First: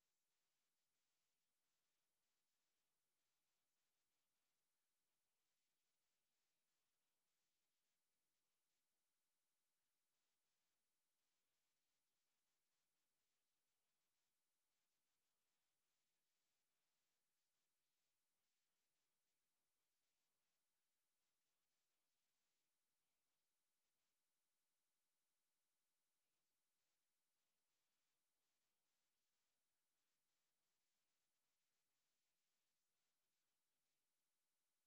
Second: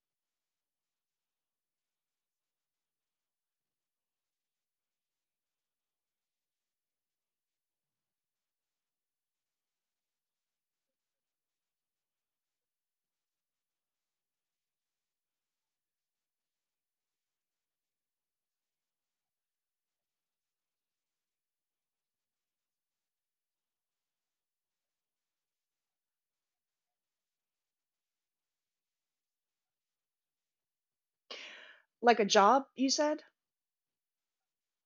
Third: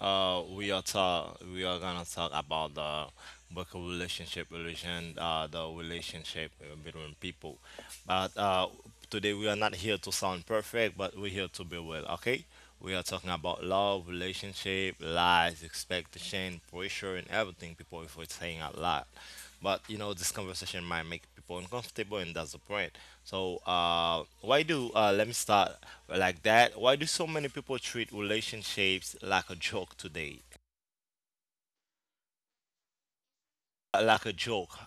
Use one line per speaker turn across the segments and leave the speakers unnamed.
uh, we are talk we are gonna talk about the book of relationship relation the relationship between people. But today we are not here to sound perfect, but we're here to be well. Okay. We are talking about love, relationship, lies, expectation, pressure, and everything people if we're saying a lot. But this conversation might make people uncomfortable, and that's the point. So, why do let me start like that. Why do so many people treat relationships like a joke today?
Like a job, you said?
Like a joke.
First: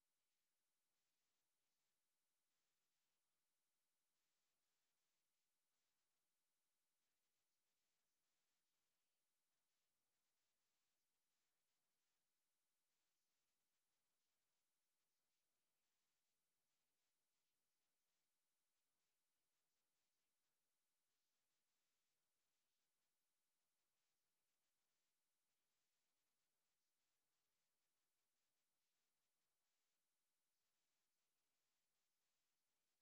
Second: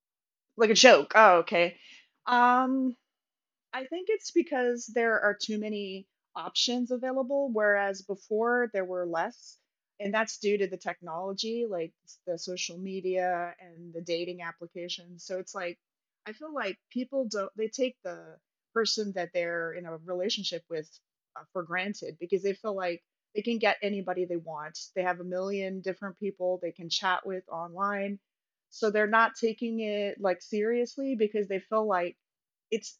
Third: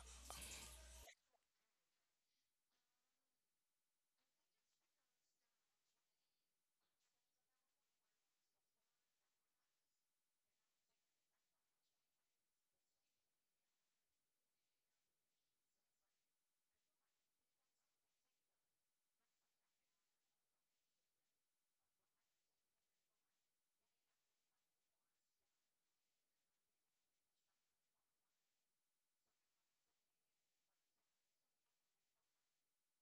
Like a joke. Oh, okay. Um, I think it's because there are too many options available, whereas before there were less. And that's due to the technology, like the social media and the dating applications. So it's like, I feel like people don't, they take the person that they're in a relationship with for granted because they feel like they can get anybody they want. They have a million different people they can chat with online. So they're not taking it like seriously because they feel like it's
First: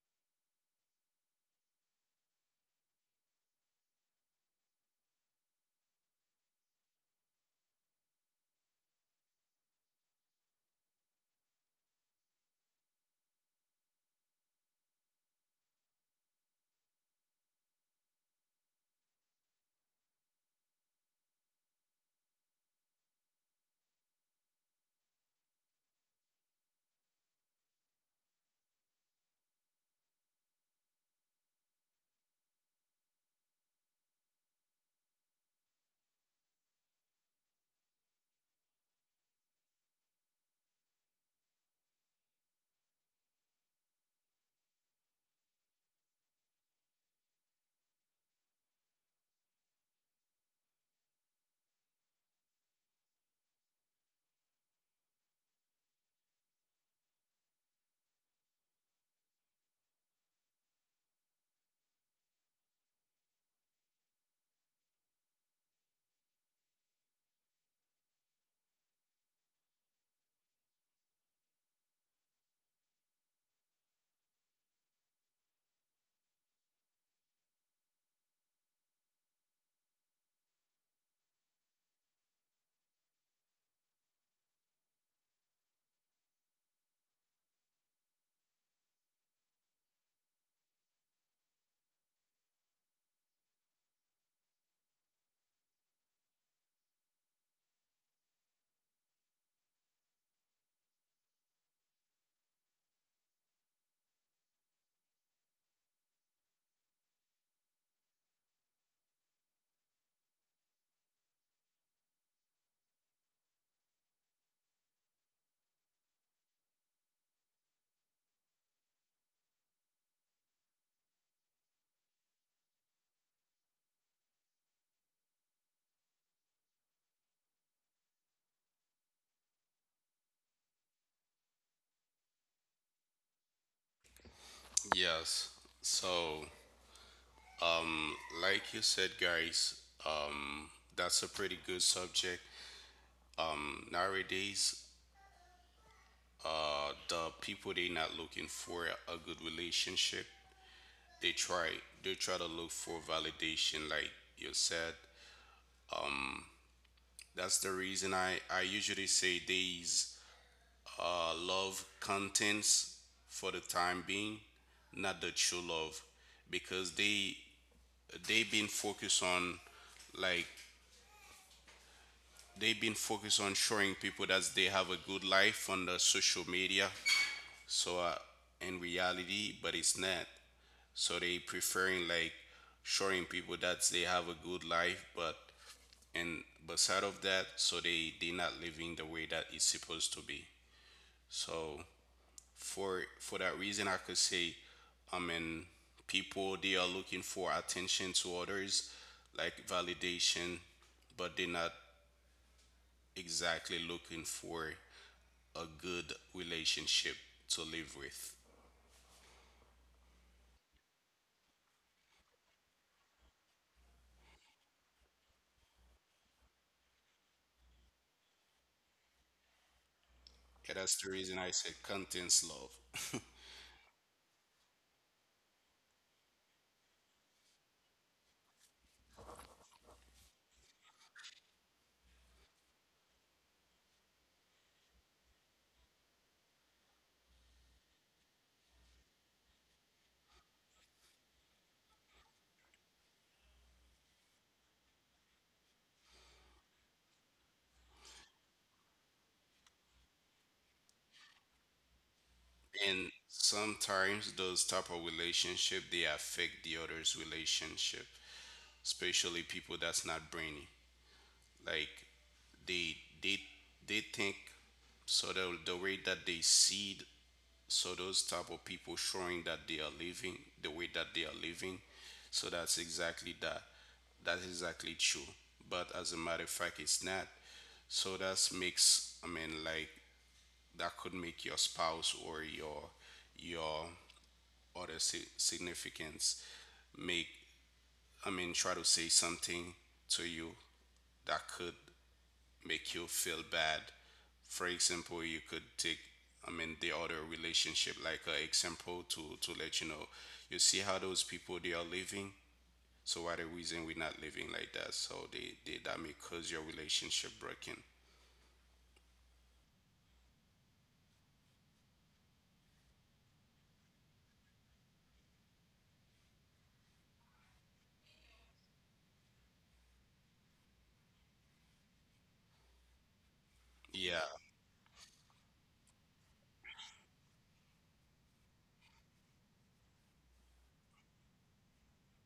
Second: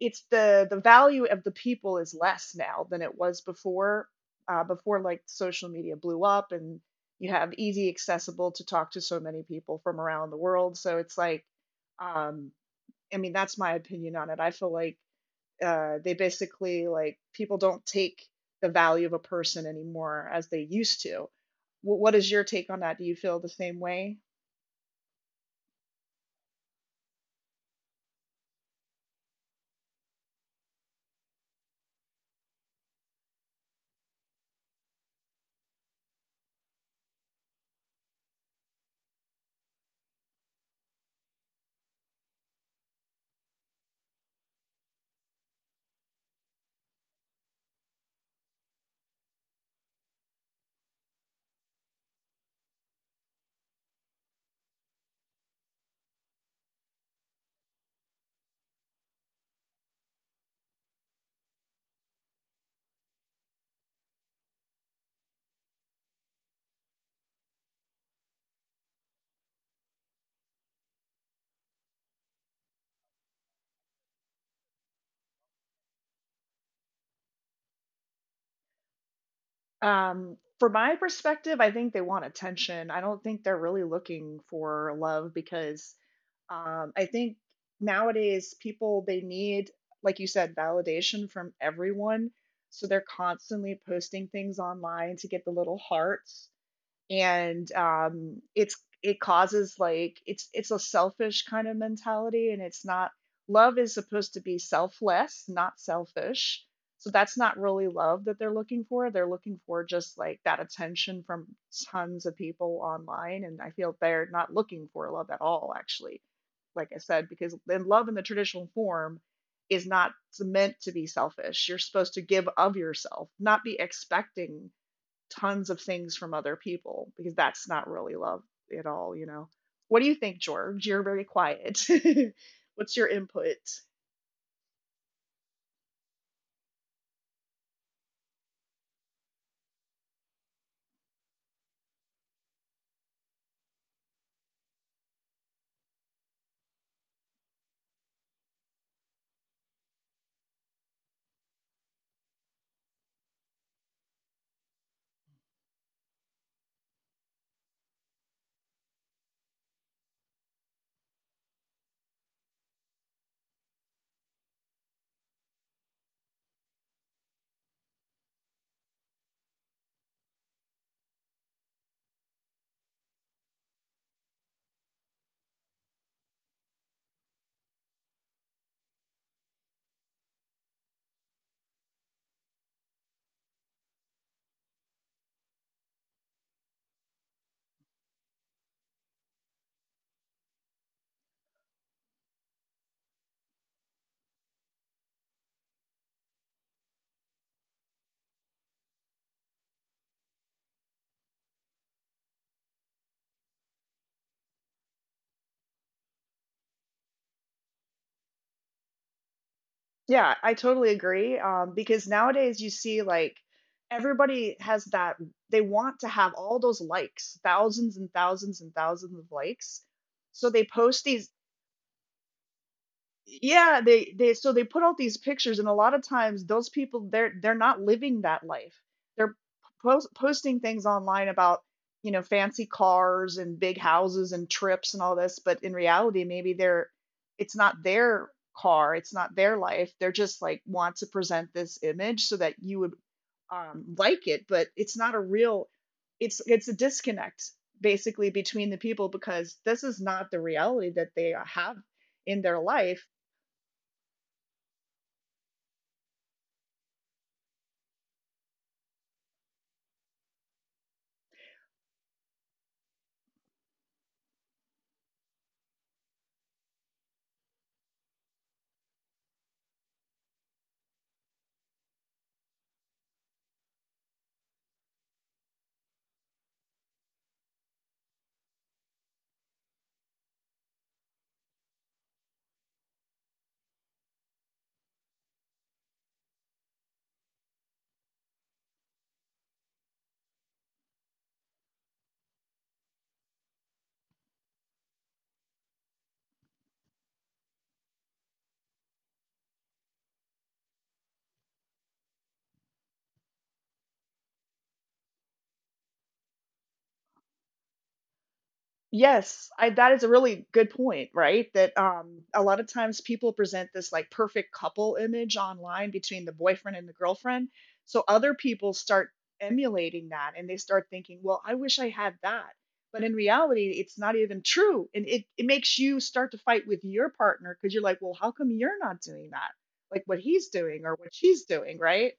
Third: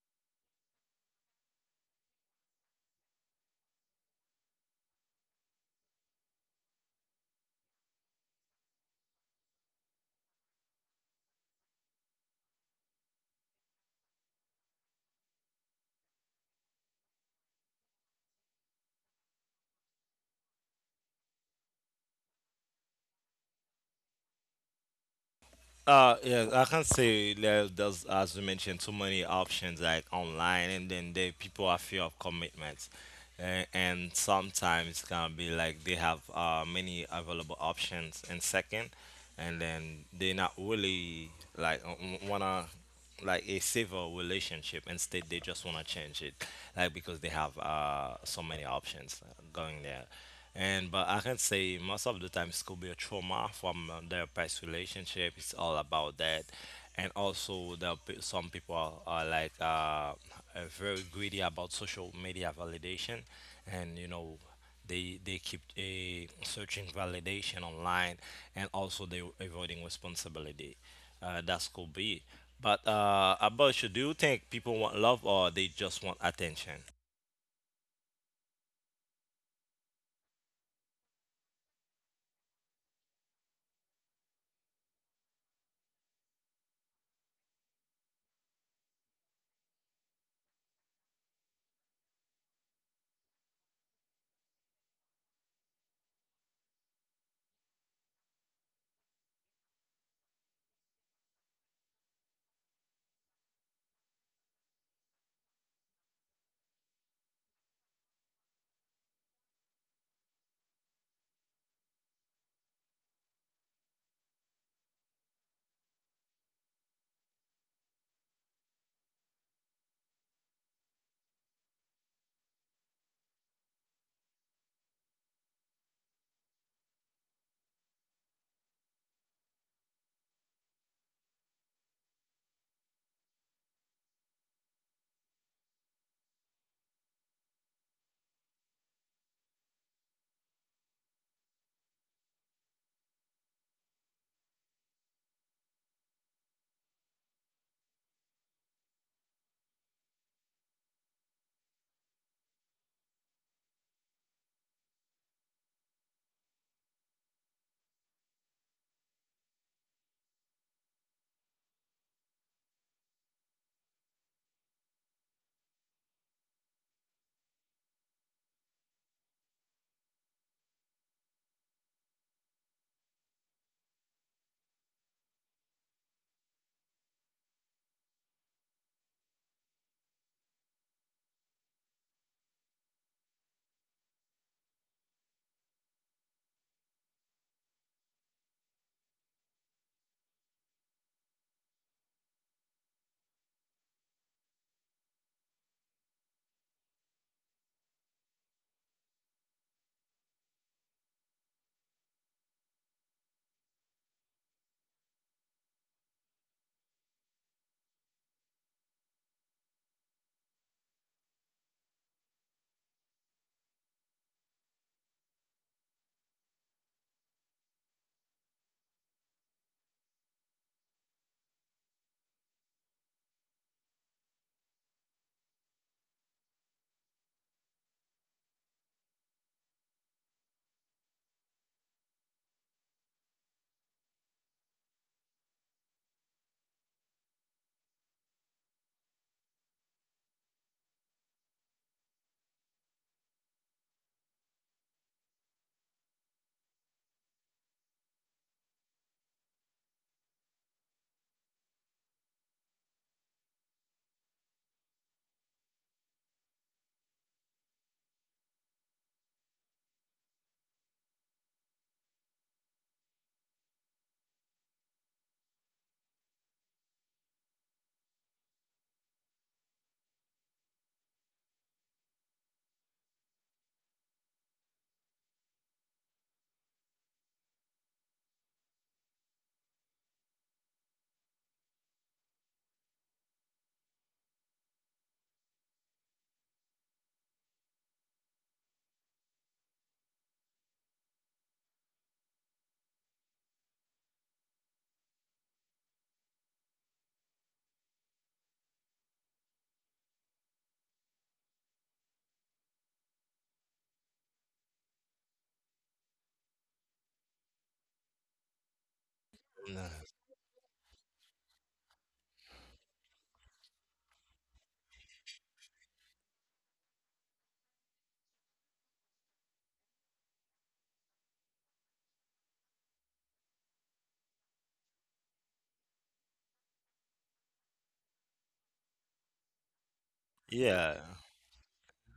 it's the value of the people is less now than it was before before like social media blew up, and you have easy accessible to talk to so many people from around the world. So it's like, um I mean that's my opinion on it. I feel like they basically like people don't take the value of a person anymore as they used to. What is your take on that? Do you feel the same way?
Yeah, I can say there's, as you mentioned, too many options like online, and then the people are fear of commitments, and sometimes can be like they have many available options in second, and then they not really like wanna like a civil relationship. Instead, they just want to change it, like because they have so many options going there. And but I can say most of the time it could be a trauma from their past relationship. It's all about that, and also some people are like very greedy about social media validation, and they keep searching validation online, and also they avoiding responsibility. That could be. But about you, do you think people want love or they just want attention?
From my perspective, I think they want attention. I don't think they're really looking for love because I think nowadays like you said, validation from everyone. So they're constantly posting things online to get the little hearts, and it's it causes like it's a selfish kind of mentality, and it's not, love is supposed to be selfless, not selfish. So that's not really love that they're looking for. They're looking for just like that attention from tons of people online, and I feel they're not looking for love at all actually, like I said, because then love in the traditional form is not meant to be selfish. You're supposed to give of yourself, not be expecting tons of things from other people, because that's not really love at all, you know. What do you think, George? You're very quiet. What's your input?
Yes. So, um, like you said, guys, um, that's a pretty good subject. Nowadays, the people they not looking for a good relationship. They try they try to look for validation, like you said. That's the reason I usually say these love contents for the time being, not the true love, because they been focused on like they've been focused on showing people that they have a good life on the social media. So in reality, but it's not. So they preferring like showing people that they have a good life, but and beside of that, so they not living the way that it's supposed to be. So for that reason, I could say, I mean, people they are looking for attention to others, like validation, but they're not exactly looking for a good relationship to live with.
Yeah, I totally agree. Because nowadays you see like everybody has that, they want to have all those likes, thousands and thousands and thousands of likes. So they
Yeah, that's
post
the
these,
reason I said contents love.
yeah, they so they put out these pictures, and a lot of times those people, they're not living that life. They're posting things online about, you know, fancy cars and big houses and trips and all this, but in reality maybe they're, it's not their car, it's not their life. They're just like want to present this image so that you would, like it, but it's not a real, it's a disconnect basically between the people, because this is not the reality that they have in their
And
life.
sometimes those type of relationship they affect the other's relationship, especially people that's not brainy. Like they they they think so the way that they see. So those type of people showing that they are living the way that they are living. So that's exactly that. That's exactly true. But as a matter of fact, it's not. So that makes I mean like that could make your spouse or your other significance make I mean try to say something to you that could make you feel bad. For example, you could take, I mean, the other relationship like an example to let you know. You see how those people they are living. So why the reason we're not living like that? So they that may cause your relationship breaking.
Yes, I,
No.
that is a really good point, right? That a lot of times people present this like perfect couple image online between the boyfriend and the girlfriend. So other people start emulating that, and they start thinking, "Well, I wish I had that." But in reality, it's not
Yeah,
even true. And it makes you start to fight with your partner cuz you're like, "Well, how come you're not doing that?" Like what he's doing or
Yeah.
what she's doing, right?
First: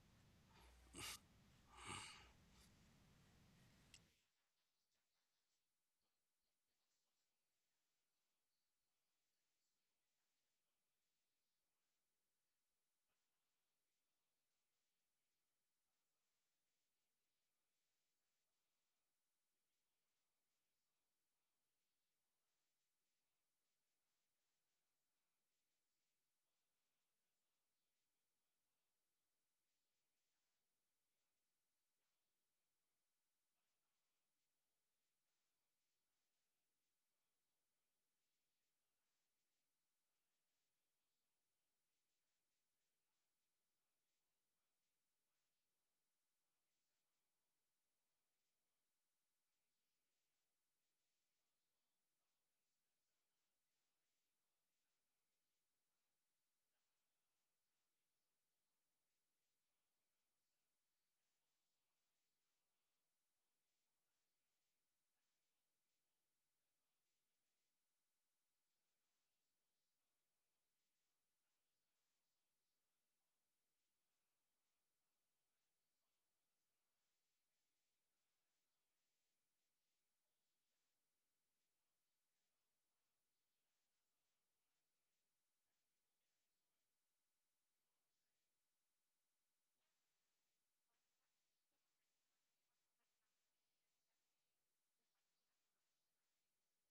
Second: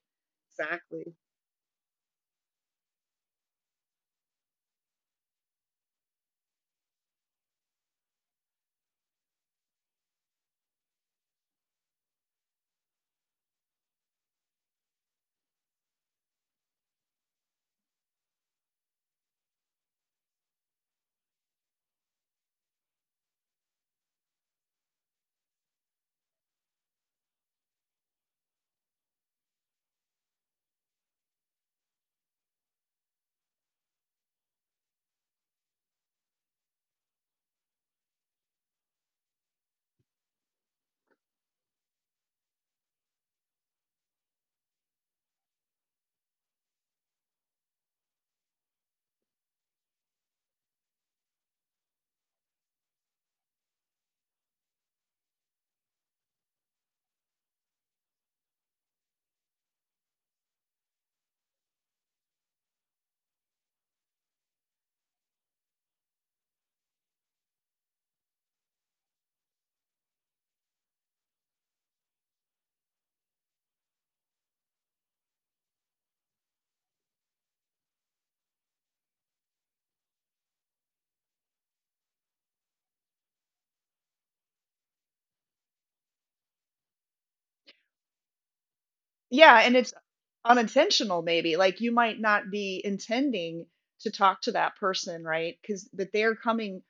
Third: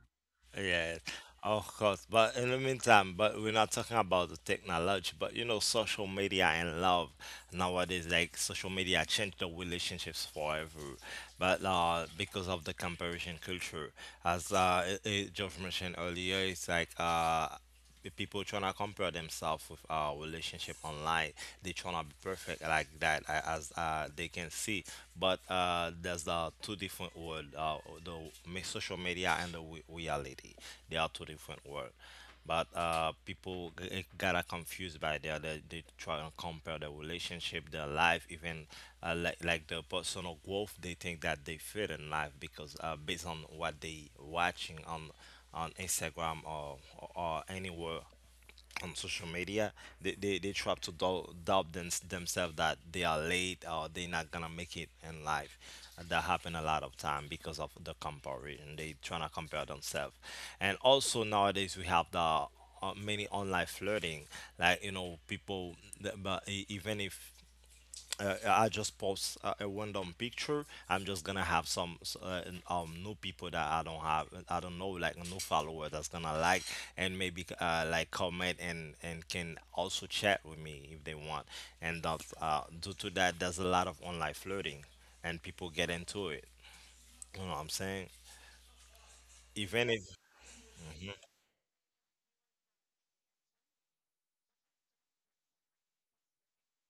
Yes,
Exactly.
of course. But in the meantime, but we're not talking about the technology, but you know, social media and love nowadays, like social media changed the relationships forever. But because of the comparison culture, as Geoff mentioned earlier, it's like the people trying to compare themselves with our relationship online, they trying to be perfect like that as they can see. But uh, there's the two different world the social media and the reality, they are two different world. But people gotta confused by that, they try to compare their relationship, their life, even like the personal growth. They think that they fit in life because based on what they watching on Instagram, or anywhere on social media, they try to doubt themselves that they are late or they're not gonna make it in life. That happen a lot of time because of the comparison. They trying to compare themselves. And also nowadays we have the many online flirting. Like you know, people, but even if I just post a random picture, I'm just gonna have some new people that I don't know, like new follower that's gonna like and maybe like comment and can also chat with me if they want. Due to that, there's a lot of online flirting, and people get into it. You know what I'm saying?
Yeah, and
Even
it's
if mm-hmm.
unintentional maybe. Like you might not be intending to talk to that person, right? Cuz but they're coming,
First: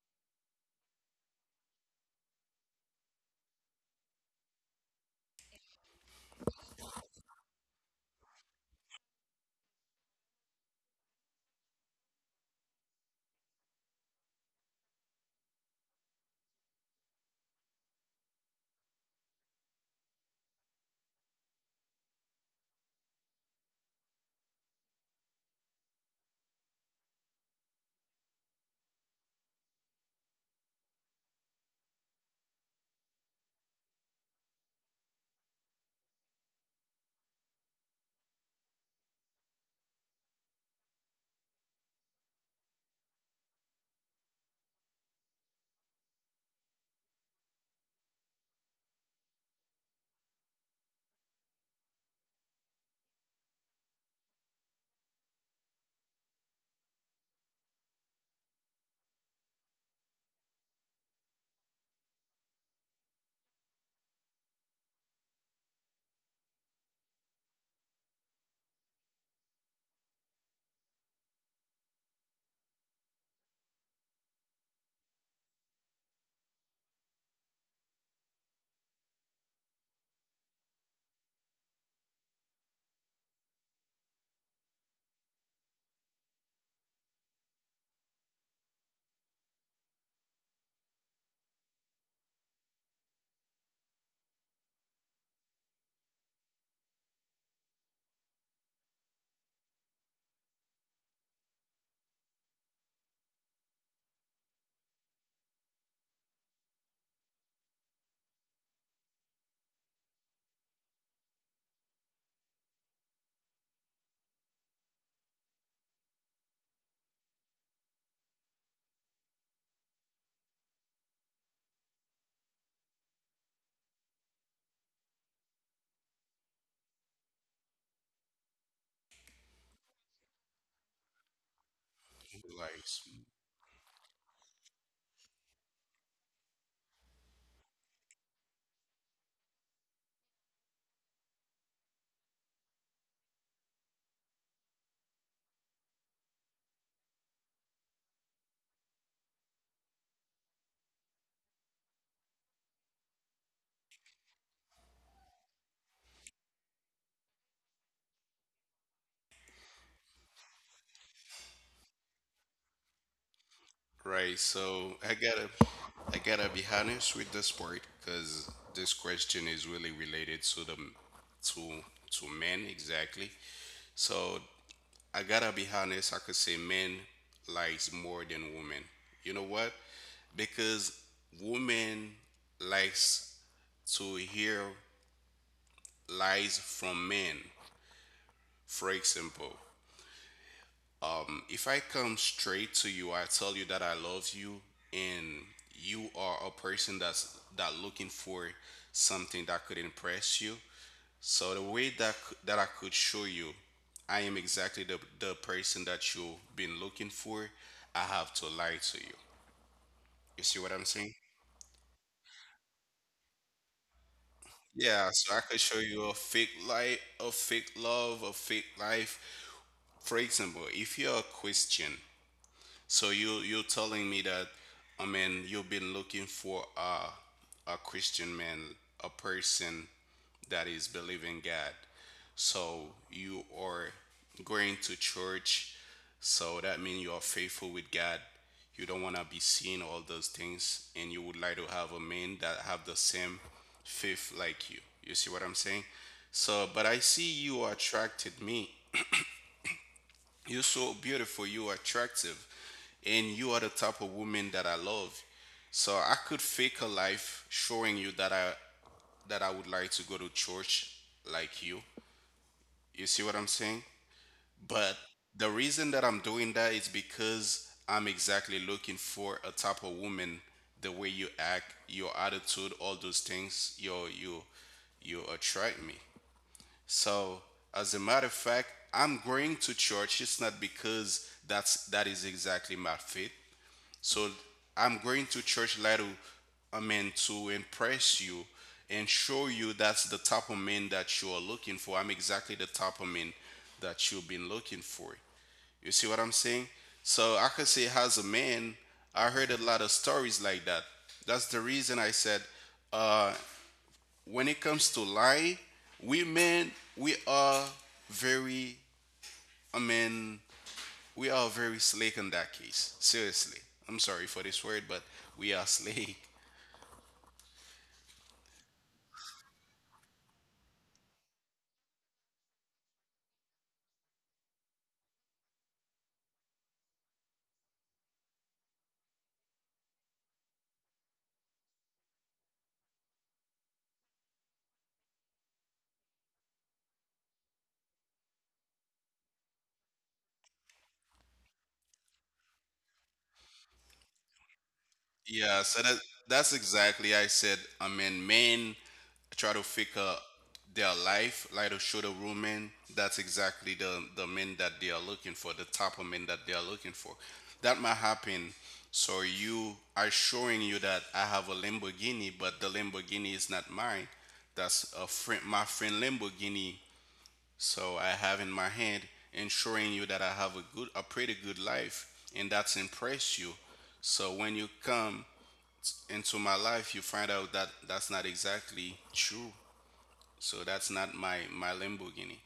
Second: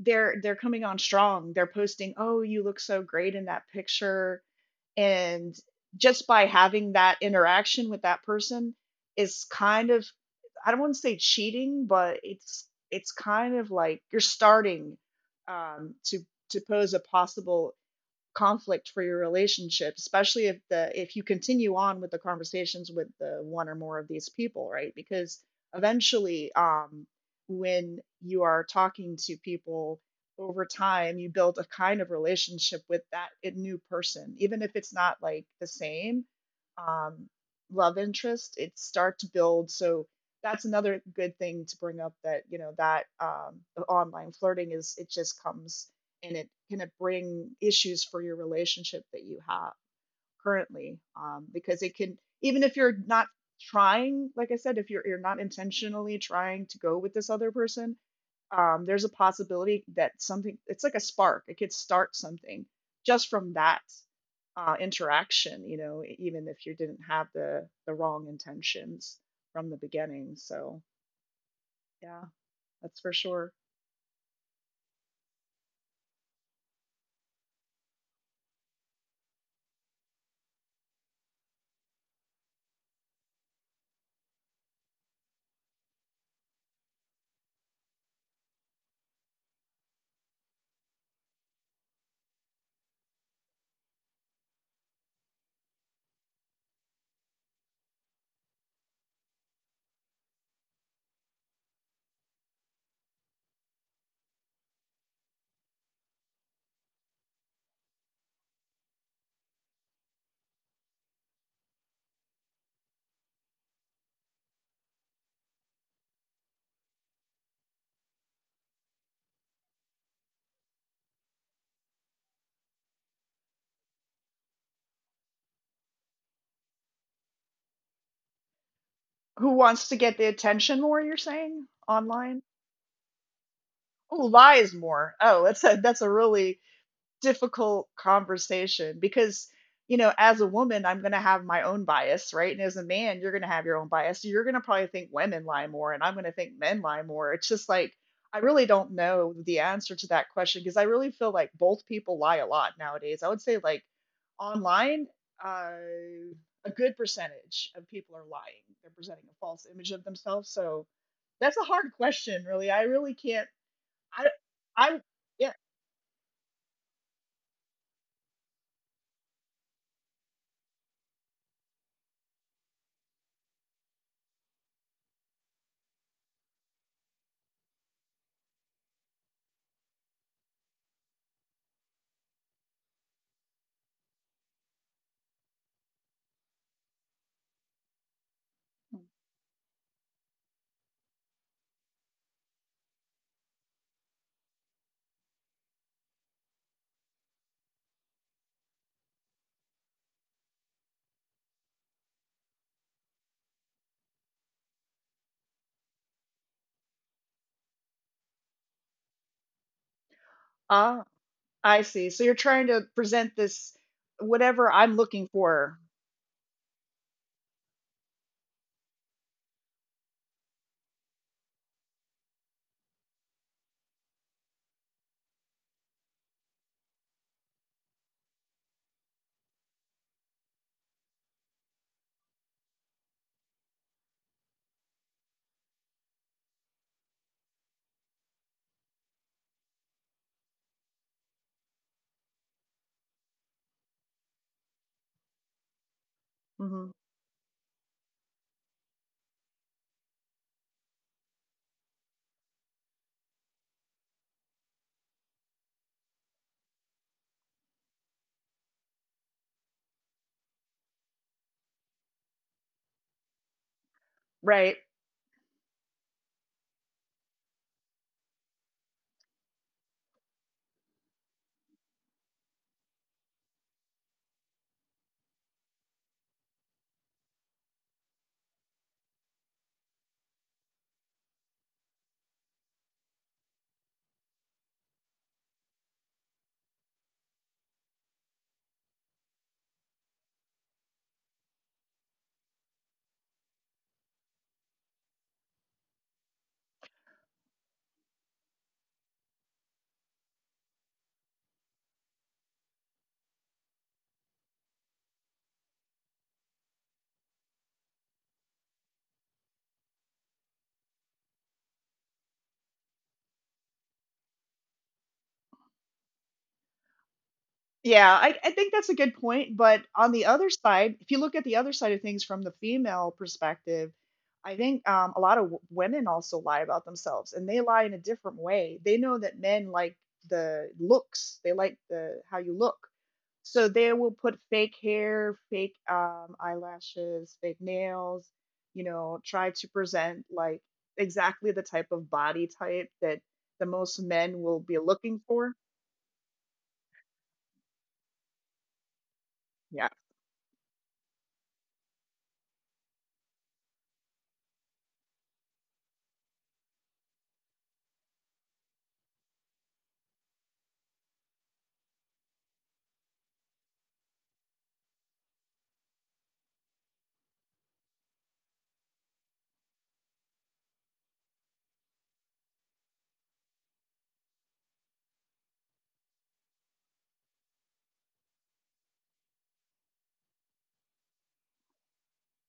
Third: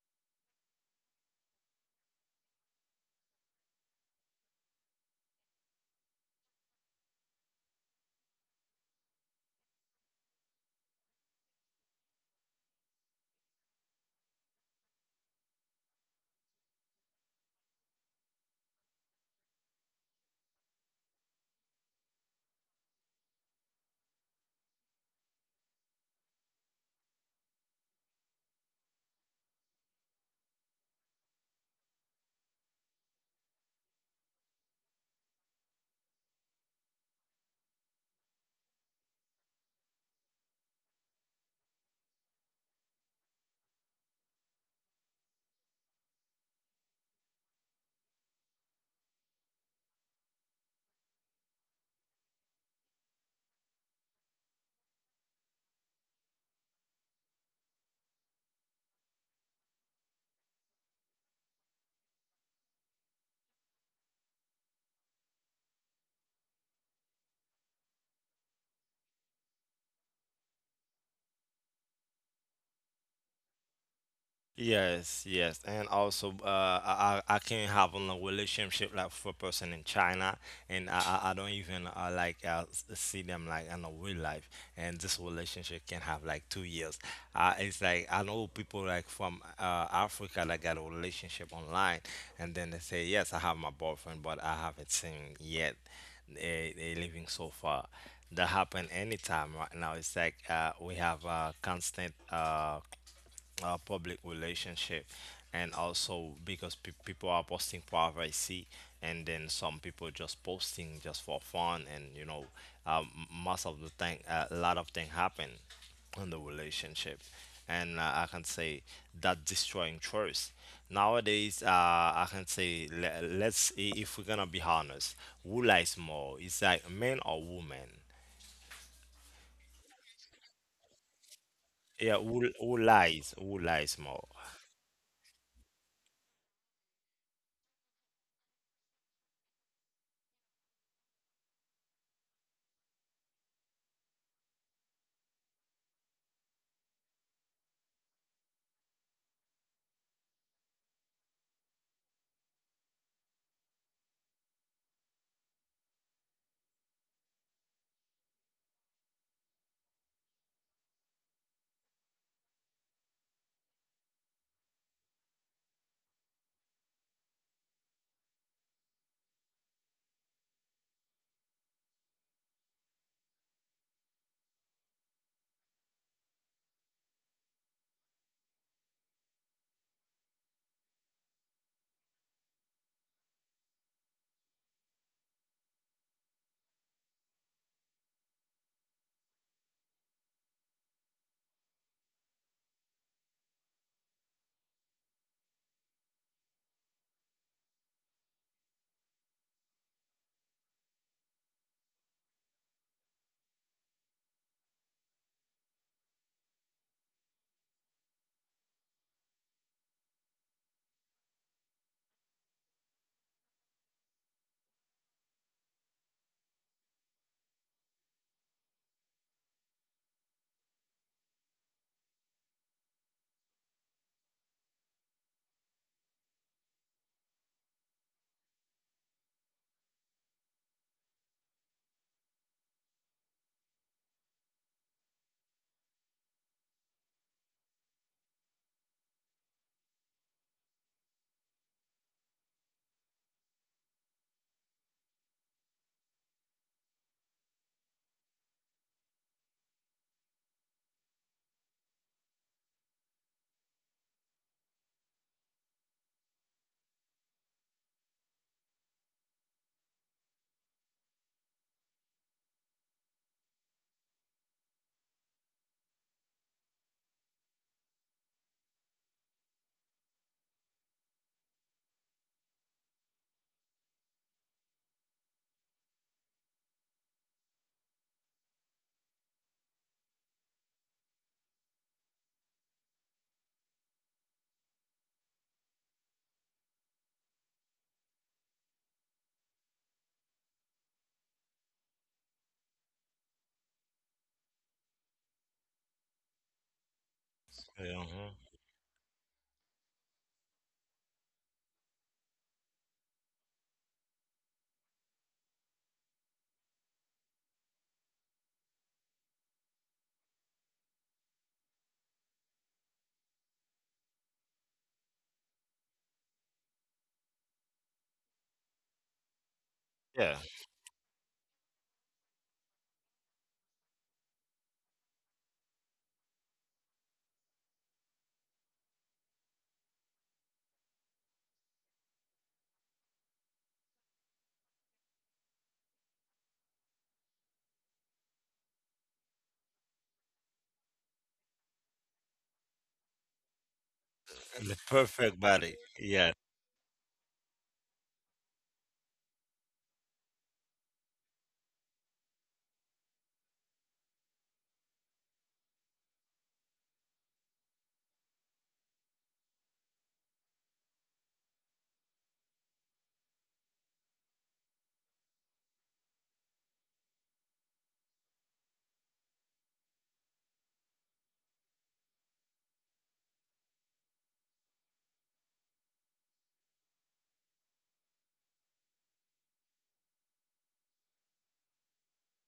they're coming on strong. They're posting, "Oh, you look so great in that picture." And just by having that interaction with that person is kind of, I don't want to say cheating, but it's kind of like you're starting um, to to pose a possible conflict for your relationship, especially if the if you continue on with the conversations with the one or more of these people, right? Because eventually when you are talking to people over time, you build a kind of relationship with that new person, even if it's not like the same um, love interest, it start to build. So that's another good thing to bring up, that you know that the online flirting is, it just comes, and it can, it bring issues for your relationship that you have currently, because it can, even if you're not trying, like I said, if you're not intentionally trying to go with this other person, there's a possibility that something, it's like a spark, it could start something just from that interaction, you know, even if you didn't have the wrong intentions from the beginning. So yeah, that's for sure.
Yes, yes, and also I can have a long relationship like for a person in China, and I don't even see them like in a real life, and this relationship can have like 2 years. It's like I know people like from Africa that got a relationship online, and then they say yes, I have my boyfriend, but I haven't seen yet. They living so far. That happen anytime right now. It's like we have a constant public relationship, and also because people are posting privacy, and then some people just posting just for fun and you know um, Most of the thing a lot of thing happen in the relationship, and I can say that destroying trust nowadays. I can say, let's if we're gonna be honest, who lies more, it's like men or women?
Who wants to get the attention more, you're saying
yeah
online?
who, who
like
lies who lies more?
Who lies more? Oh, that's a really difficult conversation, because you know, as a woman, I'm going to have my own bias, right? And as a man, you're going to have your own bias. You're going to probably think women lie more, and I'm going to think men lie more. It's just like, I really don't know the answer to that question because I really feel like both people lie a lot nowadays. I would say like online, uh, a good percentage of people are lying. They're presenting a false image of themselves. So that's a hard question, really. I really can't, I,
right. So
I'm
I gotta,
yeah.
I gotta be honest with this part because this question is really related to the to to men exactly. So I gotta be honest, I could say men likes more than women. You know what? Because women likes to hear lies from men. For example, if I come straight to you, I tell you that I love you and you are a person that's that looking for something that could impress you. So the way that I could show you, I am exactly the person that you've been looking for. I have to lie to you. You see what I'm
Ah,
saying?
I see. So you're trying to present this whatever I'm
Yeah,
looking
so I could
for.
show you a fake life, a fake love, a fake life. For example, if you're a Christian. So you're telling me that I mean you've been looking for a Christian man, a person that is believing God. So you are going to church. So that means you are faithful with God. You don't want to be seeing all those things, and you would like to have a man that have the same faith like you. You see what I'm saying? So,
Hmm.
but I see you attracted me, you're so beautiful. You are attractive. And you are the type of woman that I love. So I could fake a life showing you that I would like to go to church like you. You see what I'm saying?
Right.
But the reason that I'm doing that is because I'm exactly looking for a type of woman, the way you act, your attitude, all those things, you you attract me. So, as a matter of fact, I'm going to church. It's not because that is exactly my faith. So, I'm going to church like to, I mean, to impress you and show you that's the type of man that you are looking for. I'm exactly the type of man that you've been looking for. You see what I'm saying? So I could say, as a
Mhm.
man, I heard a lot of stories like that. That's the reason I said, uh, when it comes to lie, we men very I mean we are very slick in that case. Seriously. I'm sorry for this word, but we are slick.
Yeah, I think that's a good point. But on the
Yeah.
other side, if you look at the other side of things from the female perspective, I think a lot of women also lie about themselves, and they lie in a different way. They know that men like the looks, they like the how you look. So they will put fake hair, fake eyelashes, fake nails, you know, try to present like exactly the type of body type that the most men will be
The
looking
perfect
for.
Yeah,
body.
so that
Yeah.
that's exactly I said. I mean, men try to
Yeah.
figure their life, like to show the real men. That's exactly the men that they are looking for, the type of men that they are looking for. That might happen. So you are showing you that I have a Lamborghini, but the Lamborghini is not mine. That's a friend, my friend Lamborghini. So I have in my hand, and showing you that I have a good, a pretty good life, and that's impress you. So when you come into my life, you find out that that's not exactly true. So that's not my Lamborghini.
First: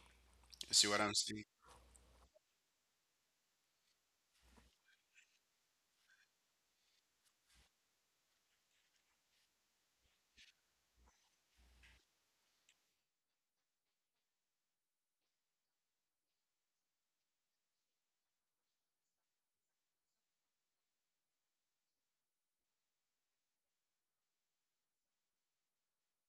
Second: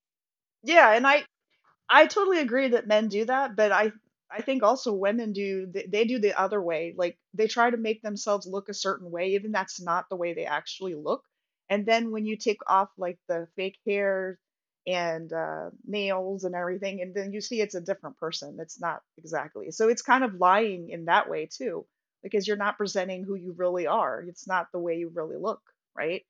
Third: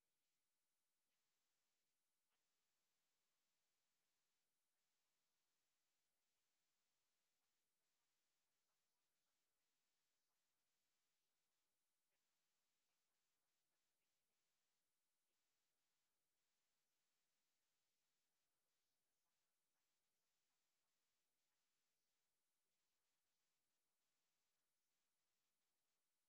You see
Yeah.
what
And
I'm saying?
I totally agree that men do that, but I think also women do they do the other way. Like they try to make themselves look a certain way, even that's not the way they actually look. And then when you take off like the fake hair and nails and everything, and then you see it's a different person. It's not exactly. So it's kind of lying in that way too, because you're not presenting who you really are. It's not the way you really look, right?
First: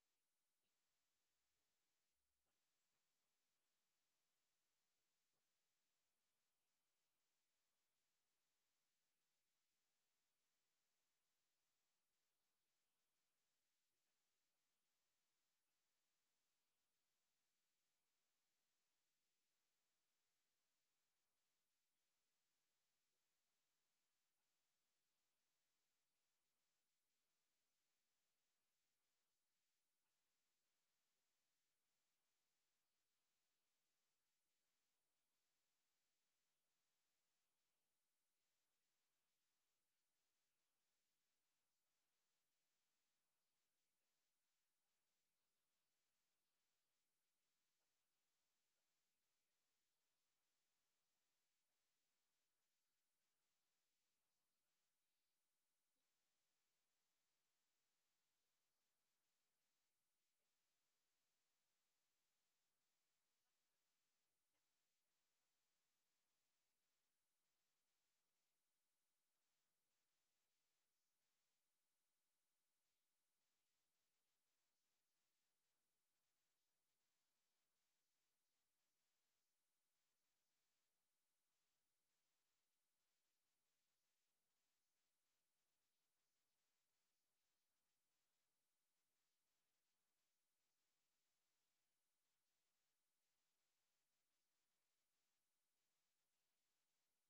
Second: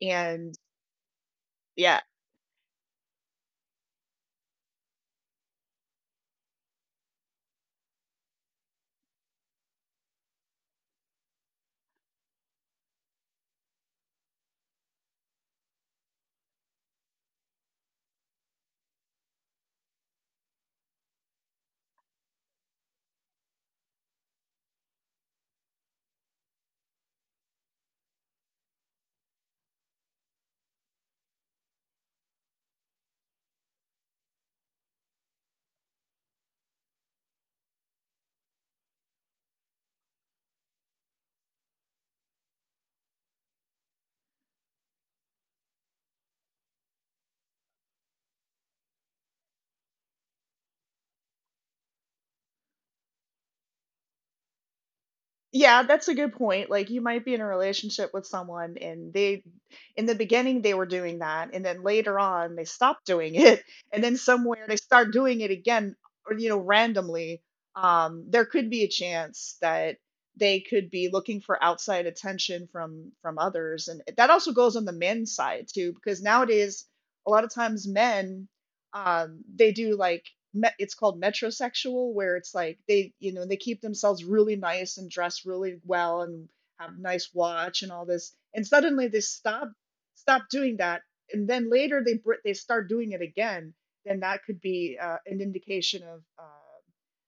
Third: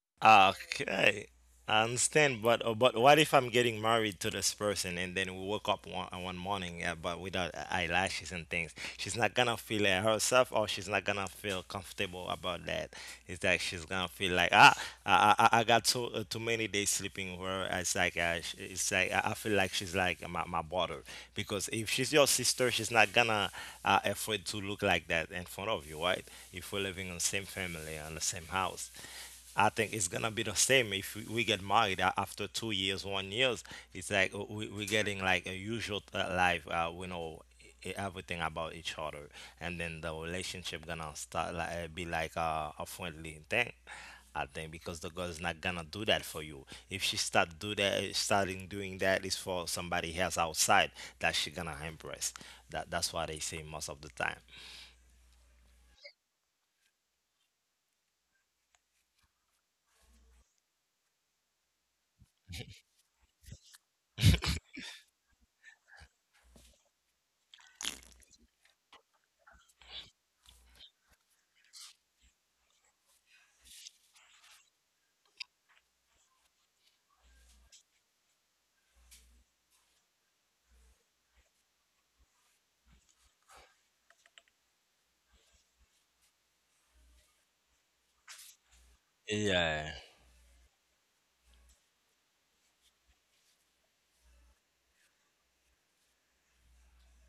And
Okay, I
yeah,
understand, but what if I'm getting married to this person and then we woke up one morning, but without eyelashes and things? She's not gonna feel it herself or she's not gonna feel comfortable about that. It's that she's gonna feel like, ah, I got so too many days sleeping with her. It's like it's like I feel like she's like my brother, because if she's your sister she's not gonna afraid to look like that in front of you, right? If we're living in the same family and the same house, I think it's gonna be the same if we get married after 2 years, 1 years. It's like we're getting like a usual life. We know everything about each other, and then the relationship gonna start like be like a friendly thing, I think, because the girl's not gonna do that for you. If she starting doing that is for somebody else outside, that she gonna impress. That that's what they say most of the time.
yeah, that's a good point. Like you might be in a relationship with someone, and they in the beginning they were doing that, and then later on they stopped doing it and then somewhere they start doing it again, or you know, randomly. There could be a chance that they could be looking for outside attention from others, and that also goes on the men's side too, because nowadays a lot of times men they do like, it's called metrosexual, where it's like they, you know, they keep themselves really nice and dress really well and have nice watch and all this, and suddenly they stop
Yeah.
stop doing that, and then later they they start doing it again. Then that could be an indication of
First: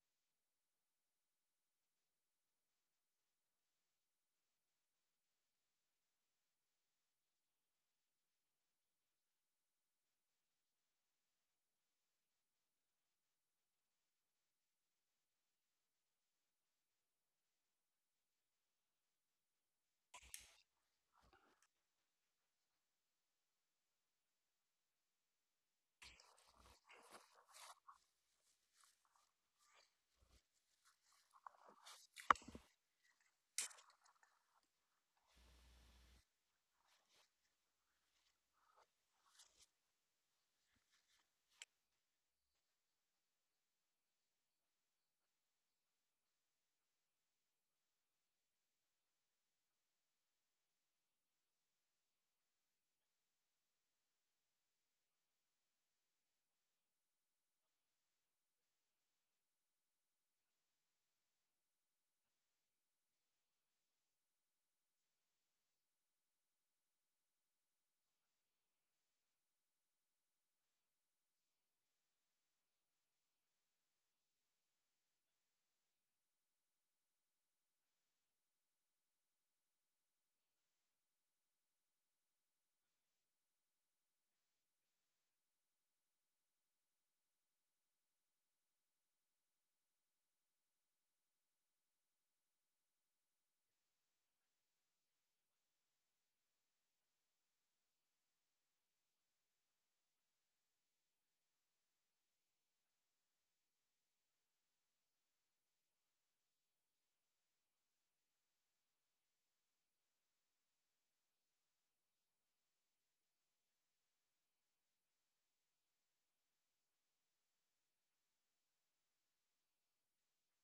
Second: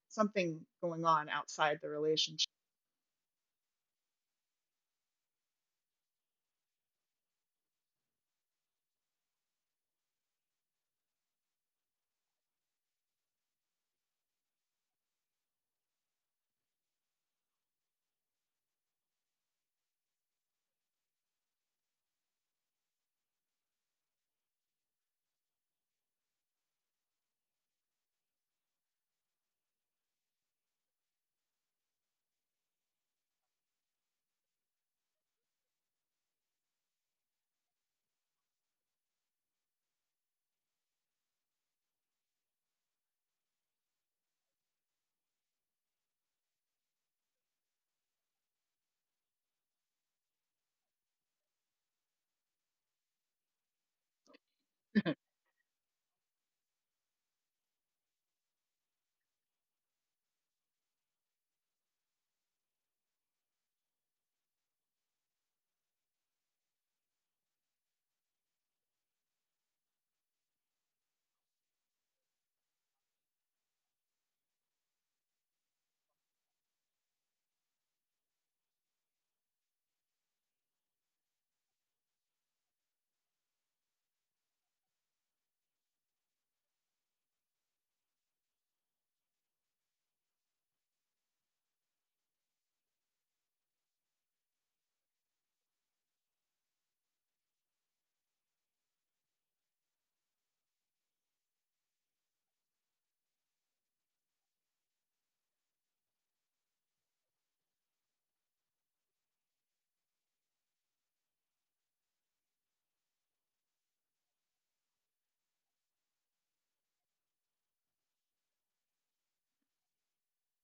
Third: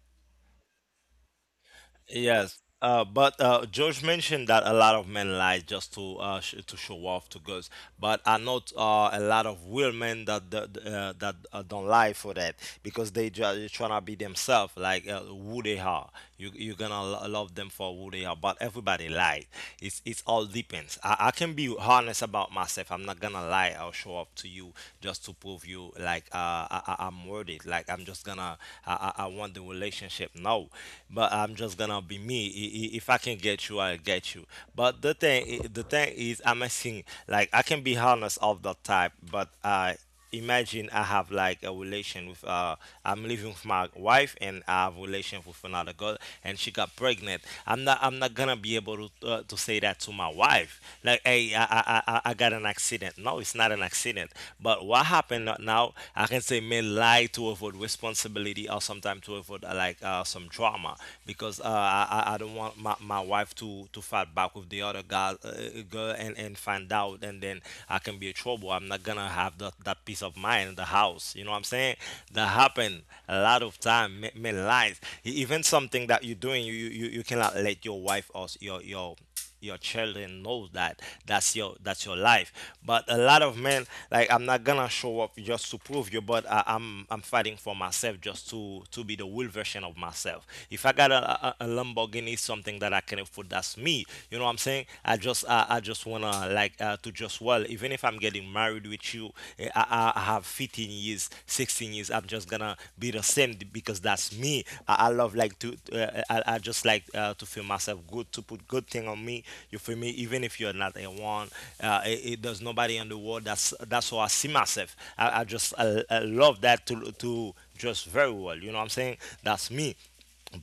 something going on outside the relationship.
Yes. But George mentioned that a lot of men lie just to to show off to girls, but I know a lot of real men that don't lie for that, because they just trying to be themselves, like who they are. You you're gonna love them for who they are, but everybody lies. It's all depends. I can be honest about myself. I'm not gonna lie. I'll show up to you just to prove you like I- I'm worth it. Like I'm just gonna, I want the relationship, no, but I'm just gonna be me. If I can get you I'll get you. But the thing the thing is I'm asking, like I can be honest of that type, but I imagine I have like a relation with I'm living with my wife and I have relation with another girl and she got pregnant. I'm not gonna be able to say that to my wife, like hey I got an accident. No, it's not an accident. But what happened now, I can say men lie to avoid responsibility or sometimes to avoid some drama, because I don't want my wife to fight back with the other girl, and find out, and then I can be in trouble. I'm not gonna have that peace of mind in the house. You know what I'm saying? That happened a lot of time. Men lies. Even something that you're doing, you cannot let your wife or your children knows that that's your, that's your life. But a lot of men, like, I'm not gonna show up just to prove you, but I'm I'm fighting for myself just to be the real version of myself. If I got a lamborghini, something that I can afford, that's me, you know what I'm saying? I just I just wanna like, to just well, even if I'm getting married with you, I have 15 years, 16 years, I'm just gonna be the same because that's me. I love like to, I just like, to feel myself good, to put good thing on me, you feel me, even if you're not a one. There's nobody in the world that's how I see myself. I love that, to just very well, you know what I'm saying? That's me.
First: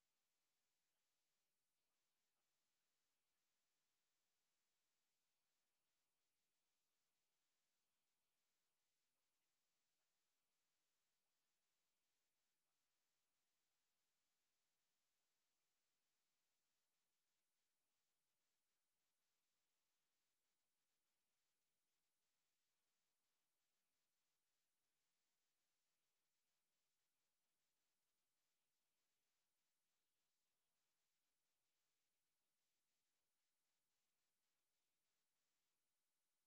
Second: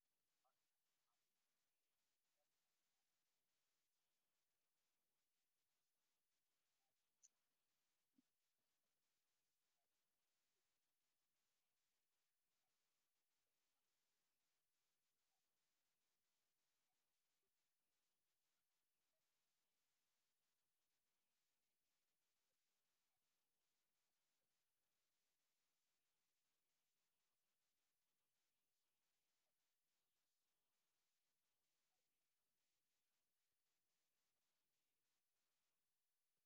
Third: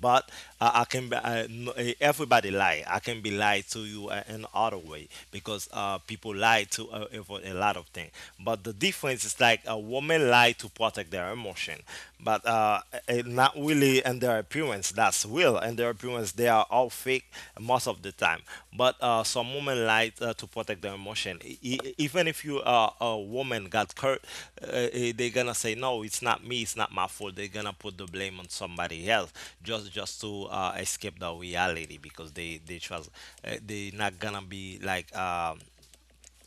But I can be, everybody lie. I can be lied to you in other way because people lie to avoid a lot of things. But the difference is like a woman lie to protect their emotion, but not really in their appearance. That's real. In their appearance, they are all fake most of the time. But some women like to protect their emotion. Even if you are a woman got hurt, uh, they're gonna say no, it's not me, it's not my fault. They're gonna put the blame on somebody else just to escape the reality, because they trust they're not gonna be like. Um,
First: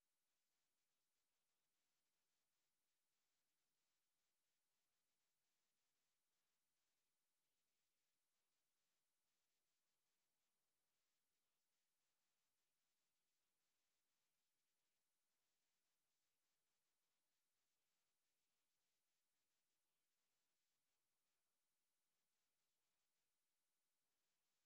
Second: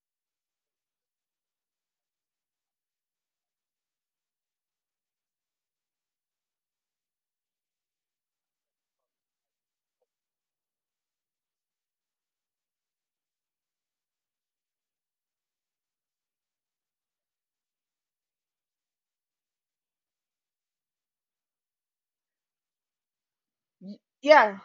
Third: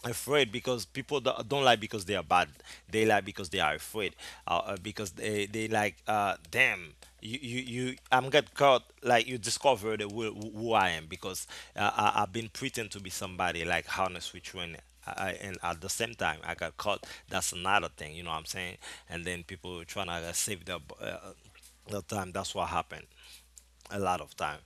afraid because people don't lie because they are bad, they lie because they are afraid, because they like, damn, you I'm get caught, like you discovered who I am, because I've been pretend to be somebody like honest with you, and at the same time I got caught, that's another thing. You know what I'm saying? And then people trying to save the time, that's what happened a
Y-
lot of time.
yeah,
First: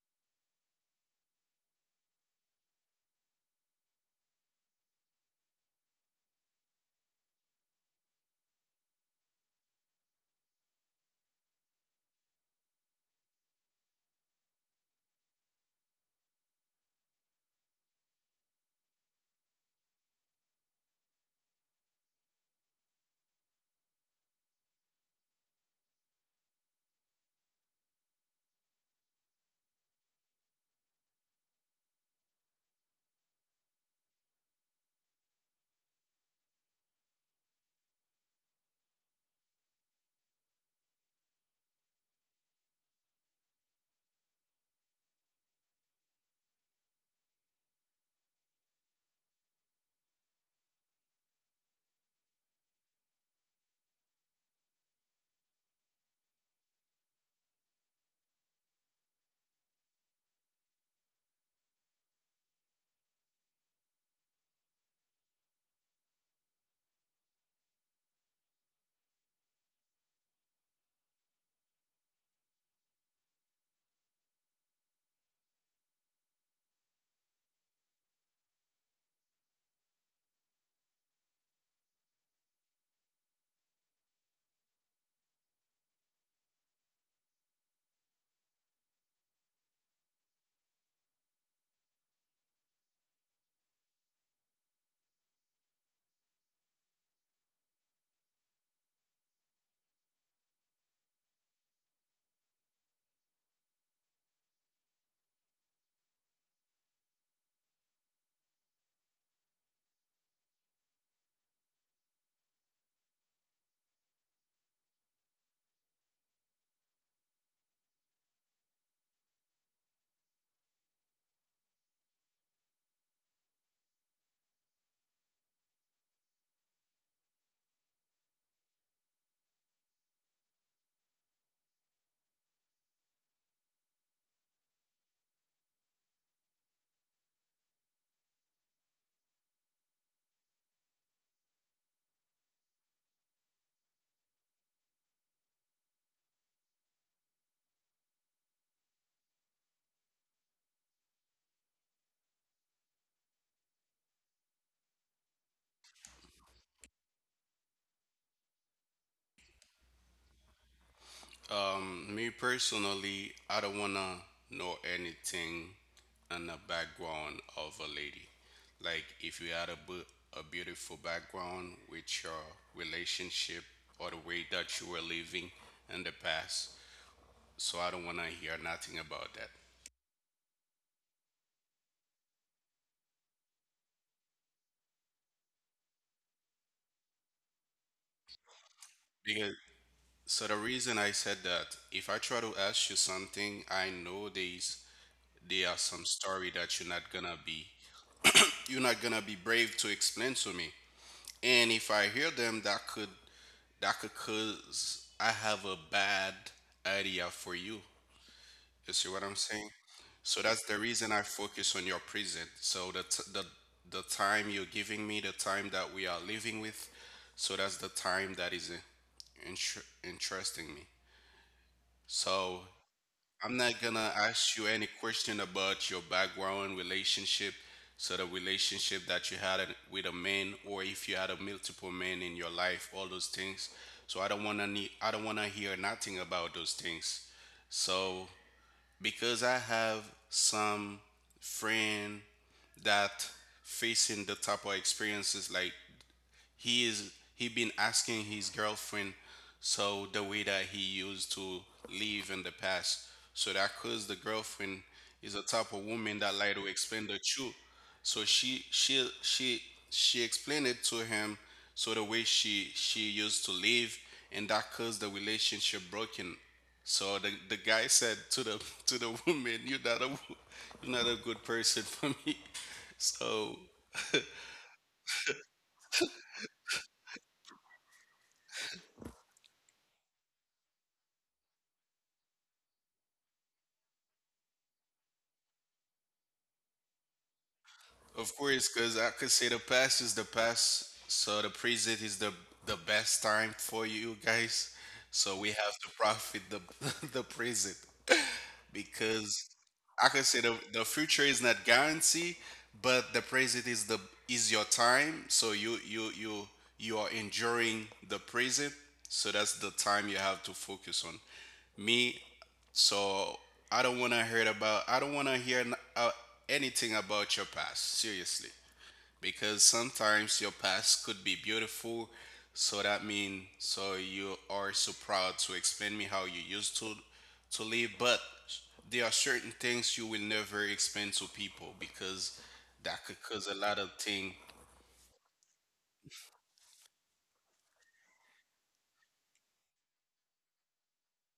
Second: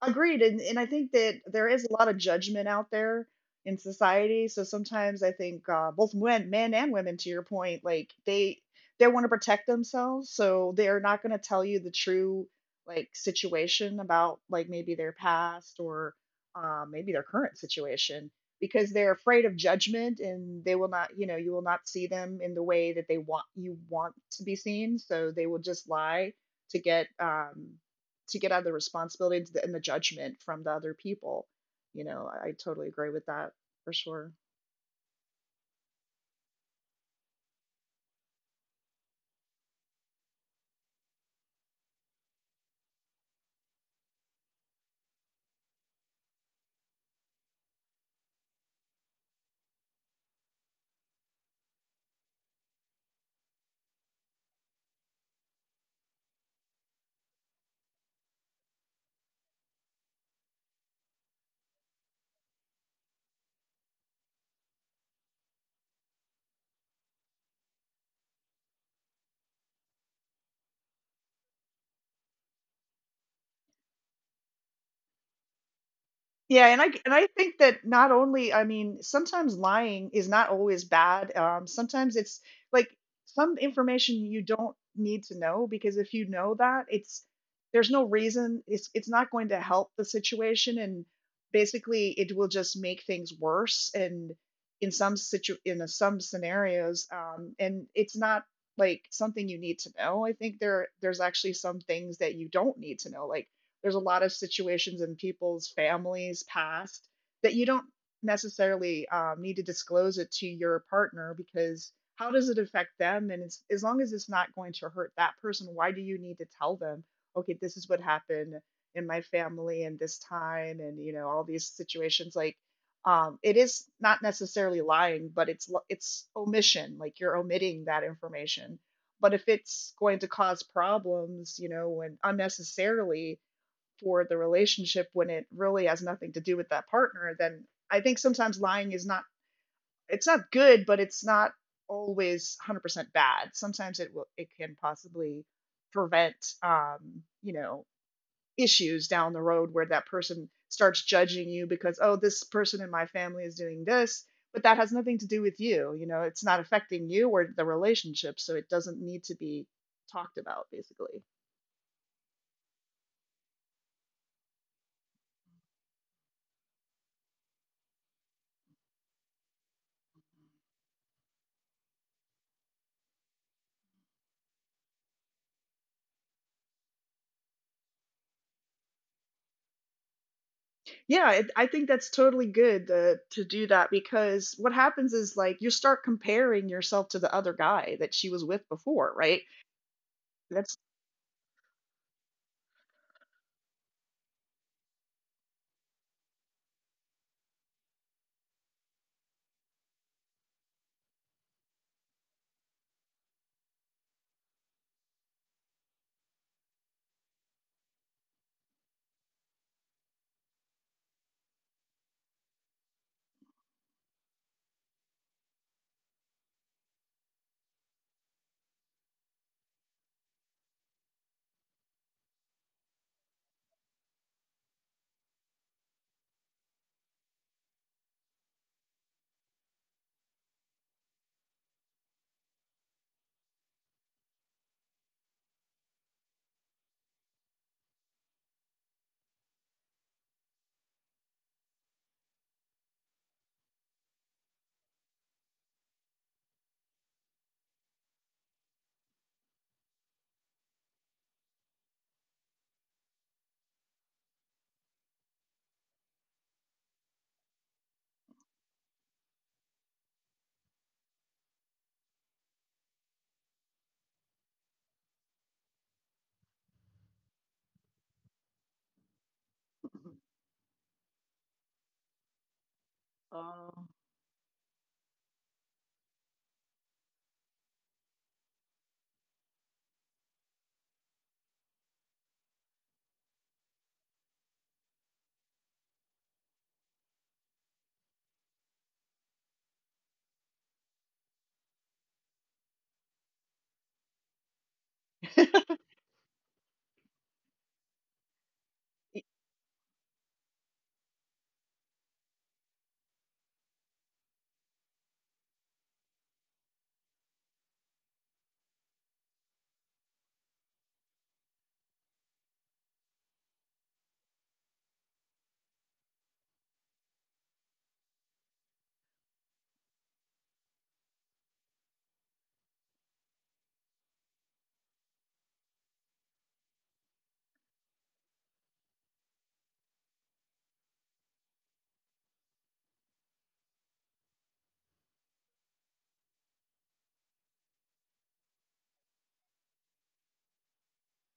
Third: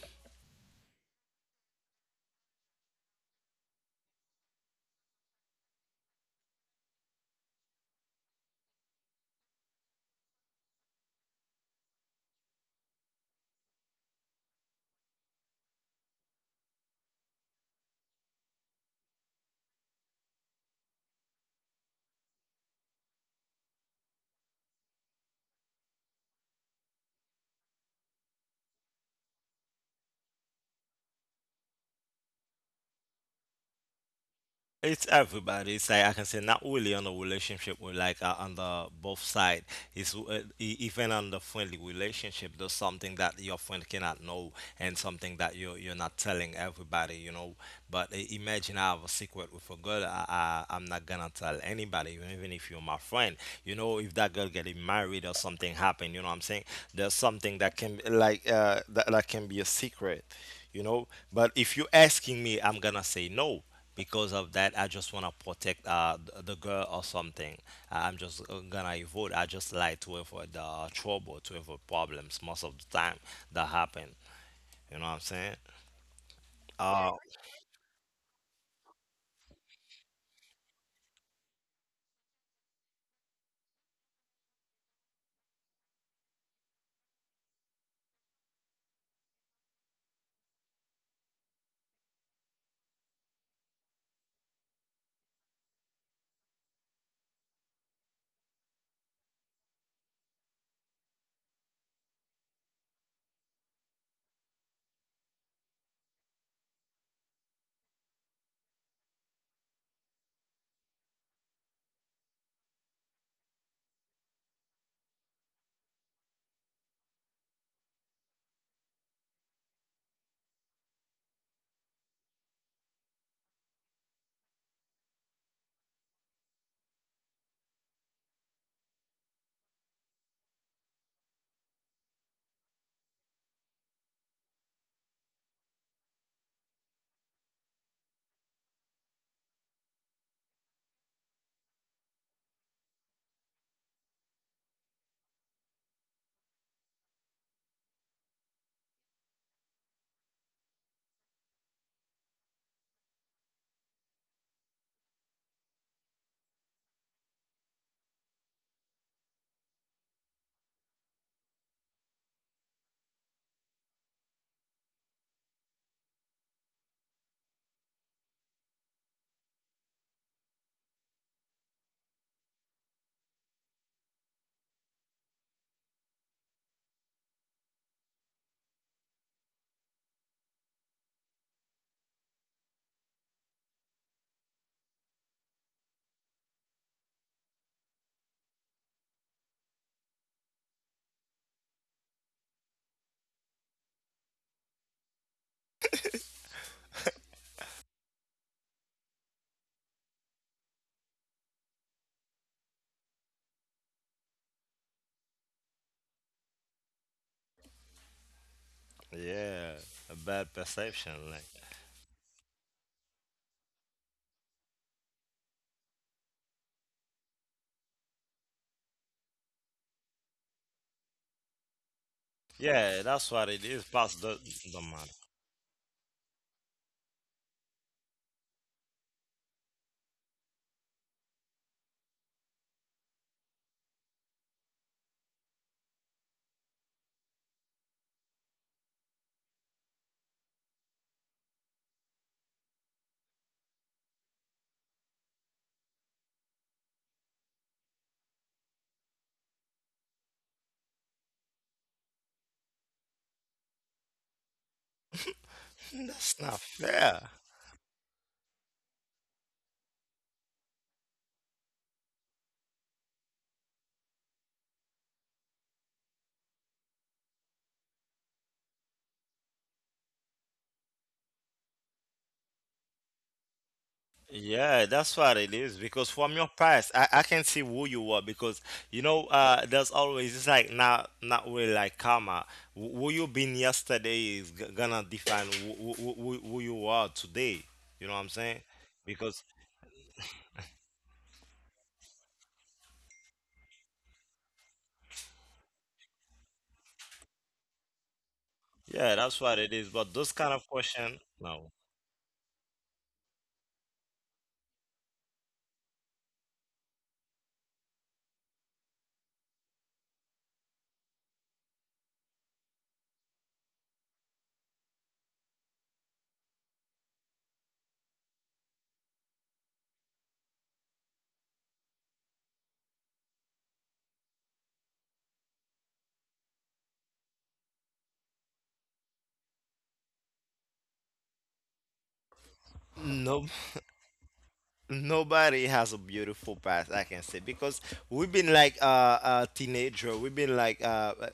agreed. And I think that there is a lot of judgment out there in society. So sometimes I think both men and women, to your point, like they want to protect themselves, so they're not going to tell you the true like situation about like maybe their past, or maybe their current situation, because they're afraid of judgment, and they will not, you know, you will not see them in the way that they want you want to be seen, so they will just lie to get um, to get out of the responsibility and the judgment from the other people. You know, I totally agree with that for sure.
It's everybody. It's like I can say not only on the relationship, but like, on the both side. It's, even on the friendly relationship. There's something that your friend cannot know, and something that you're not telling everybody. You know. But imagine I have a secret with a girl. I'm not gonna tell anybody, even if you're my friend. You know, if that girl getting married or something happen, you know what I'm saying? There's something that can, like, that can be a secret. You know. But if you're asking me, I'm gonna say no, because of that I just want to protect the girl or something. I'm just, gonna avoid, I just like to avoid the trouble, to avoid problems most of the time that happen. You know what I'm saying?
Yeah, and
Oh,
I think that not only, I mean, sometimes lying is not always bad. Sometimes it's like some information you don't need to know, because if you know that, it's, there's no reason, it's not going to help the situation, and basically it will just make things worse, and in some situ in some scenarios, and it's not like something you need to know. I think there's actually some things that you don't need to know, like there's a lot of situations in people's families past that you don't necessarily need to disclose it to your partner. Because how does it affect them? And as long as it's not going to hurt that person, why do you need to tell them, "Okay, this is what happened in my family and this time," and you know all these situations. Like it is not necessarily lying, but it's omission, like you're omitting that information. But if it's going to cause problems, you know, when unnecessarily for the relationship, when it really has nothing to do with that partner, then I think sometimes lying is not— it's not good, but it's not always 100% bad. Sometimes it can possibly prevent um, you know, issues down the road where that person starts judging you because, oh, this person in my family is doing this, but that has nothing to do with you. You know, it's not affecting you or the relationship, so it doesn't need to be talked about, basically.
Me personally, I don't wanna know anything in the background of a lady. Like if you had a beautiful background with your relationship or the way that you were living in the past. So I don't wanna hear nothing about that
Yeah, I think that's totally good to do that, because what happens is, like, you start comparing yourself to the other guy that she was with before, right?
because. So the
That's—
reason I said that, if I try to ask you something, I know there are some story that you're not gonna be brave to explain to me. And if I hear them, that could cause I have a bad idea for you. You see what I'm saying?
yeah. A
So
bad
that's the reason
perception,
I
like.
focus on your present. So the t- the time you're giving me, the time that we are living with, so that's the time that is interesting me. So
Yeah, that's what
I'm
it
not
is,
gonna
plus
ask you
the
any
matter.
question about your background relationship, so the relationship that you had it with a man, or if you had a multiple men in your life, all those things. So I don't wanna need, I don't wanna hear nothing about those things. So because I have some friend that facing the type of experiences like he been asking his girlfriend, so the way that he used to live in the past, so that cause the girlfriend is a type of woman that
That's
like
not
to explain the
fair.
truth, so she explained it to him, so the way she used to live, and that caused the relationship broken. So the guy said to the to the woman, "You're not you're not a good person for me." So.
oh.
Yeah, that's what it is. Because from your past, I can see who you are. Because, you know, there's always, it's like not really like karma. Who you been yesterday is g gonna define who you are today. You know what I'm
Of
saying?
course, because I could
Because
say the past is the past, so the present is the best time for you guys. So we have to profit the the present
yeah,
Y-
that's
because
what it is.
I
But
could
those
say
kind
the
of
the
question,
future is not
no.
guarantee, but the present is the is your time. So you are enduring the present. So that's the time you have to focus on. Me, so I don't want to hear about. I don't want to hear anything about your past. Seriously, because sometimes your past could be beautiful. So that means so you are so proud to explain me how you used to live, but there are certain things you will never explain to people because that could cause
No.
a lot of things.
Nobody has a beautiful past, I can say, because we've been like, a teenager. We've been like, uh, uh,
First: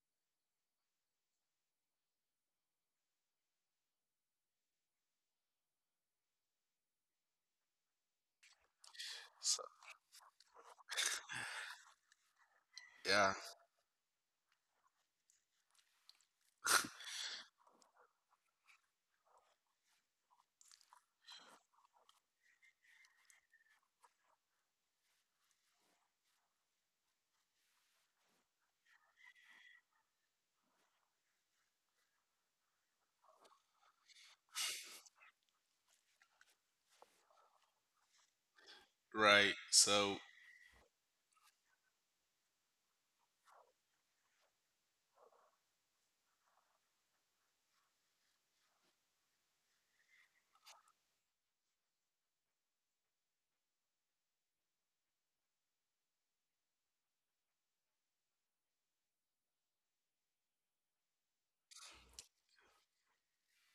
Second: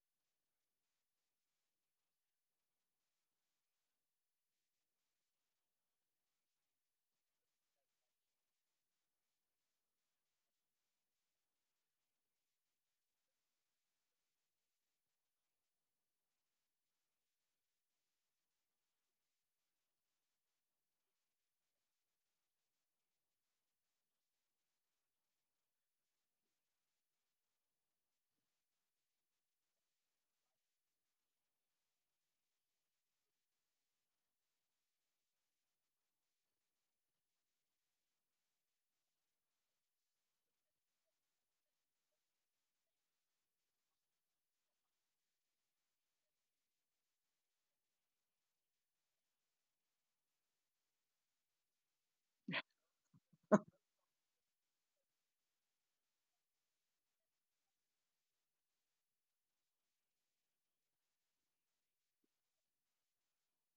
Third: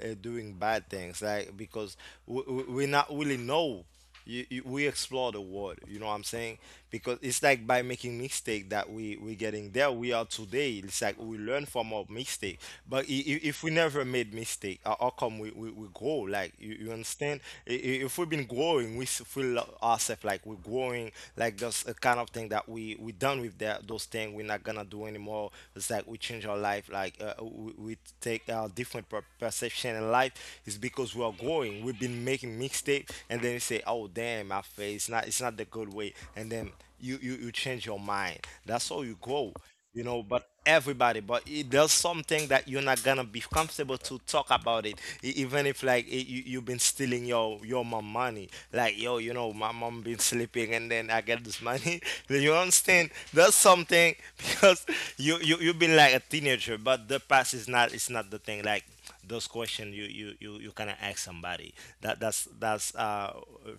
uh, doing bad things, like, because we not really know. We explore the world, you know what I'm saying? Because it's like by making mistake that we
So,
getting there. We are today. It's like we learn from our mistake. But
yeah,
if we never made mistake, how come we grow? Like you understand? Understand? If we've been growing, we feel ourselves like we're growing, like that's a kind of thing that we done with that those things. We're not gonna do anymore. It's like we change our life, like, we take our different perception in life. It's because we are growing. We've been making mistakes, and then you say, "Oh damn, my face, it's not the good way," and then you change your mind. That's how you grow.
right.
You
So.
know, but everybody, but it does something that you're not gonna be comfortable to talk about it. Even if, like, I you've been stealing your mom money, like, yo you know, my mom been sleeping and then I get this money. Then you understand, that's something. Because you, you've been like a teenager, but the past is not, it's not the thing, like, those questions you kind of ask somebody, that's,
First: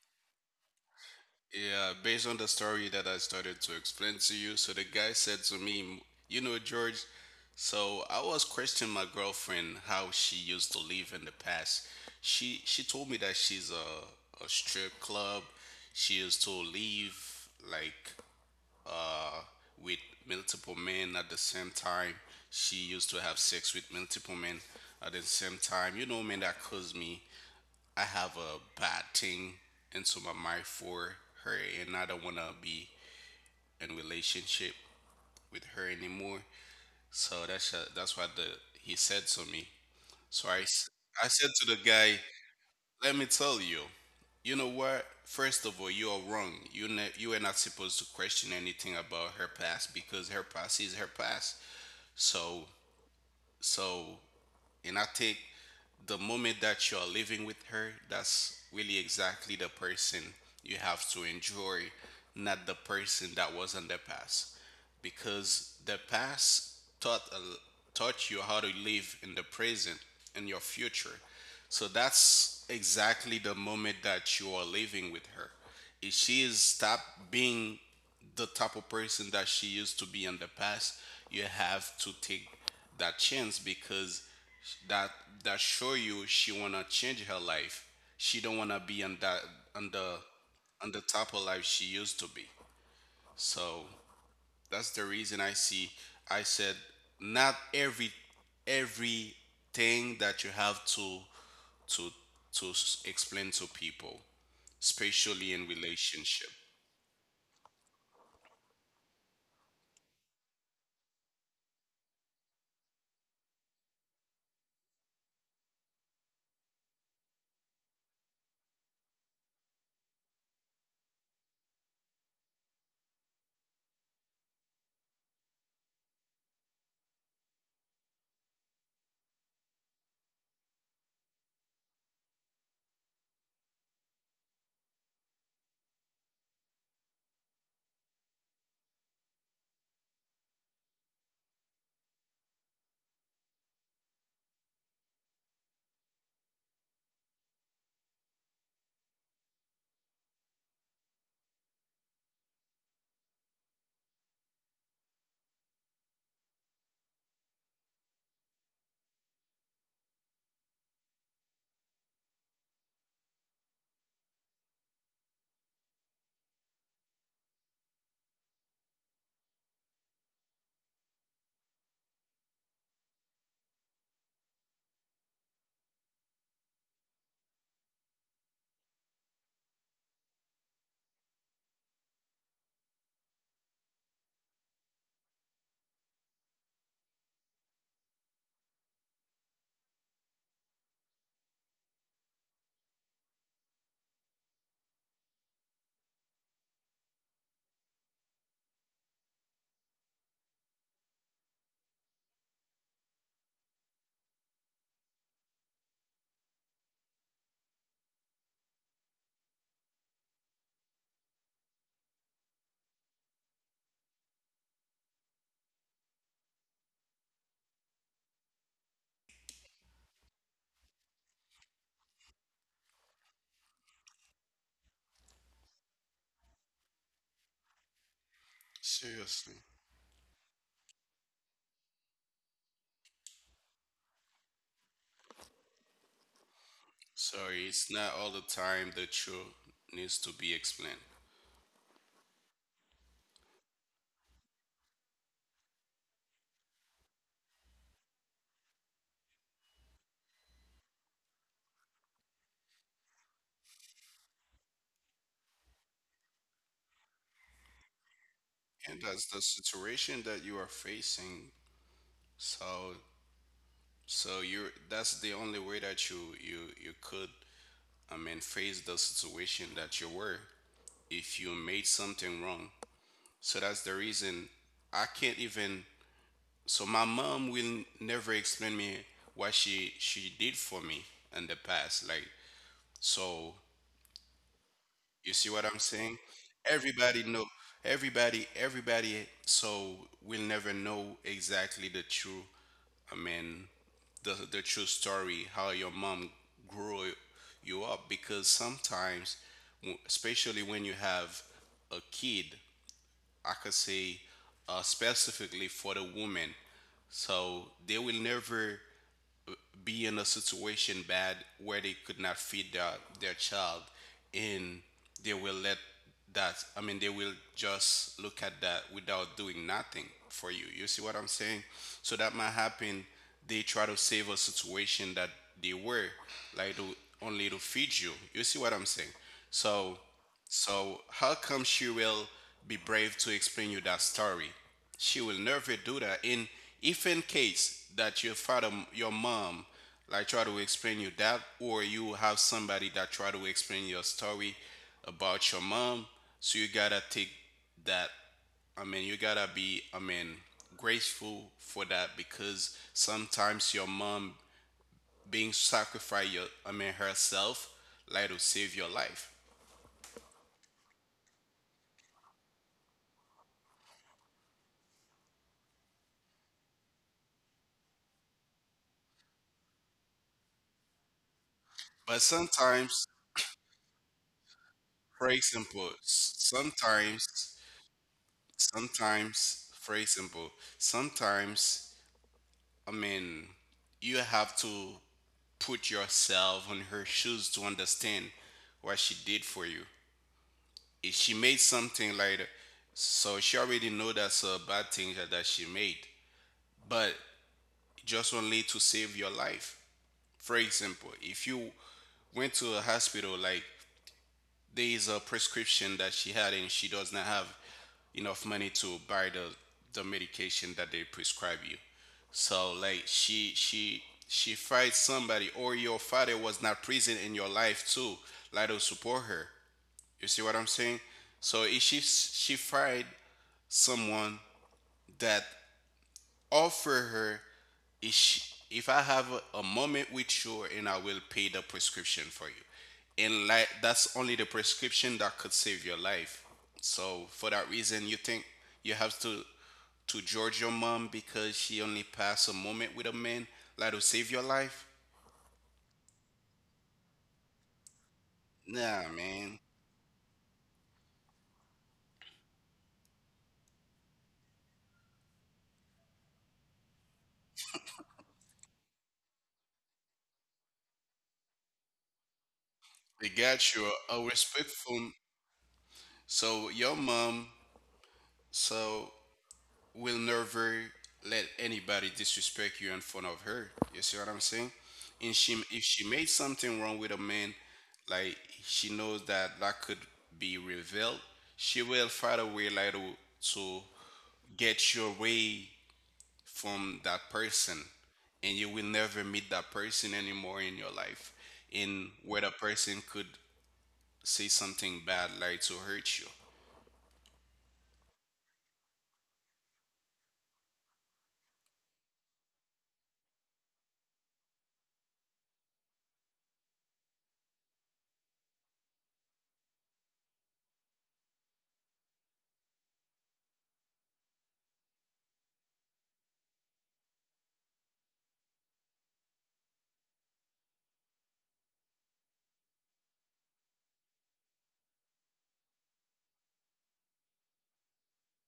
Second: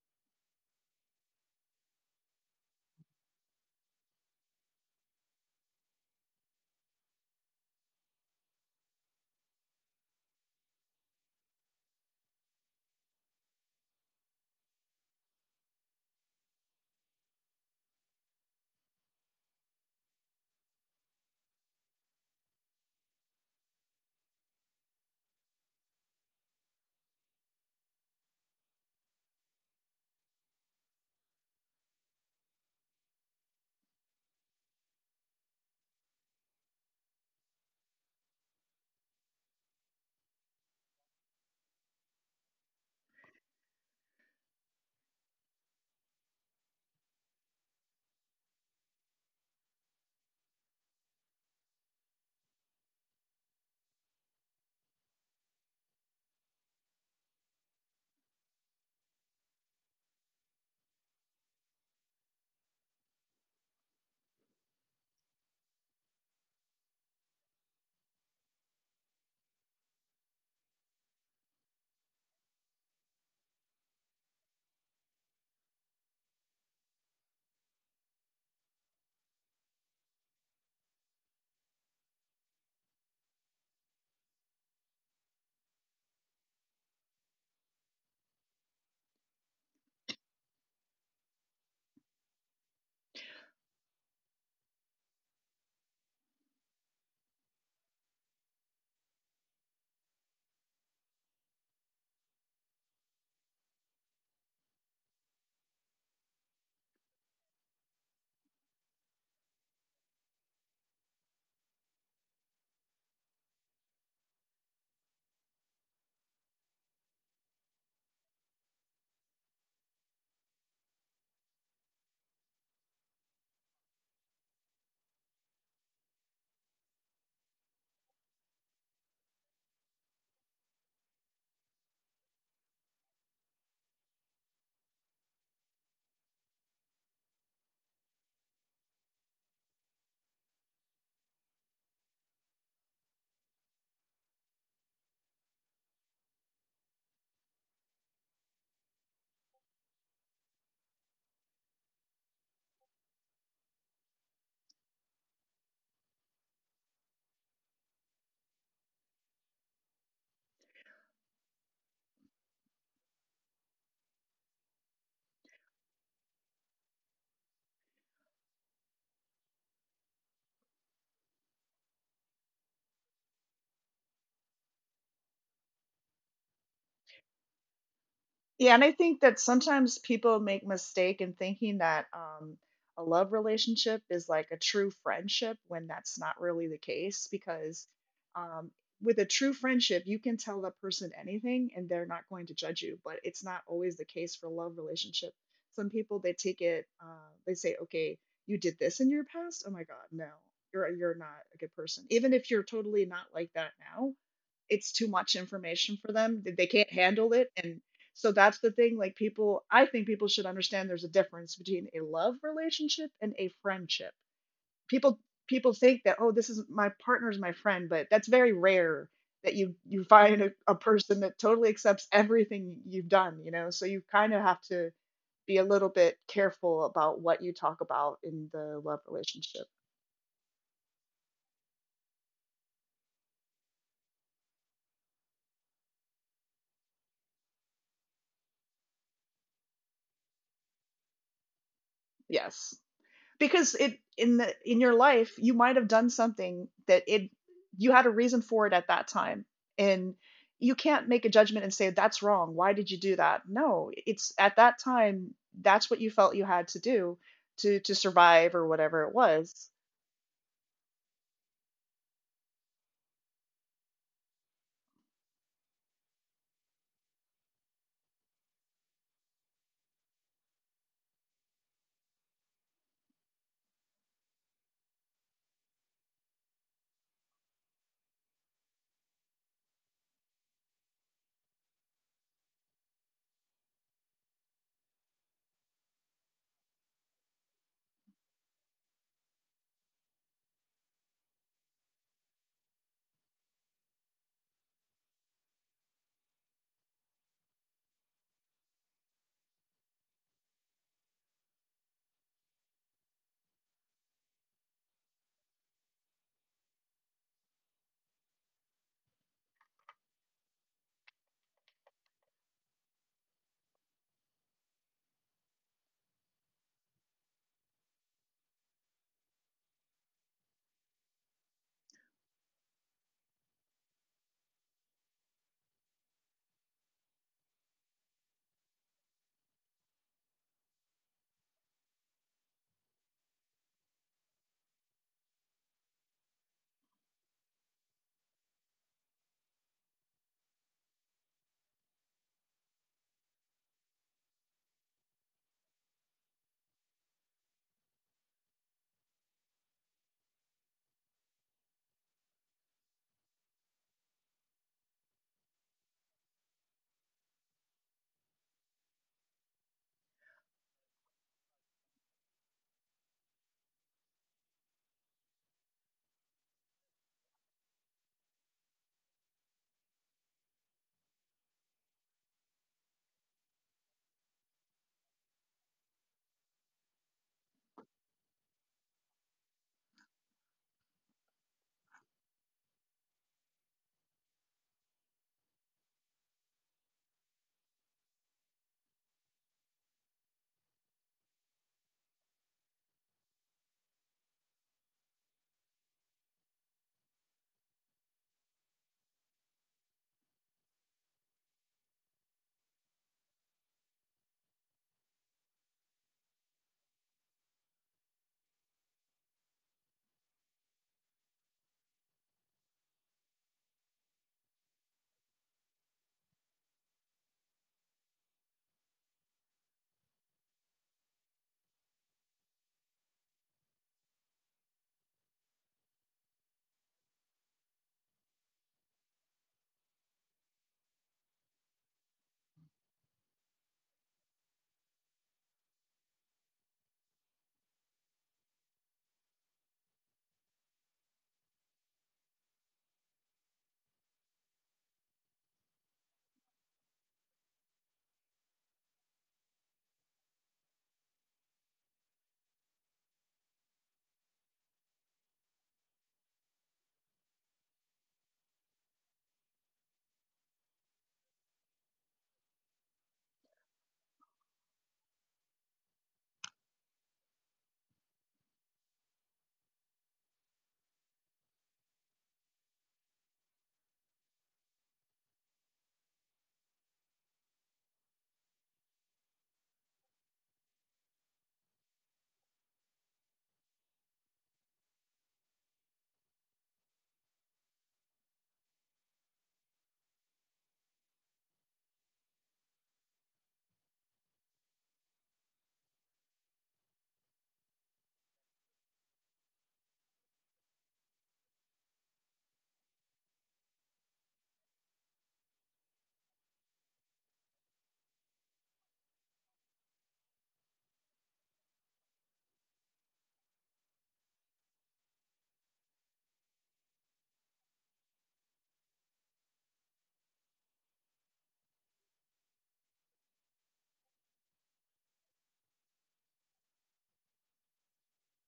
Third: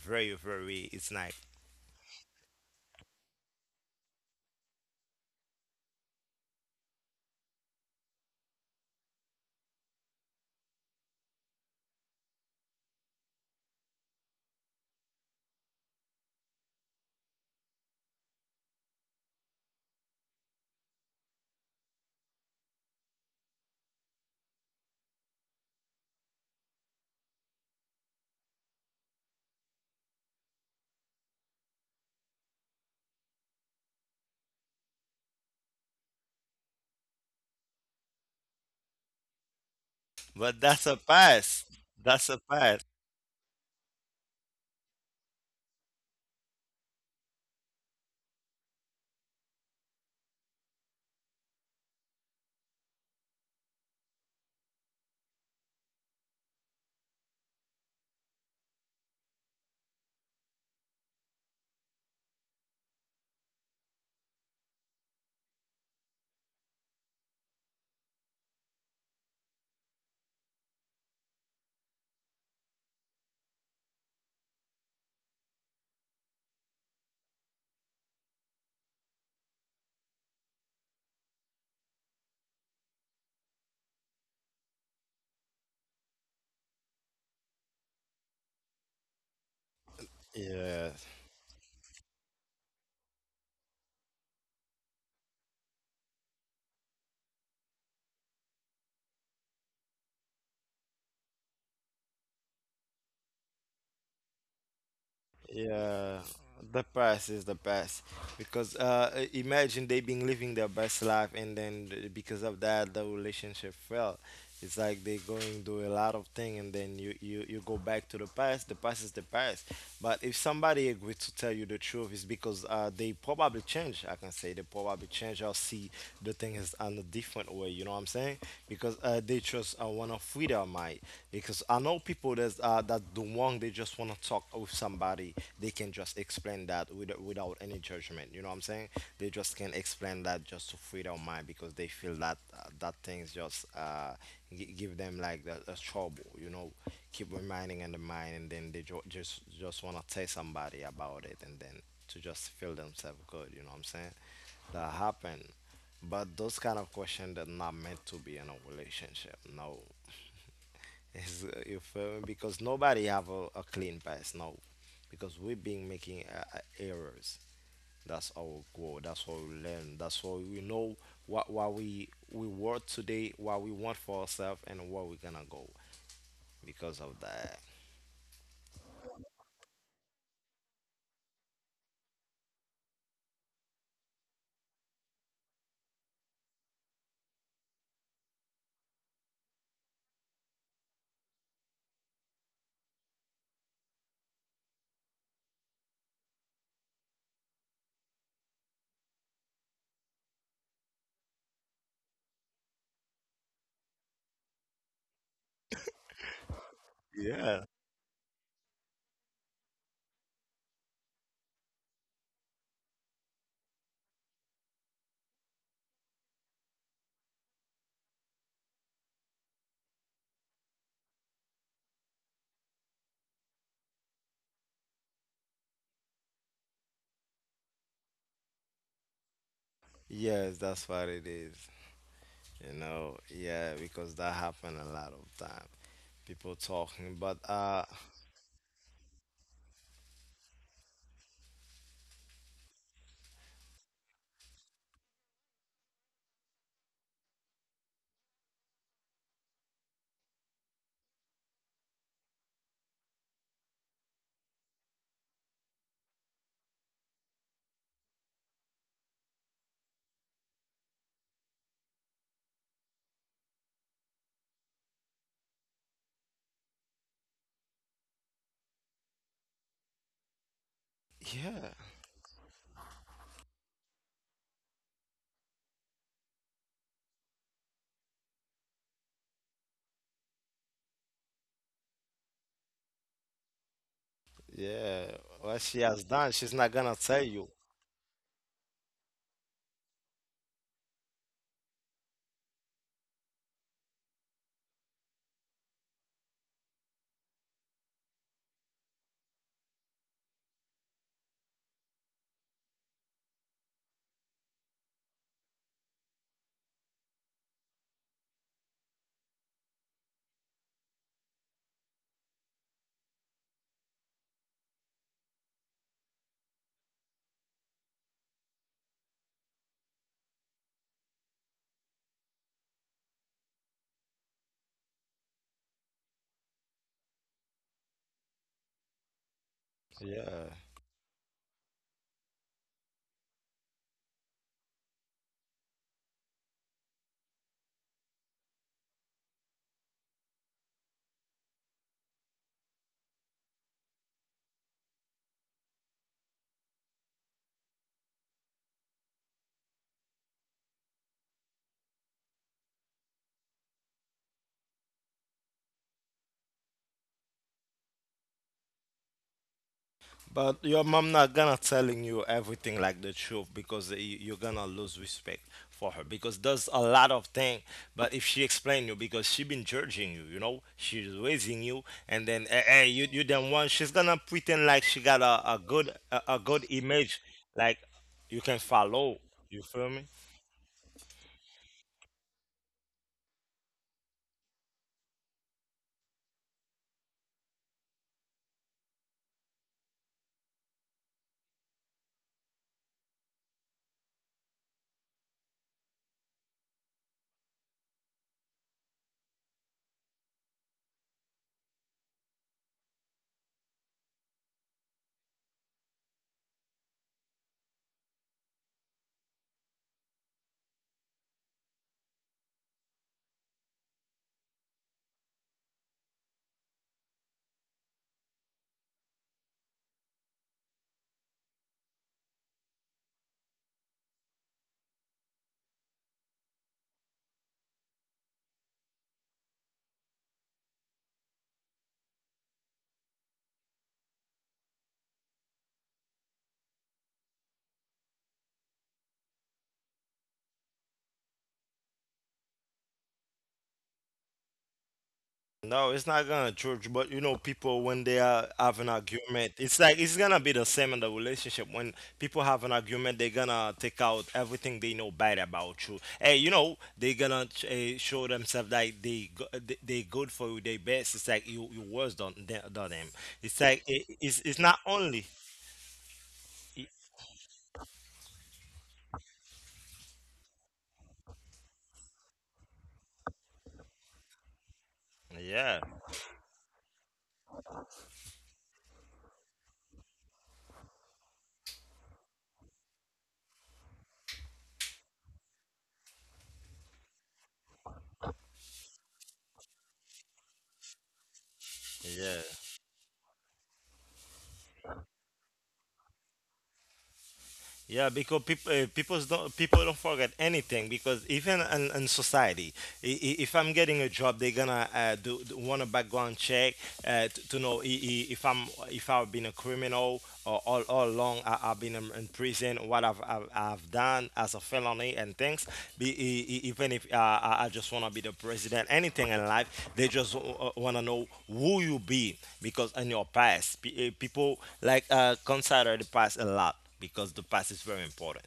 very, very, it's nice.
Yeah, based on the story that I started to explain to you, so the guy said to me, "You know, George, so I was questioning my girlfriend how she used to live in the past. She told me that she's a strip club. She used to live like uh with multiple men at the same time. She used to have sex with multiple men at the same time. You know, man, that caused me. I have a bad thing into my mind for her, and I don't want to be in relationship with her anymore." So that's, that's what the he said to me. So
But that's a
I said
pass.
to the guy,
That's a pass.
"Let me tell you, you know what? First of all, you are wrong. You are not supposed to question anything about her past because her past is her past." So so, and I think the moment that you're living with her, that's really exactly the person you have to enjoy, not the person that was in the past, because the past taught a l- taught you how to live in the present, in your future. So that's exactly the moment that you are living with her. If she is stop being the type of person that she used to be in the past, you have to take that chance because that that show you she wanna change her life. She don't wanna be on that, on the
Yeah.
on the type of life she used to be. So that's the reason I see. I said not everything that you have to to explain to people, especially in
Yeah,
relationship.
the past is the best. Because imagine they've been living their best life, and then because of that the relationship fell. It's like they going do a lot of thing, and then you go back to the past. The past is the past. But if somebody agreed to tell you the truth, it's because, they probably change. I can say they probably change, or see the thing is on a different way. You know what I'm saying? Because, they just, want to free their mind. Because I know people that, that the one they just want to talk with somebody, they can just explain that without any judgment. You know what I'm saying? They just can explain that just to free their mind, because they feel that, that things just, give them, like, the trouble. You know, keep reminding in the mind, and then they just want to tell somebody about it, and then to just feel themselves good. You know what I'm saying? That happen. But those kind of questions are not meant to be in a relationship. No. Is, you feel me? Because nobody have a clean pass now, because we've been making errors. That's our goal. That's what we learn. That's what we know. What we work today, what we want for ourselves, and where we're gonna go, because of that.
Yeah, and I think that sometimes people make mistake in thinking that a love relationship is like a true friendship, when that's not really the case. Because um, with a true friendship, you can tell the person anything and they're not going to judge you. But it's not always the case for a love relationship. Some people they take it, they say, "Okay, you did this in your past. Oh my God, no, you're not a good person." Even if you're totally not like that now, it's too much information for them. They can't handle it,
Yeah.
and so that's the thing. Like, people, I think people should understand there's a difference between a love relationship and a friendship. People people think that, oh, this is my partner's my friend, but that's very rare that you find a person that totally accepts everything you've done. You know, so you kind of have to be a little bit careful about what you talk about in the love
Seriously.
relationship.
Yes, that's what it is. You know, yeah, because that happened a lot of time. People talking, but,
Sorry, it's not all the time the truth needs to be explained.
Yes. Because it in the— in your life you might have done something that it you had a reason for it at that time. And you can't make a judgment and say, "That's wrong, why did you do that?" No, it's at that time that's what you felt you had to do to survive, or
And
whatever it
that's the
was.
situation that you are facing. So so you're that's the only way that you could I mean face the situation that you were if you
yeah,
made something wrong. So that's the reason I can't even. So my mom will never explain me what she did for me in the past. Like so,
yeah.
you see
What
what I'm
she has
saying?
done, she's not gonna
Everybody
tell
know.
you.
Everybody, everybody. So will never know exactly the true. I mean, the true story how your mom grew you up because sometimes, especially when you have a kid I could say specifically for the woman. So they will never be in a situation bad where they could not feed their child and they will let that I mean they will just look at that without doing nothing for you. You see what I'm saying? So that might happen they try to save a situation that they were like to only to feed you. You see what I'm saying? So
Yeah.
so, how come she will be brave to explain you that story? She will never do that. And if in case that your mom, like try to explain you that, or you have somebody that try to explain your story about your mom, so you gotta take that. I mean, you gotta be, I mean, grateful for that because sometimes your mom being sacrificed, your, I mean, herself, like to save your life.
But your mom not gonna telling you everything like the truth, because you're gonna lose respect for her, because there's a lot of thing. But if she explain you, because she been judging you, you know, she's raising you,
But
and then,
sometimes
you you then one she's gonna pretend like she got
phrase simple.
a good image,
Sometimes,
like, you can follow. You
sometimes,
feel me?
phrase simple. Sometimes, I mean, you have to put yourself in her shoes to understand what she did for you. If she made something like that, so she already know that's a bad thing that she made, but just only to save your life. For example, if you went to a hospital, like there is a prescription that she had and she does not have enough money to buy the medication that they prescribe you so like she she fights somebody or your father was not present in your life too like to support her, you see what I'm saying? So if she fight someone that offer her, if, she, if I have a moment with you and I will pay the prescription for you. And like that's only the prescription that could save your life. So for that reason you think you have to judge your mom because she only passed a moment with a man that will save your life?
No, it's not gonna change. But you know, people when they are have an
Nah
argument,
man.
it's like it's gonna be the same in the relationship. When people have an argument, they're gonna take out everything they know bad about you. Hey, you know, they gonna, show themselves like they good for you, they best. It's like you worse than them.
We
It's
got
like
you a
it's not
respectful
only.
so your mom so will never let anybody disrespect you in front of her. You see what I'm saying? And she,
Yeah,
if she made something wrong with a man, like she knows that that could be revealed, she will find a way like to get your way from that person, and you will never meet that person anymore in your life. And where
yeah.
the person could say something bad, like to hurt you.
Yeah, because people don't forget anything, because even in society, if I'm getting a job, they're gonna, do want a background check, to know I- if I'm if I've been a criminal, or all along I've been in prison, what I've done as a felony and things. Even if, I just wanna be the president, anything in life, they just, wanna know who you be, because in your past, people like, consider the past a lot, because the past is very important.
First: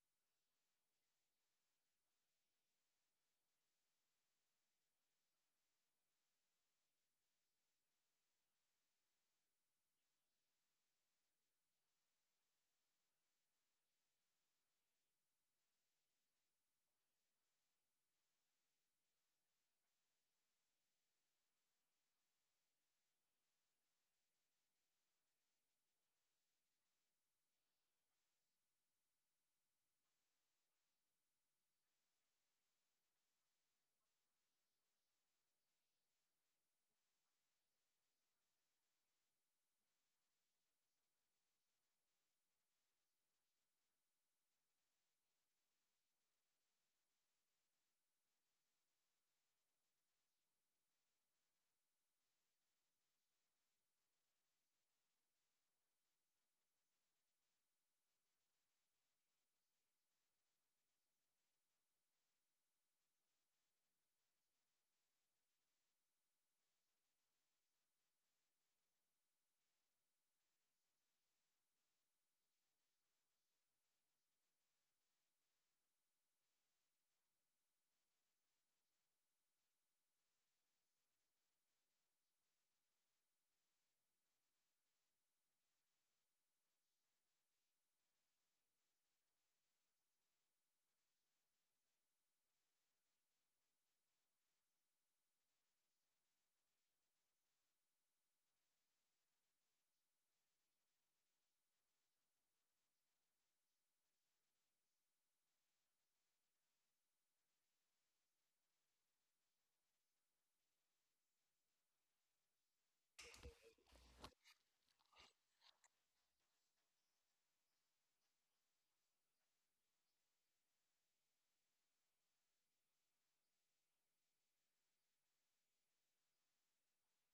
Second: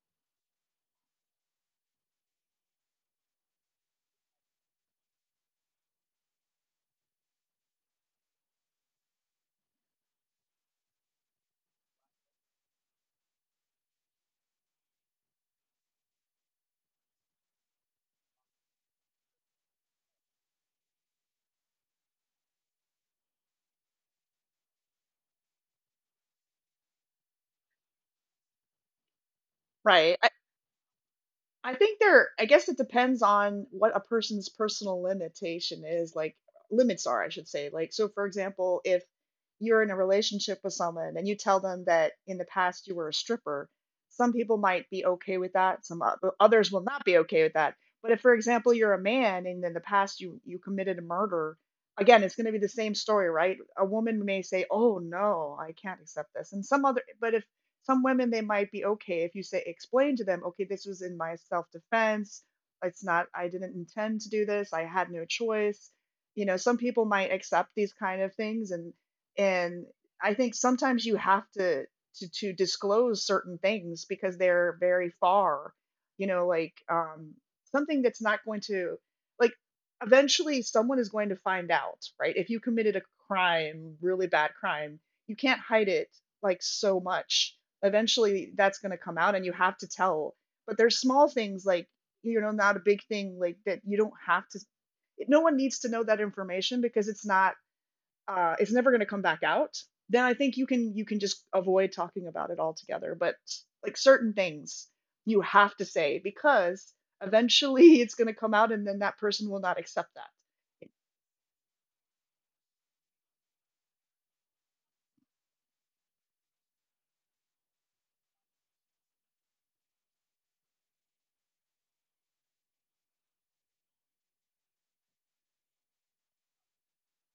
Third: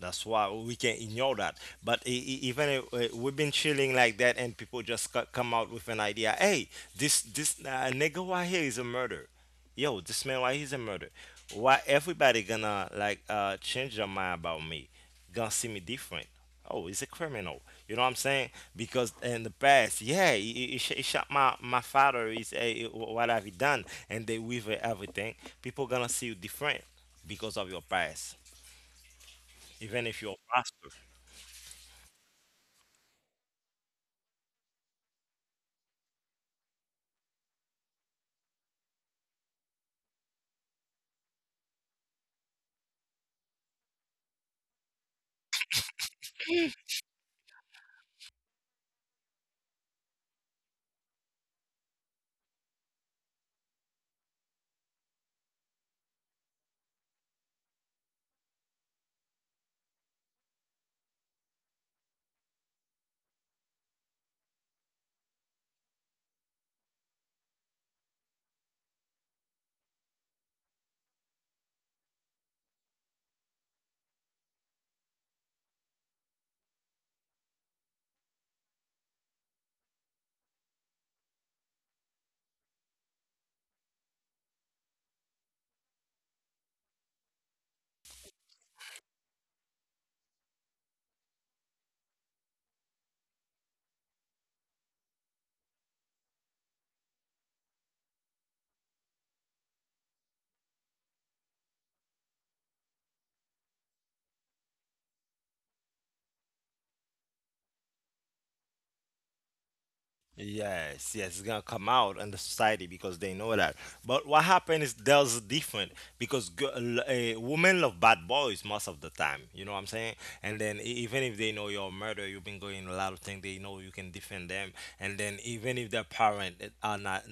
That's why we can't ignore that. But even if, we've been chilling like that, and people just come out with an idea, hey, this nigga right here is a murderer. Yo, this man right here is a murderer. Why everybody gonna, like, change their mind about me? Gonna see me different? Oh, he's a criminal. You know what I'm saying? Because in the past, yeah, he shot my father. Is, what have he done? And they with everything. People gonna see you different because of your past, even
Right.
if
I,
you're a pastor.
I think I guess it depends on what a person's personal limitation is, like, limits are, I should say. Like, so for example, if you're in a relationship with someone and you tell them that in the past you were a stripper, some people might be okay with that, some others will not be okay with that. But if, for example, you're a man and in the past you committed a murder, again, it's going to be the same story, right? A woman may say, "Oh no, I can't accept this," and some other. But if some women, they might be okay if you say, explain to them, okay, this was in my self defense, it's not— I didn't intend to do this, I had no choice. You know, some people might accept these kind of things, and I think sometimes you have to to disclose certain things because they're very far— you know, like, something that's not going to— like, eventually someone is going to find out, right? If you committed a crime, really bad crime, you can't hide it, like, so much. Eventually that's going to come out and you have to tell. But there's small things like, you know, not a big thing like that, you don't have to— no one needs to know that information because it's not— it's never going to come back out, then I think you can just avoid talking about it altogether. But like, certain things you have to say because eventually it's going to come out, and then that person will not accept that.
Yes, yes, it's gonna come out in the society because they know that. But what happened is there's different, because women love bad boys most of the time. You know what I'm saying? And then even if they know you're a murderer, you've been going a lot of things. They know you can defend them. And then even if their parents are not,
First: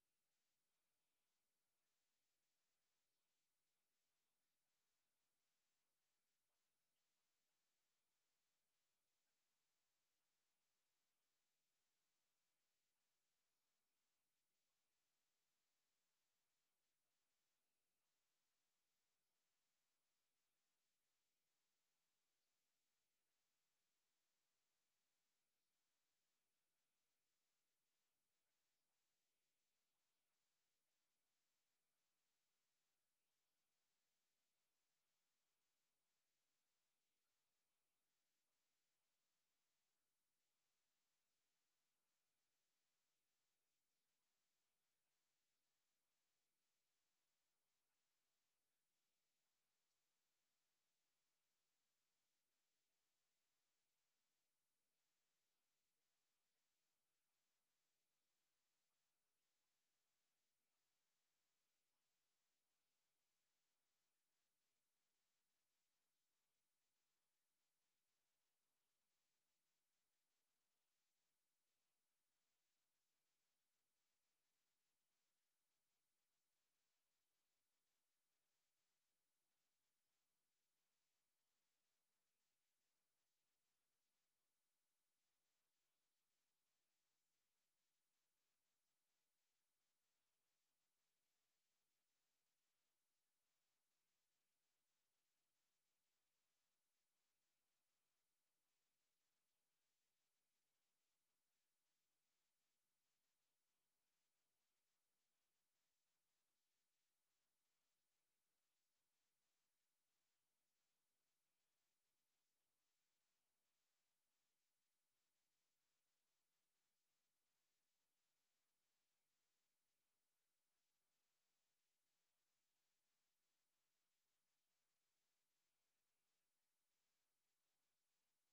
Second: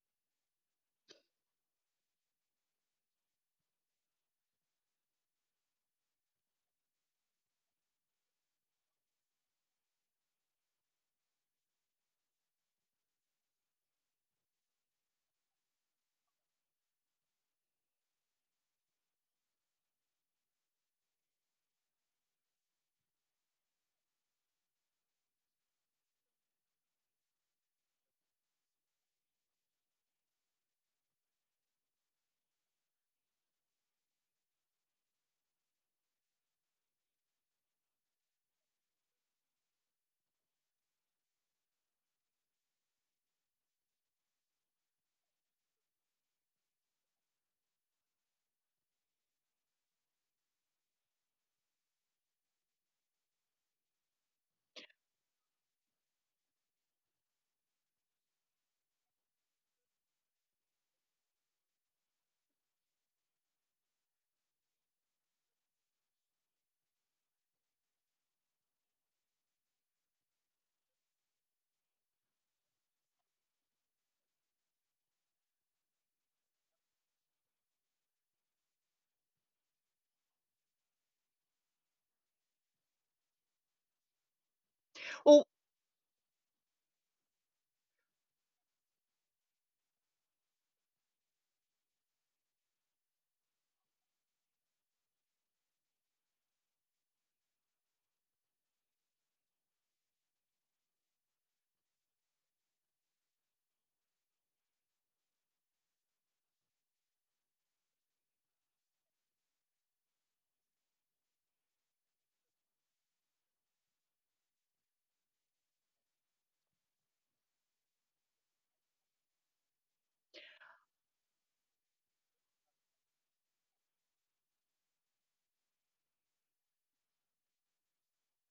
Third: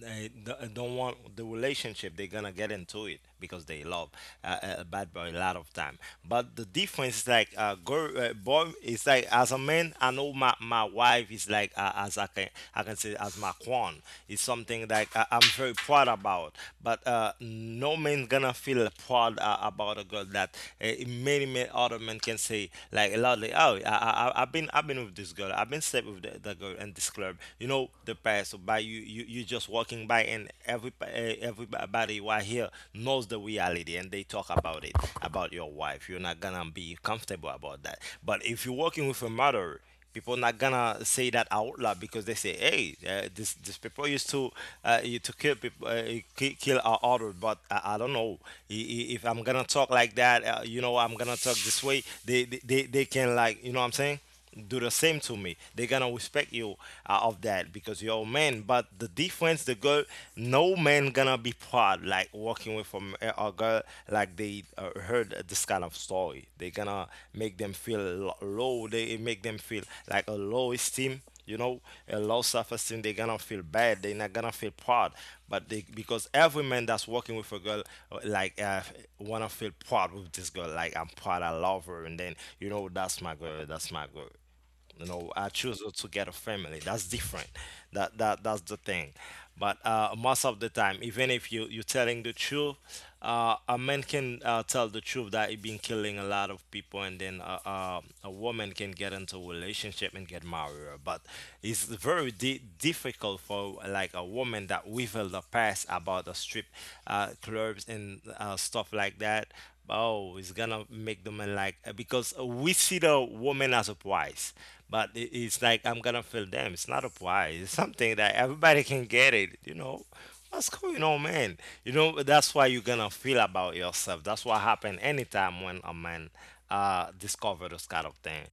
they don't want the relationship, they're gonna get into it because they love, a bad boy a lot of time. But the difference is like, girl, boy is like, as a man, I know my wife is like, as I can say, as my queen. It's something like I'm very proud about. But, no man gonna feel proud, about a girl that, many, many other men can say, like a lot, like, oh, I- have been I've been with this girl, I've been slept with the girl in this club. You know the past by. So by you just walking by, and everybody who are here knows the reality, and they talk about it about your wife, you're not gonna be comfortable about that. But if you're working with a mother, people not gonna say that out loud, because they say, hey, this people used to, you to kill people, kill our order, but I don't know if I'm gonna talk like that, you know, I'm gonna talk this way, they can, like, you know what I'm saying, do the same to me. They're gonna respect you, of that, because you're a man. But the difference, the girl, no man gonna be proud like walking with from a girl, like, they, heard this kind of story. They gonna make them feel low. They make them feel like a low esteem, you know, a low self-esteem. They're gonna feel bad, they're not gonna feel proud. But they because every man that's working with a girl, uh, like uh, wanna feel proud with this girl. Like, I'm proud, I love her. And then, you know, that's my girl, that's my girl. You know,
Well,
I choose to get a family. That's different That's the thing. But most of the time, even if you're telling the truth, a man can tell the truth that he been killing a lot of people, and then a woman can get into a relationship and get married. But it's very difficult for like a woman that reveal the past about the strip clubs and stuff like that. Oh, it's gonna make the man, like, because we see the woman as a prize. But it's like I'm gonna feel them. It's not a prize. It's something that everybody can get it, you know. What's going on, man? You know, that's why you're gonna feel about yourself. That's what happened anytime when a man discover this kind of thing.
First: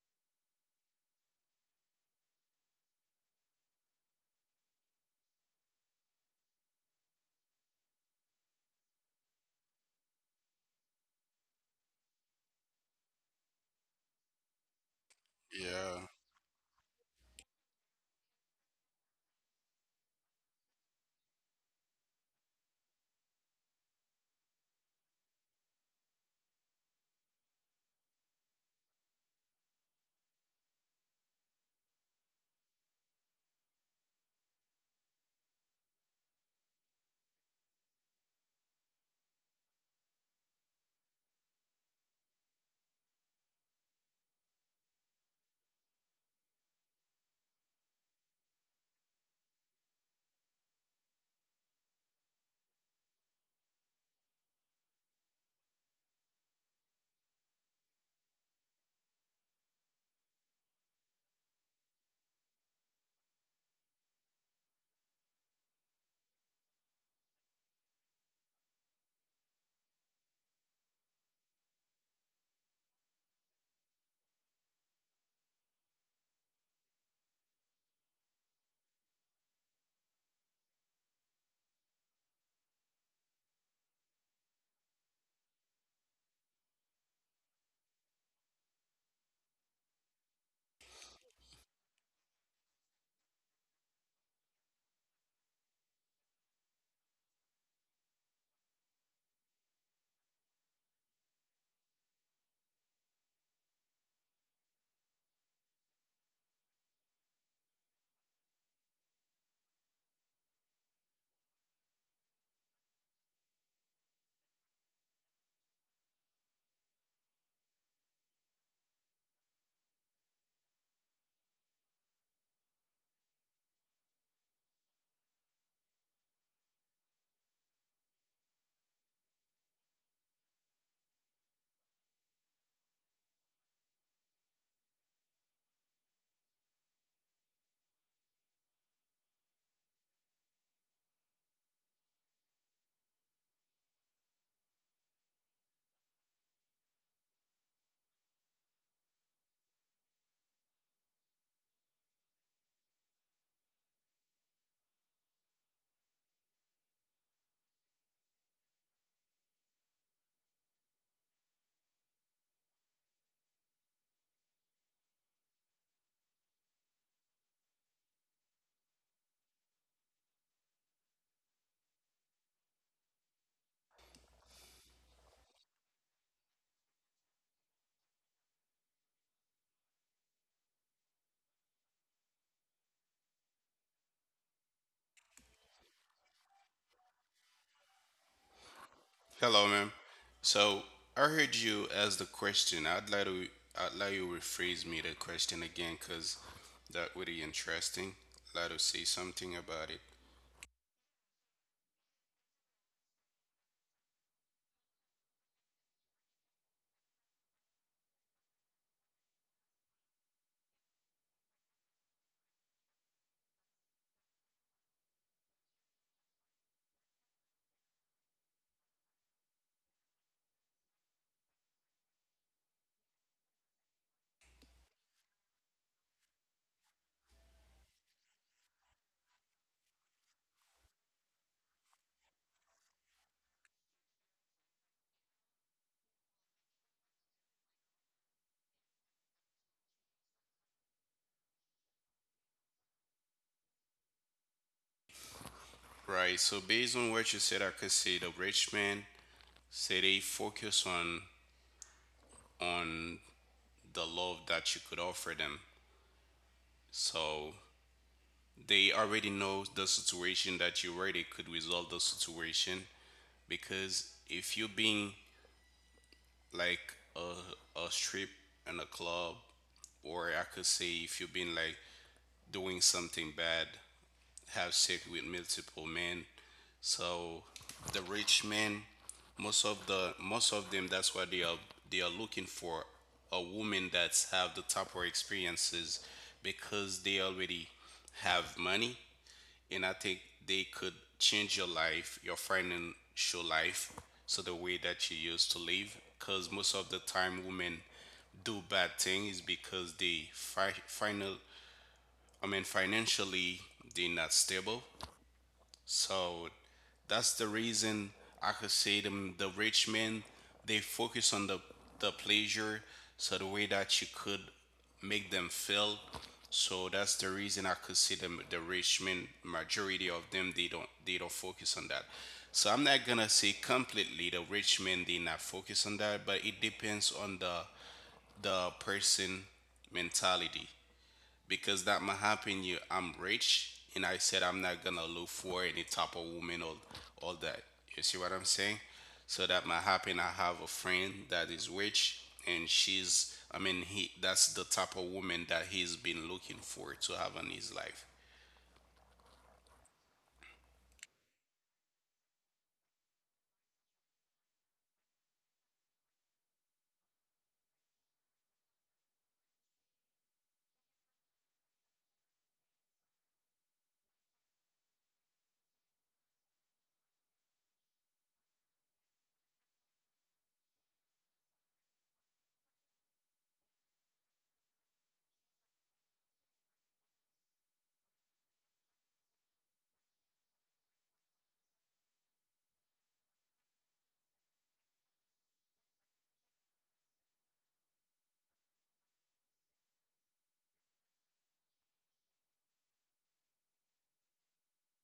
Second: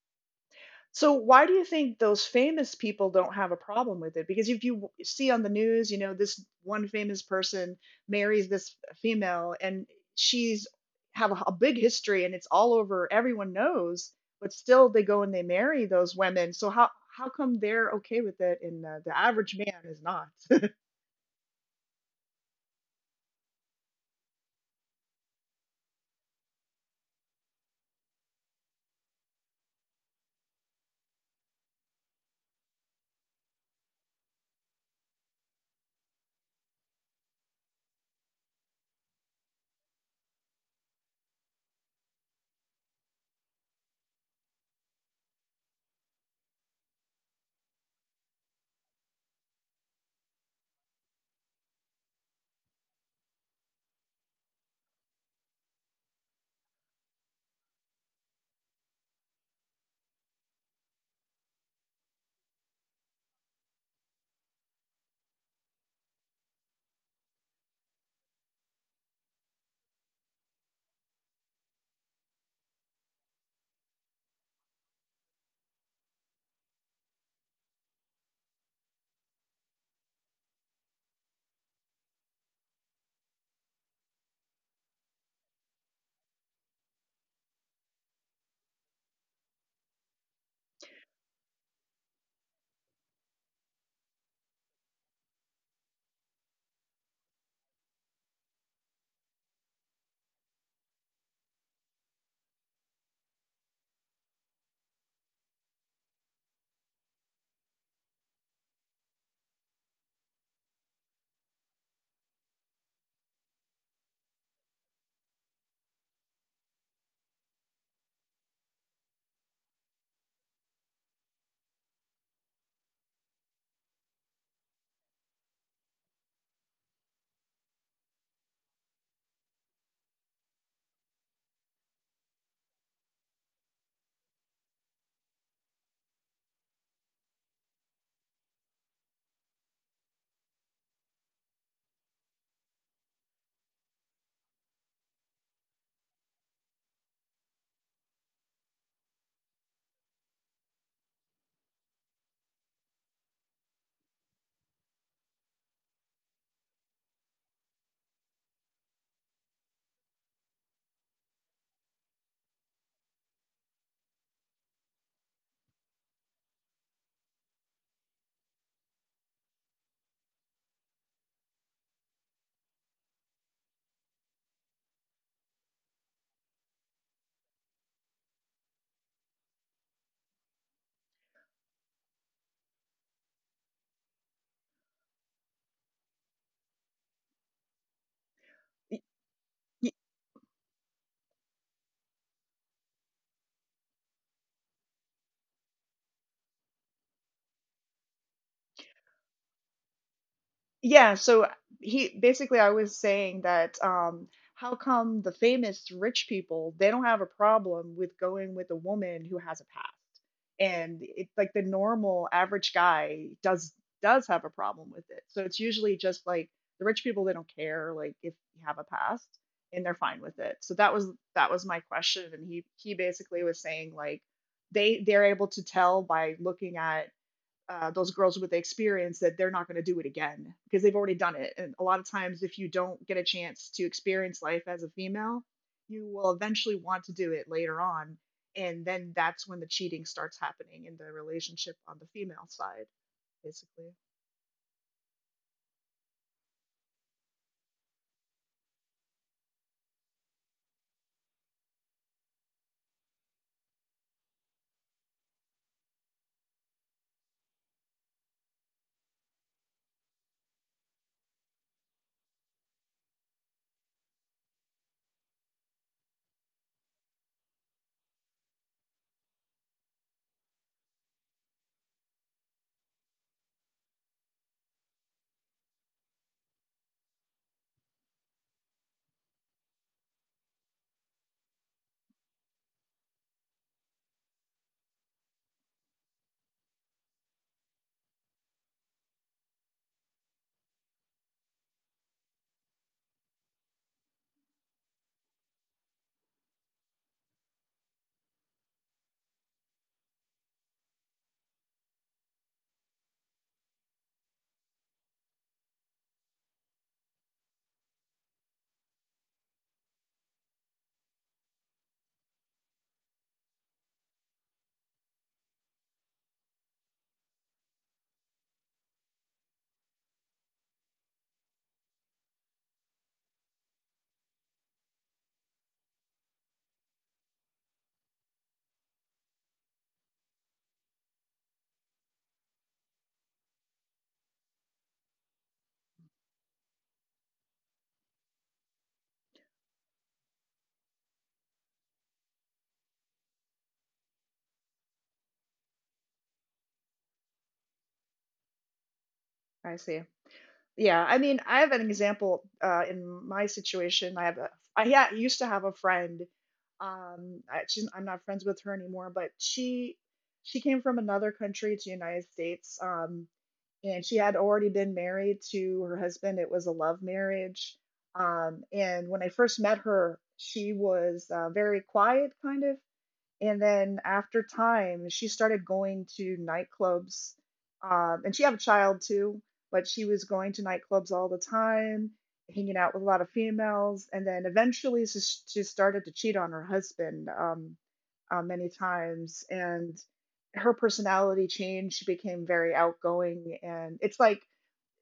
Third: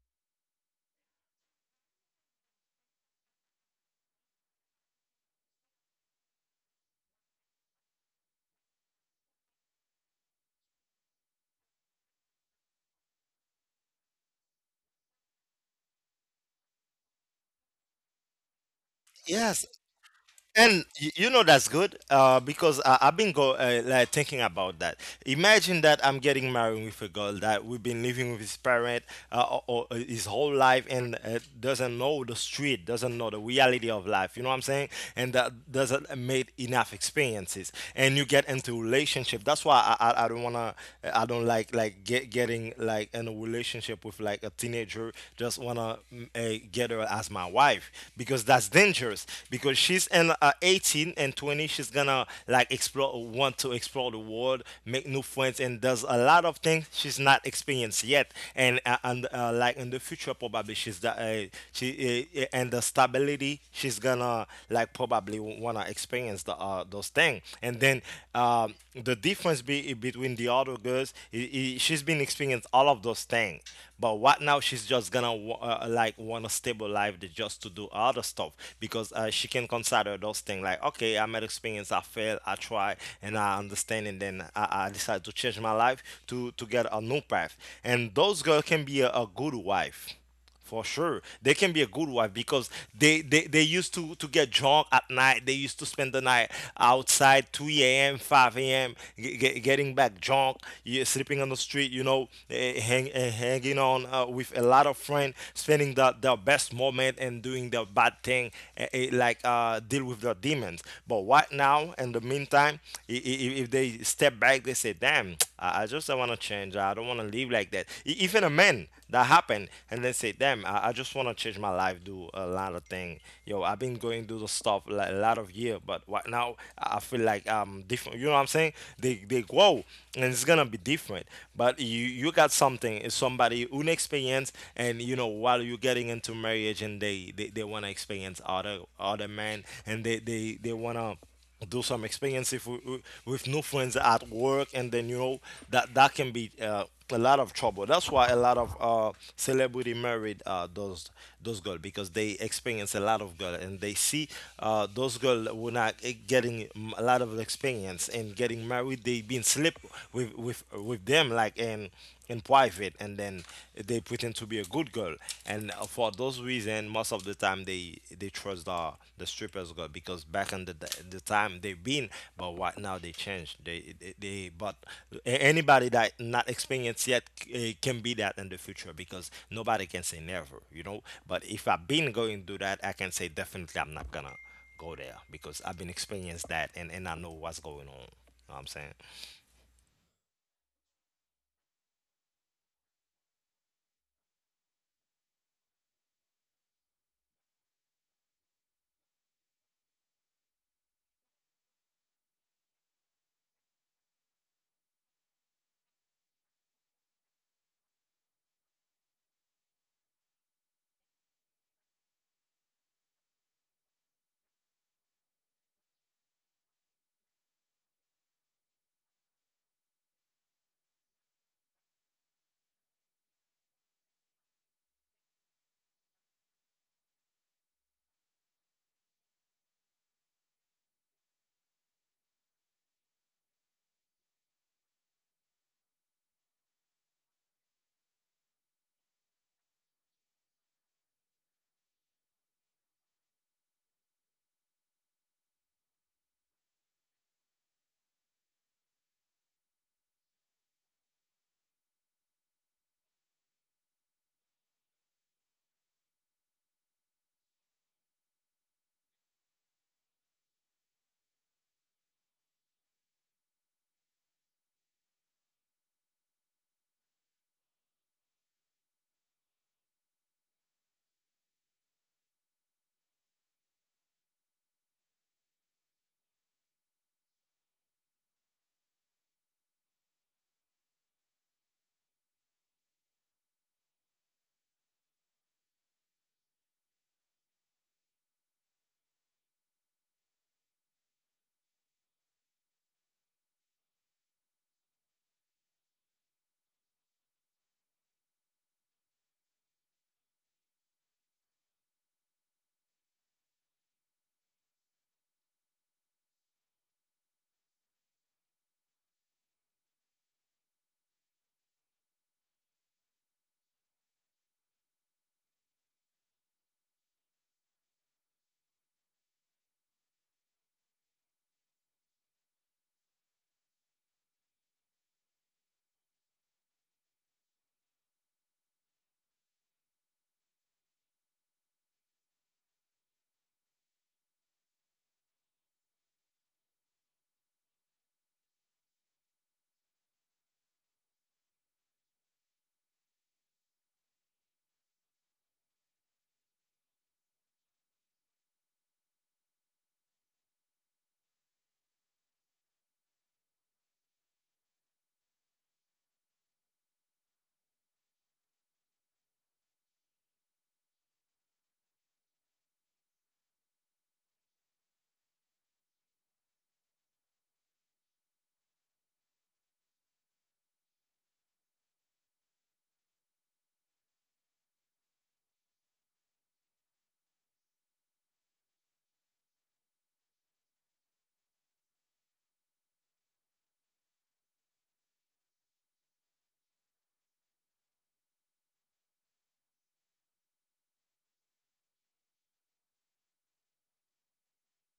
so why do you think those famous people don't have a problem with it? Because if you see on the news, you know, this one famous person marries this female and she's have a big history and it's all over, everyone knows, but still they go and they marry
Yeah.
those women. So how come they're okay with it and the average
Yes.
man is not?
And you know that's good, because I've been go like thinking about that. Imagine that I'm getting married with a girl that we've been living with his parent, or his whole life, and doesn't know the street, doesn't know the reality of life. You know what I'm saying? And that doesn't made enough experiences. And you get into relationship. That's why I don't wanna. I don't getting like in a relationship with like a teenager. Just wanna get her as my wife, because that's dangerous, because she's in 18 and 20. She's gonna like explore want to explore the world, make new friends, and does a lot of things she's not experienced yet, and like in the future, probably she's the she and the stability, she's gonna like probably wanna experience the those things. And then the difference between the other girls, I she's been experienced all of those things. But what now, she's just gonna like want a stable life, to just to do other stuff, because she can consider those things like, okay, I made experience, I failed, I try, and I understand, and then I decide to change my life to get a new path. And those girls can be a good wife. For sure, they can be a good wife, because they used to get drunk at night. They used to spend the night outside, 2 a.m., 5 a.m., getting back drunk, yeah, sleeping on the street, you know, hanging on with a lot of friends, spending their best moment and doing the bad thing, like, deal with their demons. But right now, in the meantime, if they step back, they say, damn, I want to change. I don't want to live like that. Even a man that happened and then say, damn, I just want to change my life, do a lot of thing. Yo, I've been going through the stuff like, a lot of year, but right now I feel like I'm different. You know what I'm saying? They grow, and it's gonna be different. But you got something. It's somebody inexperienced, and you know, while you're getting into marriage, and they want to experience other men, and they want to do some expensive with new friends at work, and then you know, that can be a lot of trouble. That's why a lot of celebrity married those girls, because they experience a lot of girl, and they see those girls were not getting a lot of experience and getting married. They been sleep with them, like, and in private, and then they pretend to be a good girl. And for those reason, most of the time, they trust the strippers girl, because back in the time they've been. But right now they changed. They But anybody that not experienced yet, can be that in the future, because nobody can say never, you know. But if I've been going through that, I can say definitely I'm not gonna go there, because I've been experienced that, and I know what's going on. You know what I'm saying?
Hello, ma'am. So I heard you ask the question. I'd like to I'd like you rephrase me the question again, cause that would be interesting. I'd like to say something about it.
Yeah, so he basically I was saying that how come the famous rich people they don't have a problem with going with a woman who has a past? And it's like the normal average guy does have a problem with it. So it's usually just like the rich people they don't care, like, if you have a past and they're fine with it. So that was my question and he basically was saying like, they're able to tell by looking at those girls with the experience that they're not going to do it again because they've already done it. And a lot of times, if you don't get a chance to experience life as a female, you will eventually want to do it later on. And then that's when the cheating starts happening in the relationship on the female side, basically.
Right. So based on what you said, I could say the rich man say they focus on the love that you could offer them. So they already know the situation that you already could resolve the situation because if you being like a strip and a club, or I could say if you've been like doing something bad, have sex with multiple men. So the rich men, most of the most of them, that's what they are looking for a woman that's have the type of experiences because they already have money and I think they could change your life, your financial life, so the way that you used to live. Because most of the time, women do bad things because they final, I mean, financially they're not stable. So that's the reason I could say them the rich men they focus on the pleasure so the way that you could make them feel. So that's the reason I could say them the rich men majority of them they don't focus on that. So I'm not gonna say completely the rich men they not focus on that, but it depends on the person mentality because that might happen you I'm rich and I said I'm not gonna look for any type of woman or all that, you see what I'm saying? So that might happen I have a friend that is rich and she's I mean he that's the type of woman that he's been looking for to have in his life.
I see. Yeah, I mean, I have an example in my situation. I, yeah, used to have a friend. I'm not friends with her anymore, but she came from another country to the United States. And she had already been married to her husband. It was a love marriage. And when I first met her, she was very quiet, kind of. And then after time, she started going to nightclubs. And she had a child too, but she was going to nightclubs all the time, hanging out with a lot of females. And then eventually she started to cheat on her husband many times. And her personality changed. She became very outgoing. And it's like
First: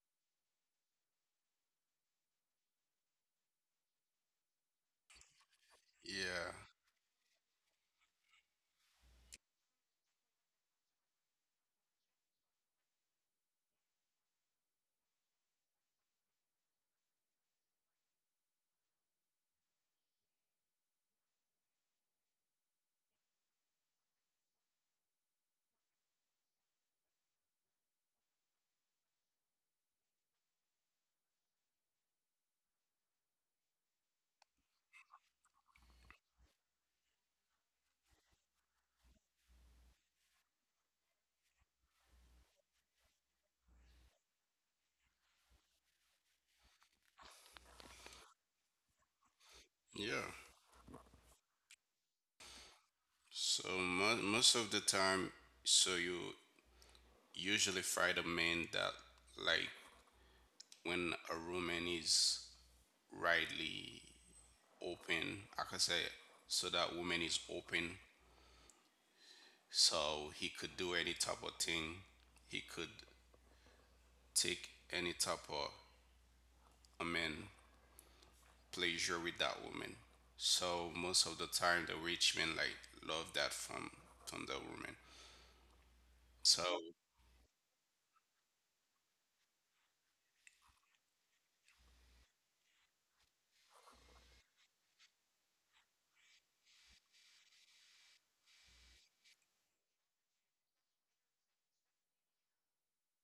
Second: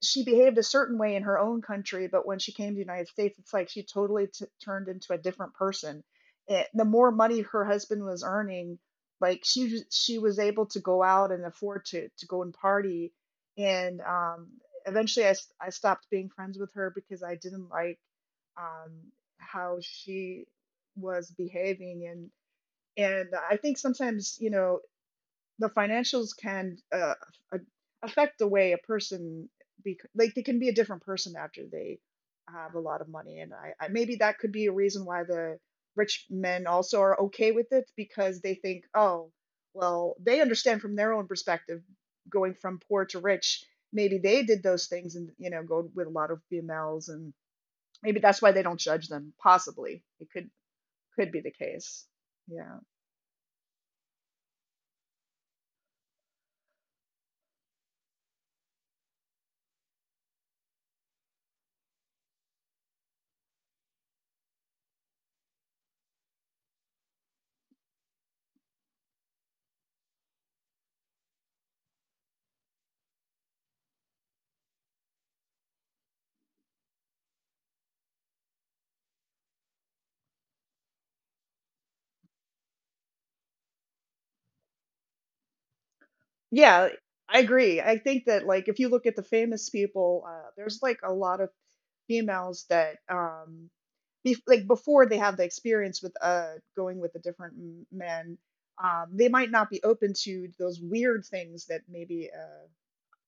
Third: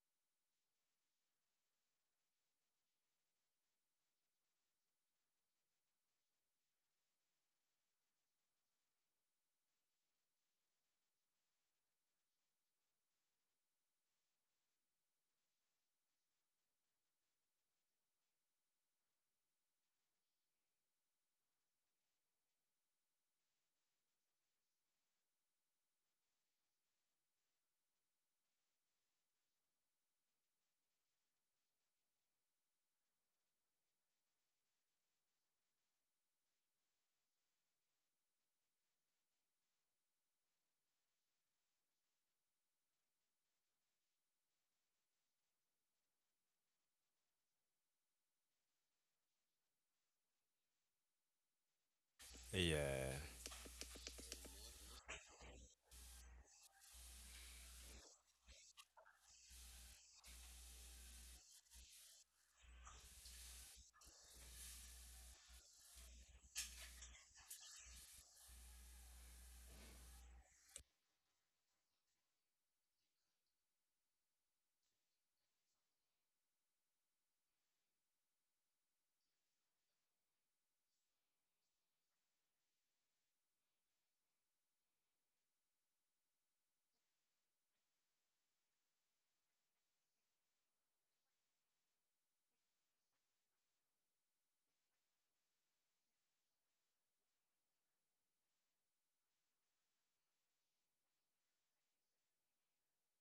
she behaved a certain way in her own country, but when she came to the United States, it's like she totally turned into a different person.
Yeah,
The more money her husband was earning, like, she was able to go out and afford to go and party. And eventually, I stopped being friends with her because I didn't like um, how she was behaving. And I think sometimes, you know, the financials can a- affect the way a person be, like, they can be a different person after they have a lot of money. And I maybe that could be a reason why the rich men also are okay with it, because they think, oh well, they understand from their own perspective, going from poor to rich, maybe they did those things and, you know, go with a lot of females, and maybe that's why they don't judge them. Possibly it
yeah.
could be the case, yeah.
Yeah.
So most of the time so you usually find a man that like when a woman is rightly open. Like I could say so that woman is open, so he could do any type of thing. He could take any type of I mean pleasure with that woman. So most of the time, the rich men like love that from the woman. So
Yeah, I agree. I think that, like, if you look at the famous people, there's like a lot of females that bef like, before they have the experience with going with the different men, they might not be open to those weird things that maybe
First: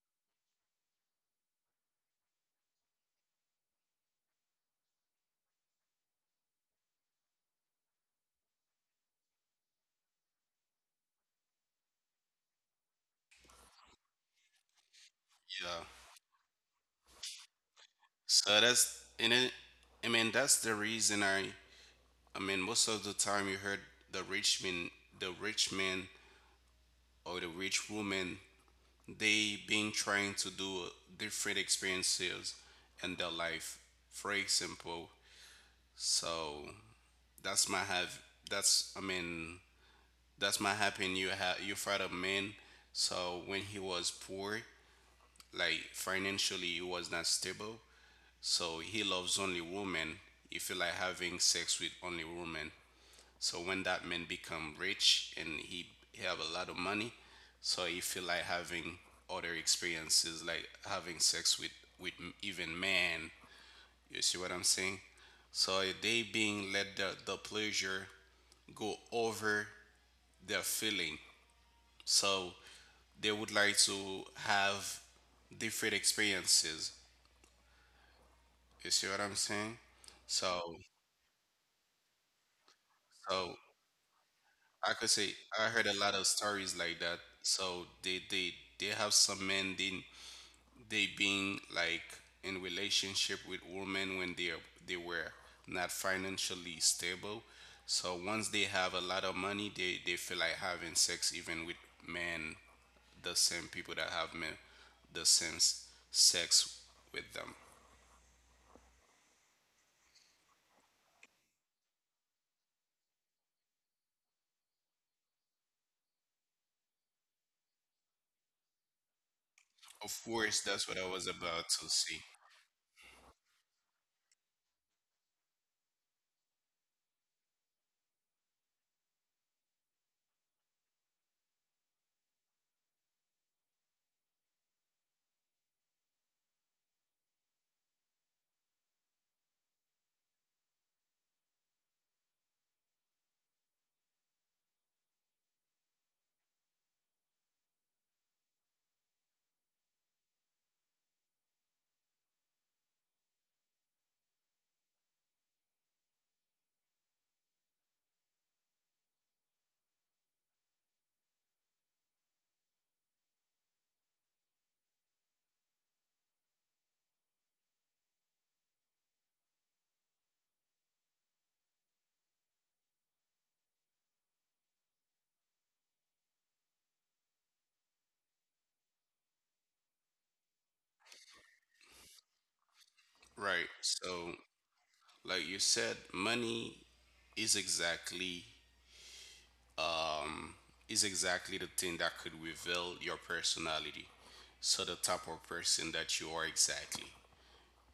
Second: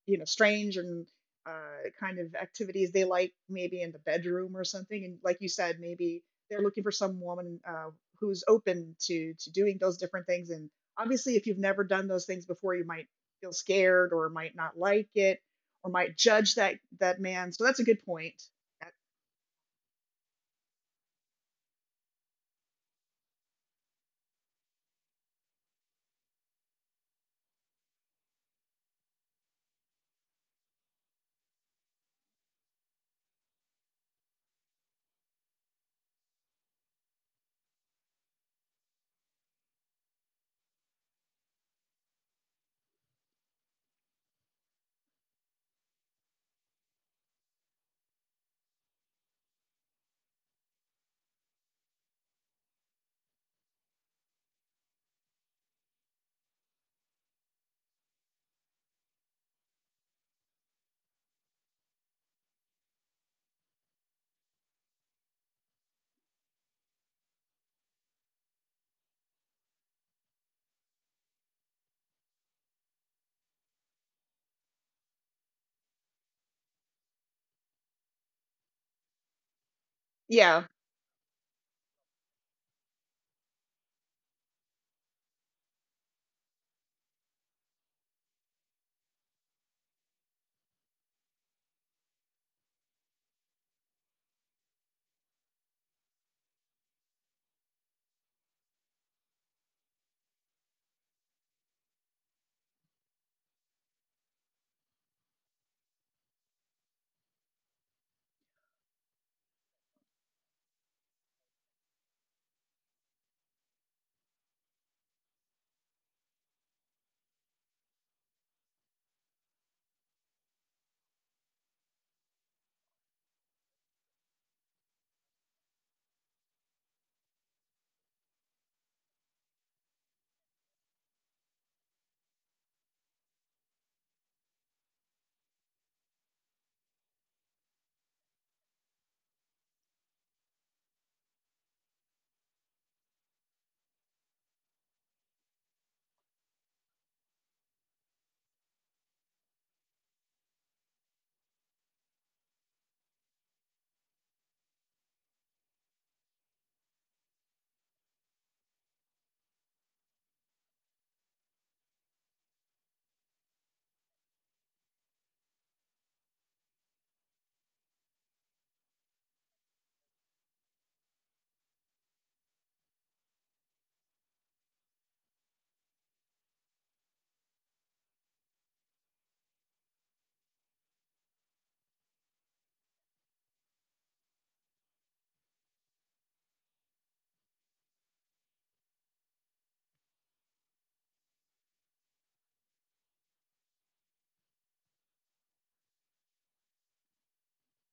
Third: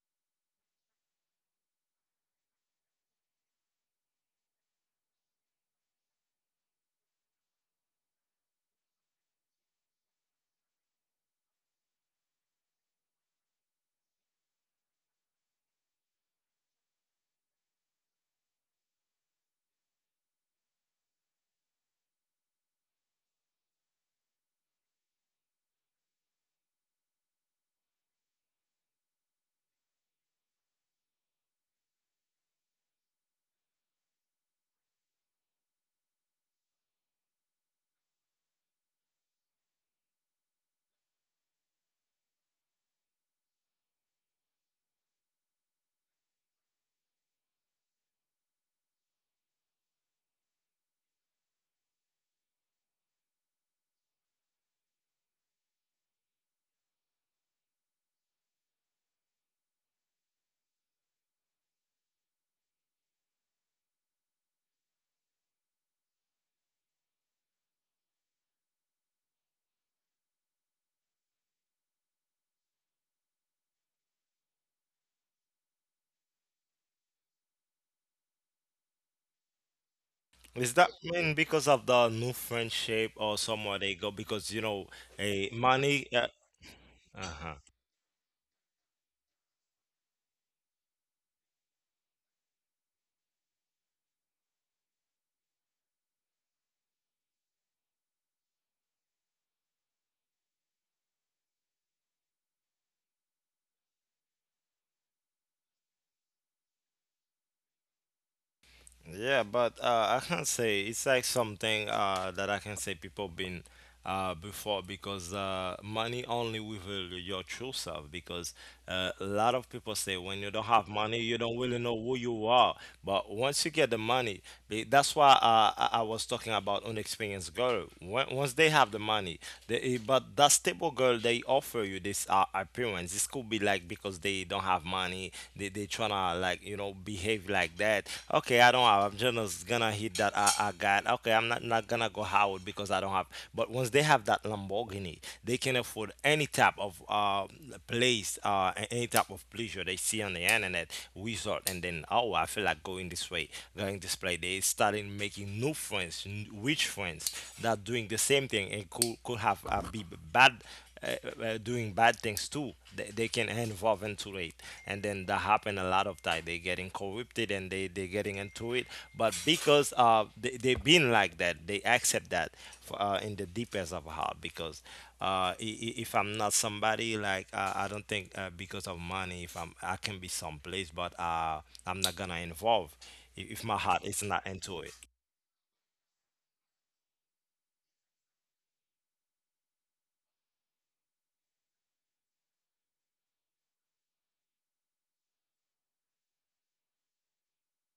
you know, strange and kind of activities they like, maybe in the bedroom or something. And like you said, maybe they're looking for some woman who's open to doing those different things, and obviously if you've never done those things before you might feel scared or might not like it,
yeah,
or might judge that that man. So that's a good point.
so that's in it. I mean that's the reason I. I mean most of the time you heard the rich men, the rich men or the rich woman they been trying to do different experiences in their life for example so that's my have that's I mean that's my happen you have you father man so when he was poor like financially he was not stable so he loves only women he feel like having sex with only women so when that man become rich and he have a lot of money, so he feel like having other experiences, like having sex with even man. You see what I'm saying? So they being let the pleasure go over their feeling. So they would like to have different experiences. You see what I'm saying?
Yeah,
Is
So
that mean because of the new friendship or
so
somewhere they go? Because you know,
I could say
a
I heard a
money.
lot of stories like that.
Huh.
So they they have some men then they being like in relationship with women when they were not financially stable. So once they have a lot of money, they feel like having sex even with men, the same people that have men, the same sex with them.
Yeah, but I can say it's like something that I can say people been before, because money only reveal your true self, because a lot of people
Of
say when you
course,
don't
that's
have
what I
money,
was
you don't
about
really
to
know who
say.
you are. But once you get the money, that's why I was talking about unexperienced girl. When, once they have the money, but that stable girl, they offer you this appearance. This could be like because they don't have money. They tryna, like, behave like that. Okay, I don't have. I'm just gonna hit that I got. Okay, I'm not gonna go Howard because I don't have. But once they have that Lamborghini, they can afford any type of place, any type of pleasure they see on the internet resort. And then, oh, I feel like going this way, going this place. They starting making new friends, rich friends that doing the same thing, and could have be bad, doing bad things too. They can involve into it, and then that happen a lot of time. They getting corrupted, and they getting into it. But because they been like that, they accept that in the deepest of heart, because if I'm not somebody like, I don't think, because of money, if I can be someplace, but I'm not gonna involve if
Right.
my heart is
So,
not into.
like you said, money is exactly um, is exactly the thing that could reveal your personality. So, the type of person that you are exactly.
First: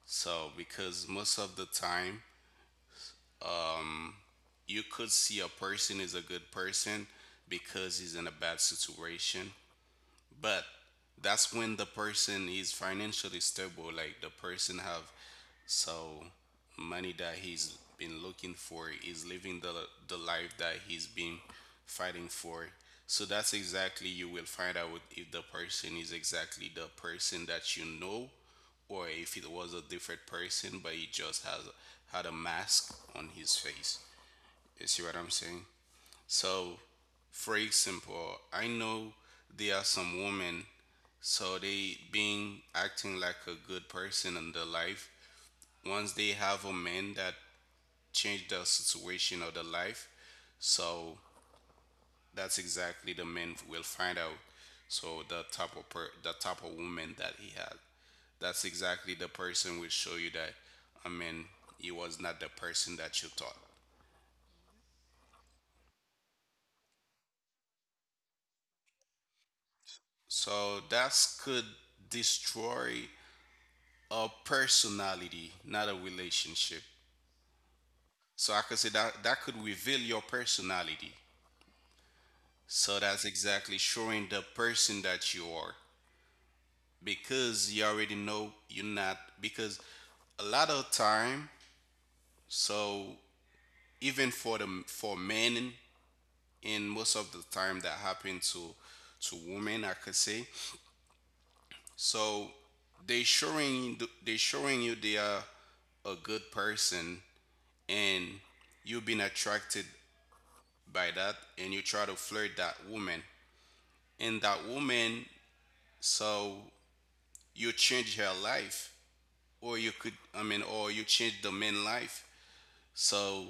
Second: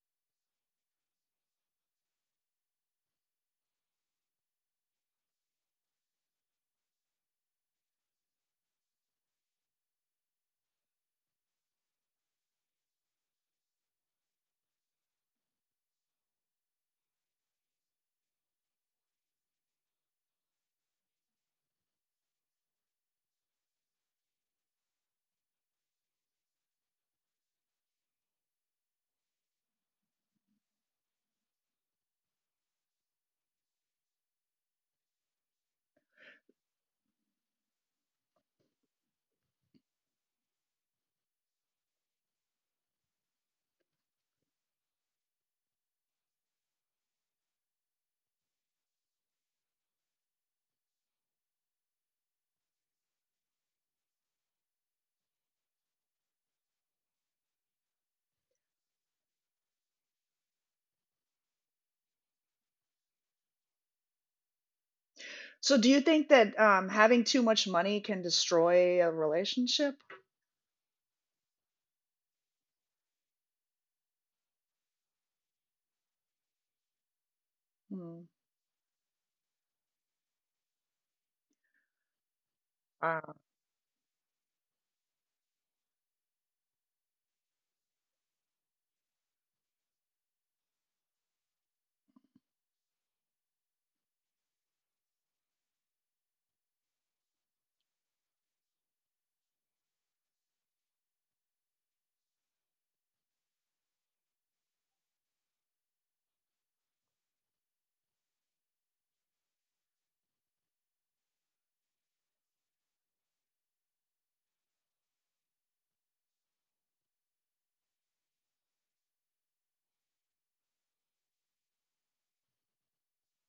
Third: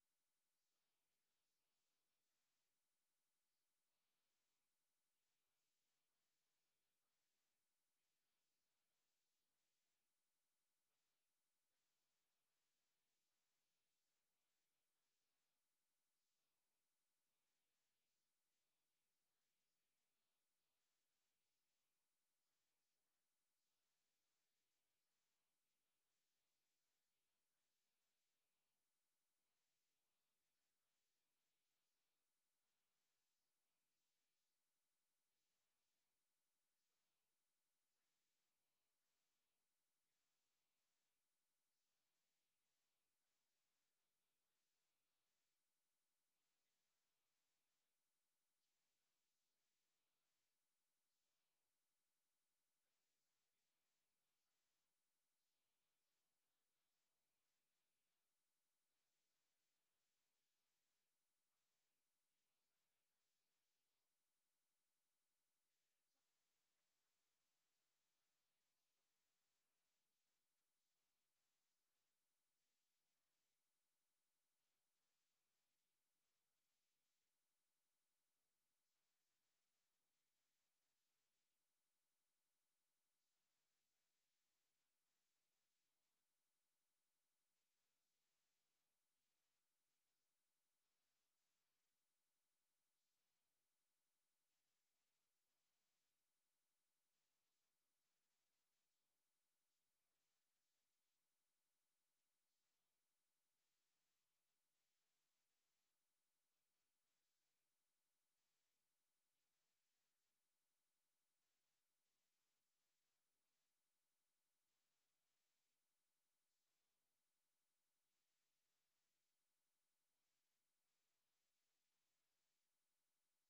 So, because most of the time, you could see a person is a good person because he's in a bad situation, but that's when the person is financially stable like the person have so money that he's been looking for is living the life that he's been fighting for so that's exactly you will find out if the person is exactly the person that you know or if it was a different person but he just has had a mask on his face, you see what I'm saying? So, for example, I know there are some women, so they being acting like a good person in their life. Once they have a man that changed their situation or their life, so that's exactly the man will find out. So the type of the type of woman that he had, that's exactly the person will show you that. I mean, he was not the person that you thought.
so do you think that having too much money can destroy a relationship?
So that could destroy a personality, not a relationship.
Hmm.
So I could say that that could reveal your personality. So that's
Ah,
exactly showing the person that you are, because you already know you're not, because a lot of time, so even for the for men, and most of the time that happen to women, I could say. So they showing you they are a good person, and you've been attracted by that, and you try to flirt that woman, and that woman, so you change her life. Or you could, or you change the man's life. So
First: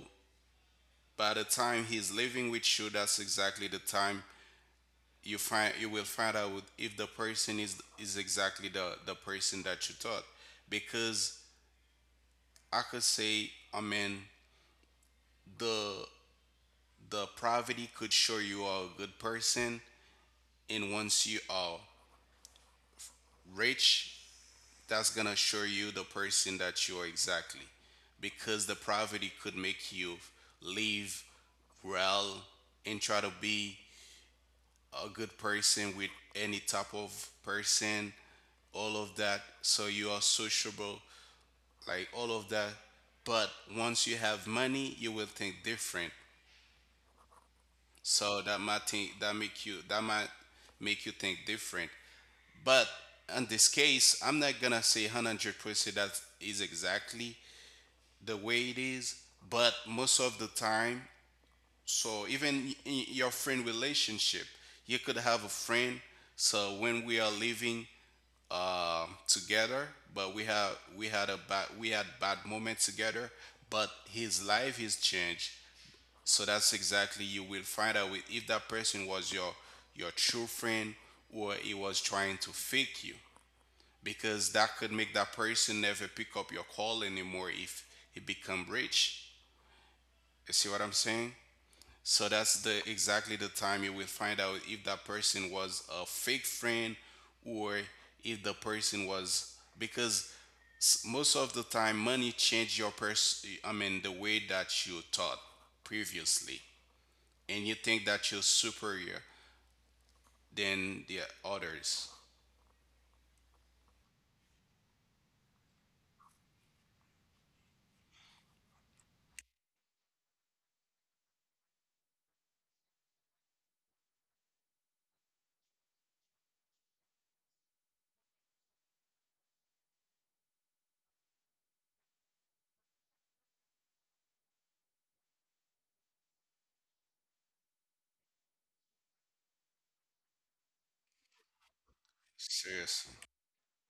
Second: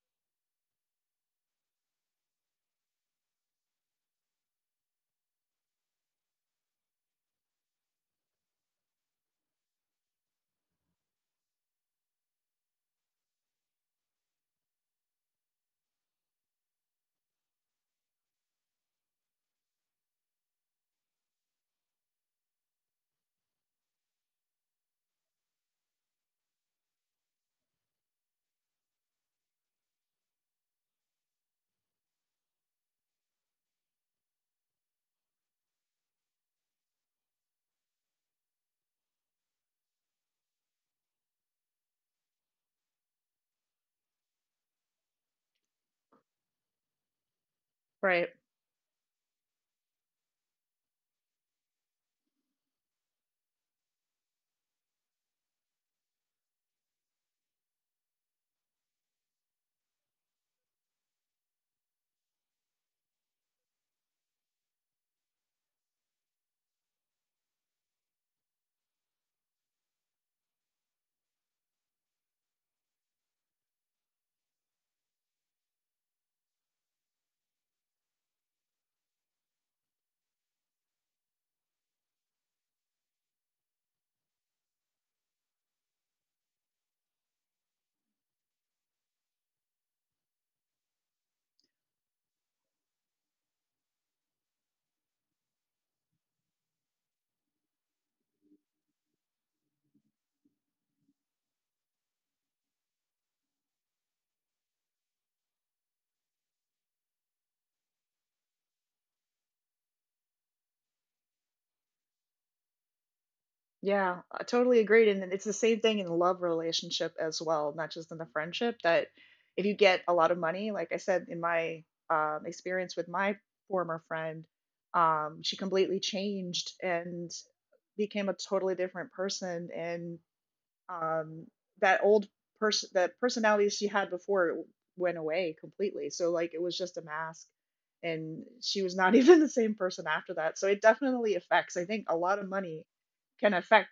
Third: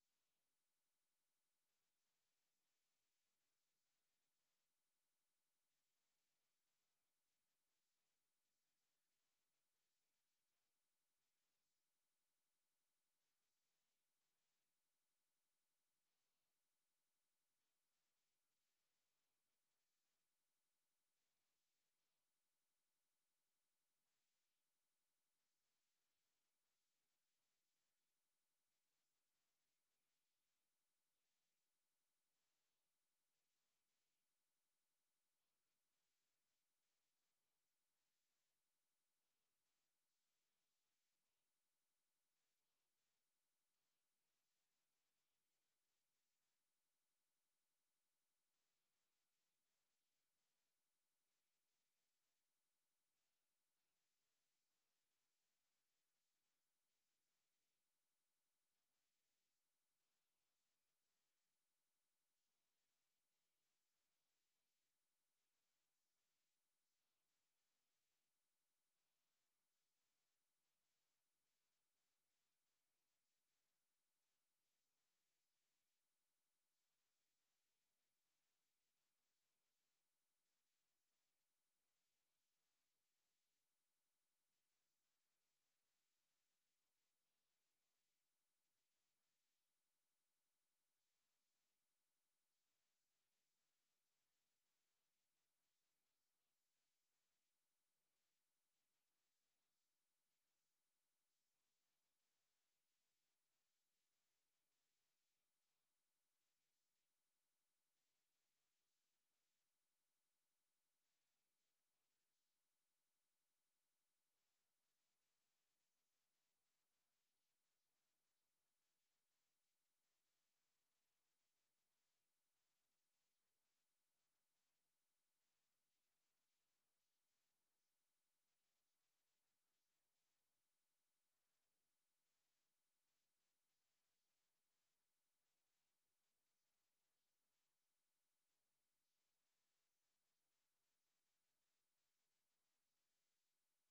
by the time he's living with you, that's exactly the time you will find out if the person is exactly the person that you thought. Because I could say I mean the the poverty could show you are a good person, and once you are rich, that's gonna show you the person that you are exactly. Because the poverty could make you live well and try to be a good person with any type of person, all of that, so you are sociable, like all of that. But once you have money, you will think different.
right.
So that might think that make you, that might make you think different. But in this case, I'm not gonna say 100% that is exactly the way it is, but most of the time. So even in your friend relationship, you could have a friend. So when we are living together, but we have we had a bad we had bad moment together, but his life is changed. So that's exactly you will find out if that person was your true friend, or he was trying to fake you. Because that could make that person never pick up your call anymore if he become rich. You see what I'm saying? So that's the exactly the time you will find out if that person was a fake friend, or if the person was, because most of the time money changed your person, the way that you thought previously, and you think that you're superior than the others.
Yeah, I totally agreed. And then it's the same thing in the love relationship as well, not just in the friendship. That if you get a lot of money, like I said in my experience with my former friend, she completely changed and became a totally different person. And um, that old person, that personality she had before, went away completely. So, like, it was just a mask, and she was not even the same person after that. So it definitely affects. I think a lot of money
Seriously.
can affect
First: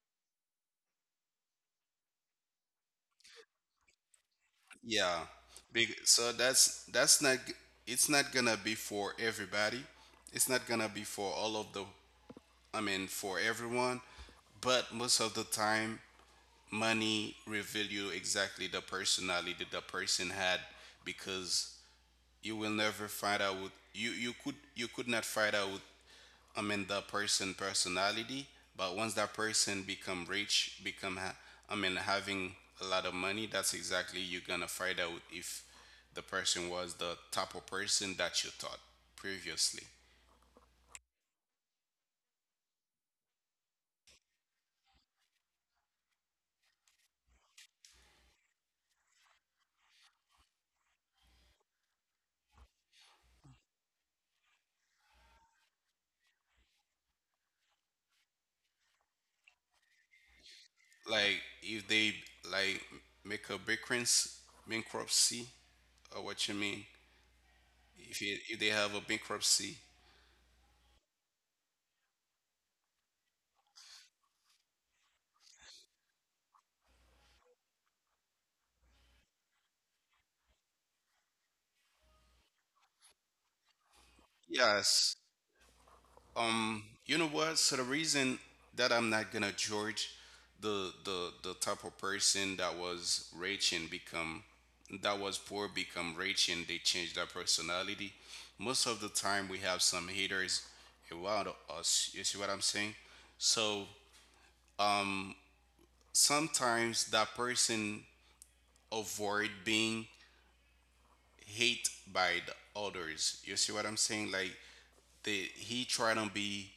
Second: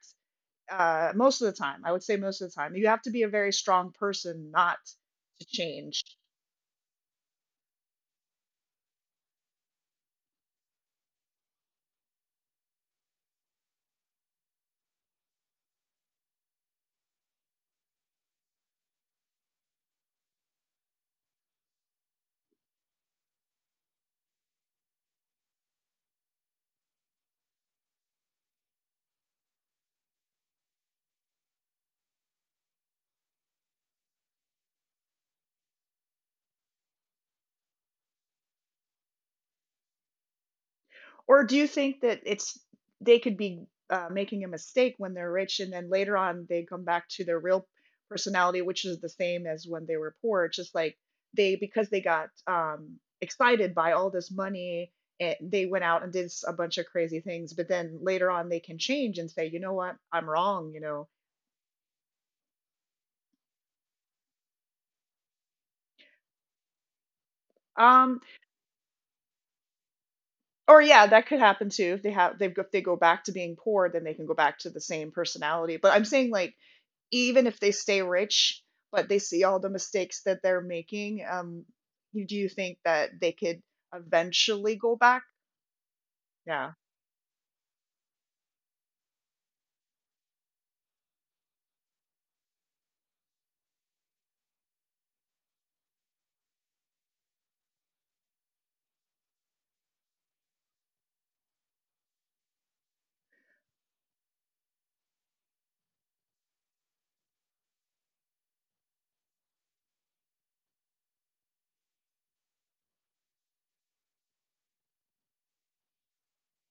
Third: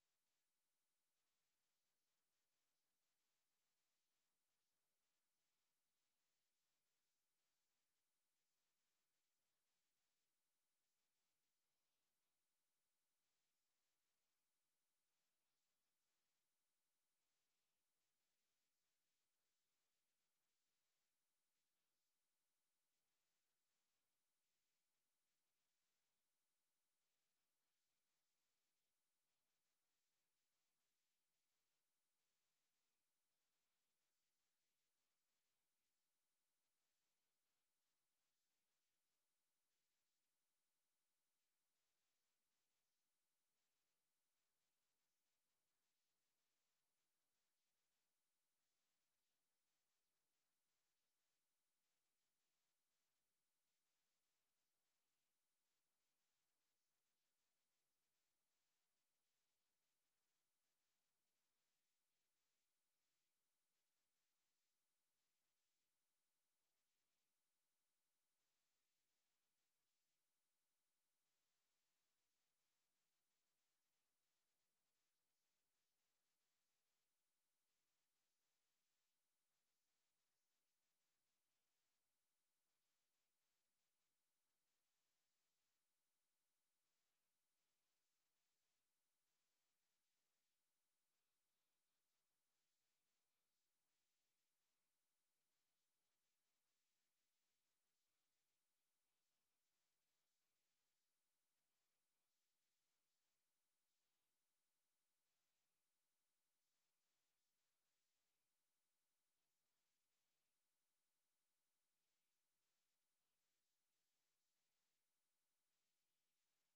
most of the time. I would say most of the time. You have to be a very strong person not
Yeah.
to
Big,
change.
so that's not g- it's not gonna be for everybody. It's not gonna be for all of the, I mean, for everyone, but most of the time, money reveal you exactly the personality the person had. Because you will never find out with you, you could not find out with, I mean, the person personality. But once that person become rich, I mean, having a lot of money, that's exactly you're gonna find out if the person was the type of person that you thought previously.
Or do you think that it's they could be making a mistake when they're rich and then later on they come back to their real personality, which is the same as when they were poor? It's just like they because they got excited by all this money and they went out and did a bunch of crazy things, but then later on they can change and say, you know what, I'm wrong, you know.
Like if they, like, make a bankruptcy, bankruptcy, or what you mean? If
um
it, if they have a bankruptcy,
or yeah, that could happen too. If they've— if they go back to being poor, then they can go back to the same personality. But I'm saying, like, even if they stay rich, but they see all the mistakes that they're making, you do you think that they could eventually go
yes.
back? Yeah.
You know what? So the reason that I'm not gonna judge the type of person that was rich and become, that was poor, become rich and they change their personality. Most of the time, we have some haters around us. You see what I'm saying? So, um, sometimes that person avoid being hate by the others. You see what I'm saying? Like they, he try to be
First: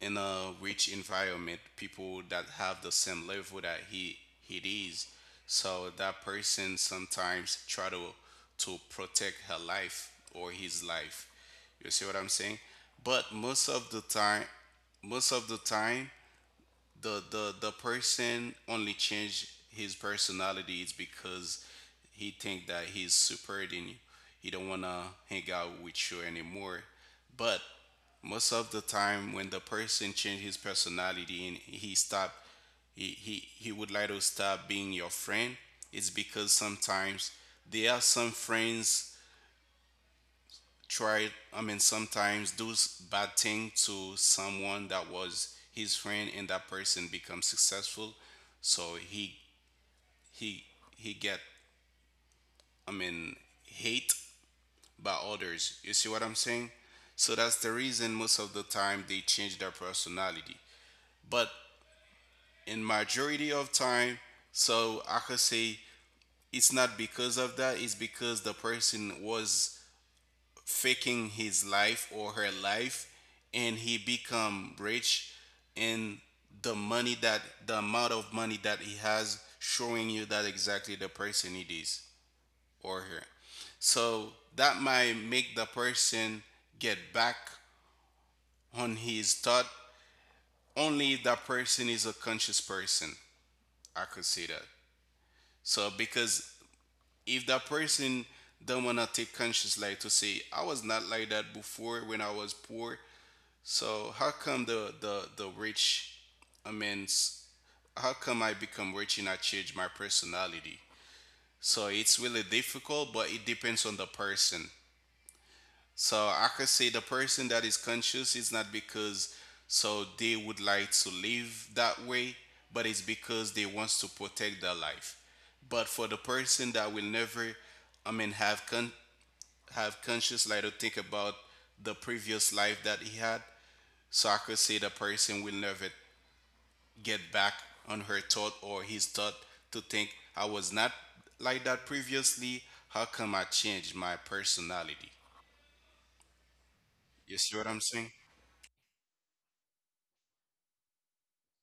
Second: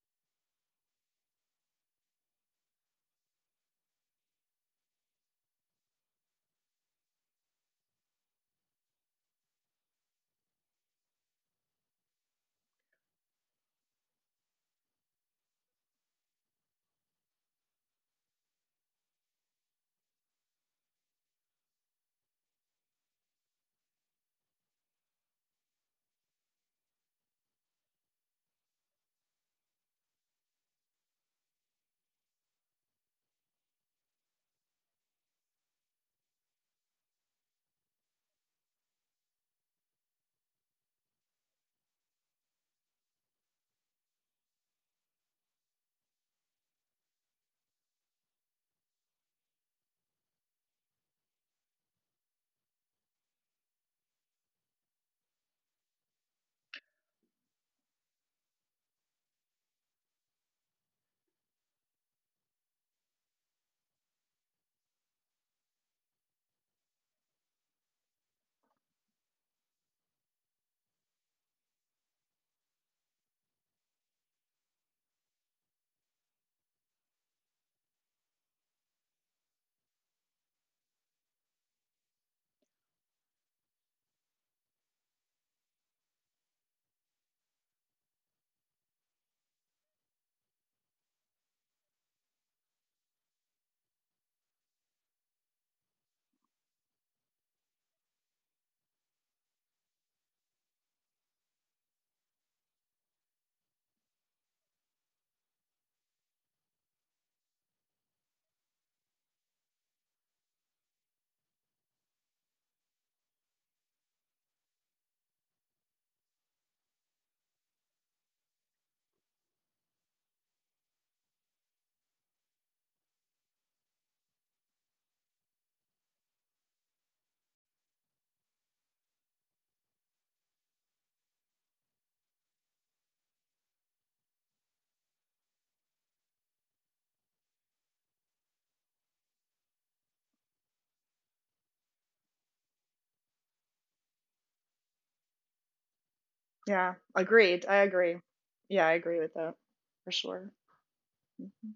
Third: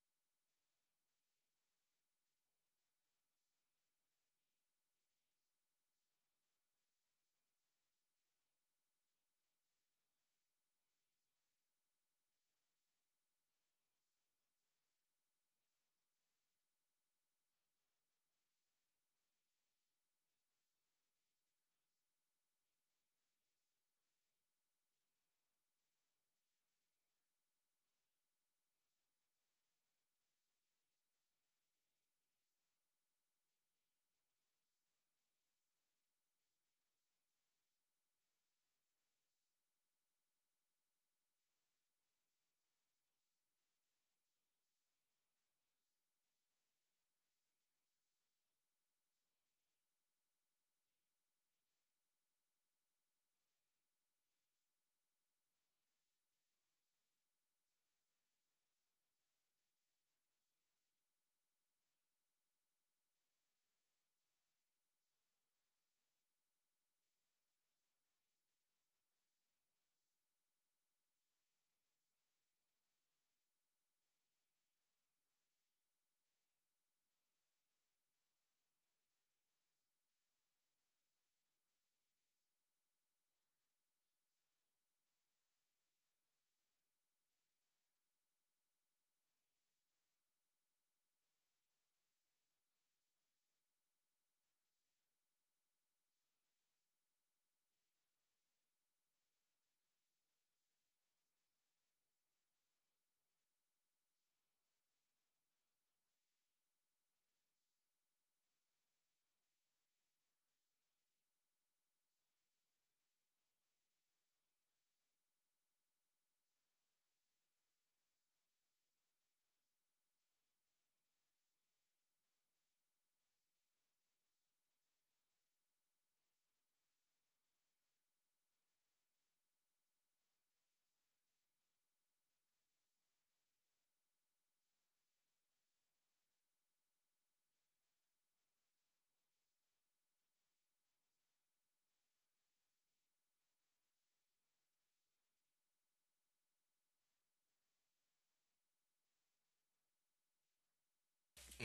in a rich environment, people that have the same level that he is. So that person sometimes try to protect her life or his life. You see what I'm saying? But most of the time, most of the time, the person only change his personality is because he think that he's superior than you. He don't wanna hang out with you anymore. But most of the time, when the person change his personality and he stop, he would like to stop being your friend. It's because sometimes there are some friends tried, sometimes do bad thing to someone that was his friend, and that person become successful. So he he get, I mean, hate by others. You see what I'm saying? So that's the reason most of the time they change their personality. But in majority of time, so I could say it's not because of that, it's because the person was faking his life or her life, and he become rich. And the money that, the amount of money that he has showing you that exactly the person it is, or her. So that might make the person get back on his thought only if that person is a conscious person, I could say that. So because if that person don't wanna take conscious, like to say, I was not like that before when I was poor. So how come the rich, I mean, how come I become rich and I change my personality? So it's really difficult, but it depends on the person. So I could say the person that is conscious is not because, so they would like to live that way, but it's because they wants to protect their life. But for the person that will never, I mean, have conscious, like to think about the previous life that he had, so I could say the person will never get back on her thought or his thought to think, I was not like that previously. How come I changed my personality?
Yeah,
You
agreed.
see
I
what I'm
agree.
saying?
Yeah, I agree with that for sure.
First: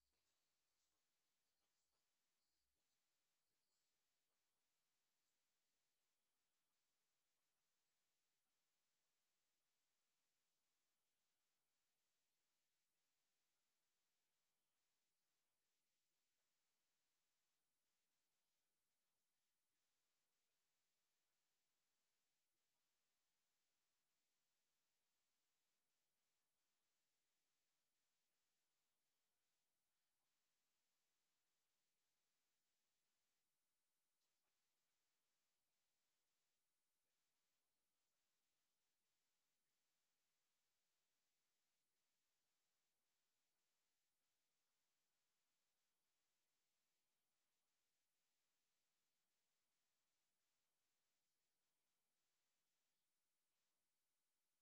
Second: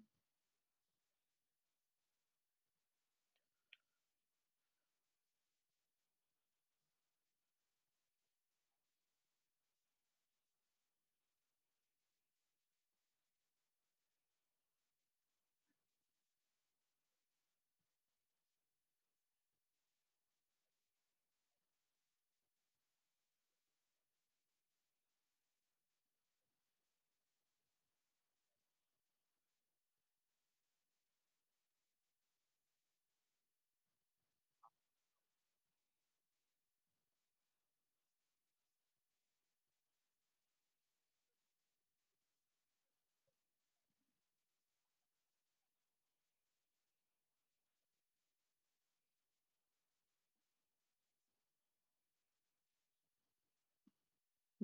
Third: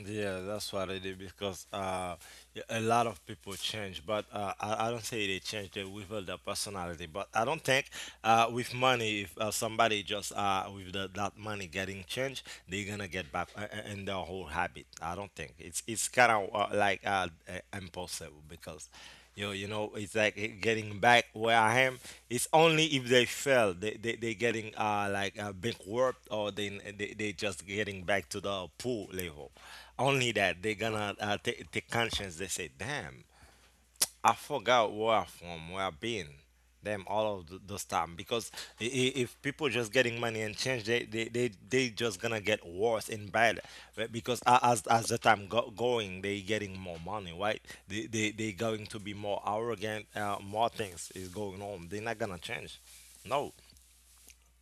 Yeah, that's what I did because a lot of people change, but I don't say they change, they reveal their personality. But I don't think with money, if somebody just with that money getting changed, they're gonna get back in their whole habit. I don't think it's kind of like, impulsive because you know, it's like it getting back where I am. It's only if they fail, they getting like, bankrupt, or they just getting back to the poor level. Only that they gonna take conscience. They say, damn. I forgot where I'm from, where I've been, them all of those time. Because if people just getting money and change, they just gonna get worse and bad. But because as the time going, they getting more money, right? They going to be more arrogant. More things is going on. They're not gonna change. No,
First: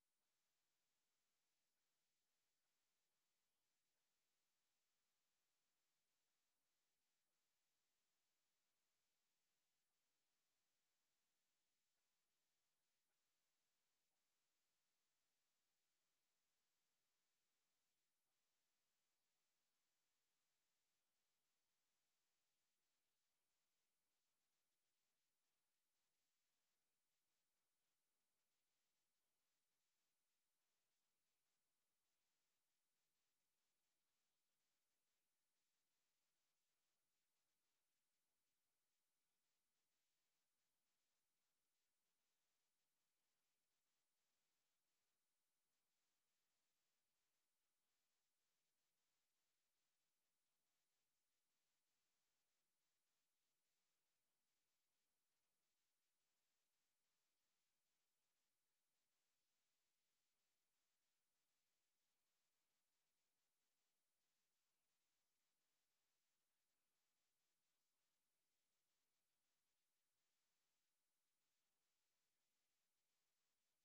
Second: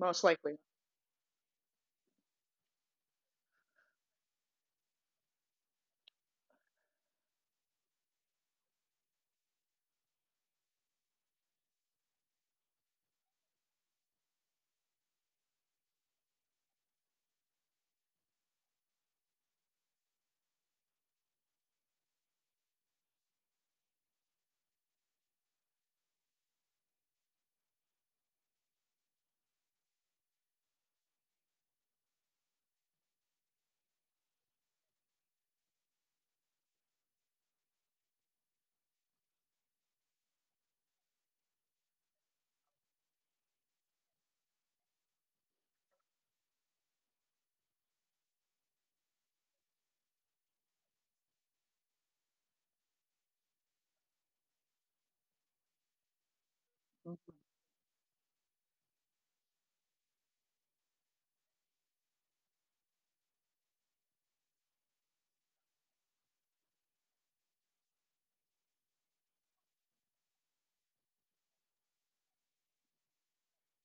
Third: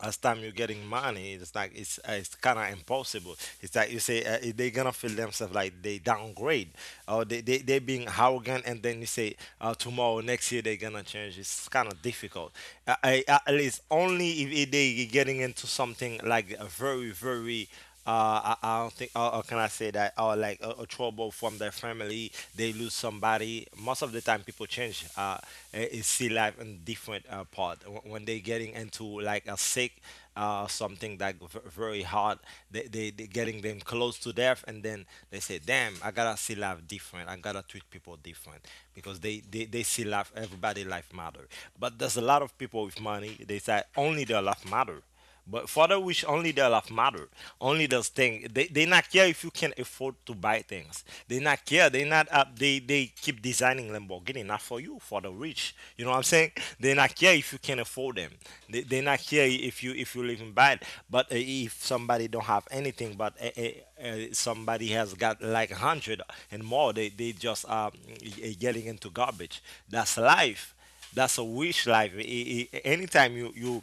as time you're
likely.
getting money, it's like it's kind of impossible. It's like you say they're gonna feel themselves like they downgrade, or they being arrogant, and then you say tomorrow, next year, they're gonna change. It's kind of difficult. At least only if they getting into something like a very very, I don't think, or can I say that, or like a trouble from their family, they lose somebody. Most of the time, people change. See life in different part. When they getting into like a sick, something that very hard, they getting them close to death, and then they say, "Damn, I gotta see life different. I gotta treat people different, because they see life. Everybody life matter. But there's a lot of people with money. They say only their life matter. But for the wish, only the love matter. Only those things. They not care if you can afford to buy things. They not care. They not up. They keep designing Lamborghini not for you, for the rich. You know what I'm saying? They not care
Mhm.
if you can afford them. They not care if you live in bad. But if somebody don't have anything, but somebody has got like 100 and more, they just getting into garbage. That's life. That's a wish life. Anytime you you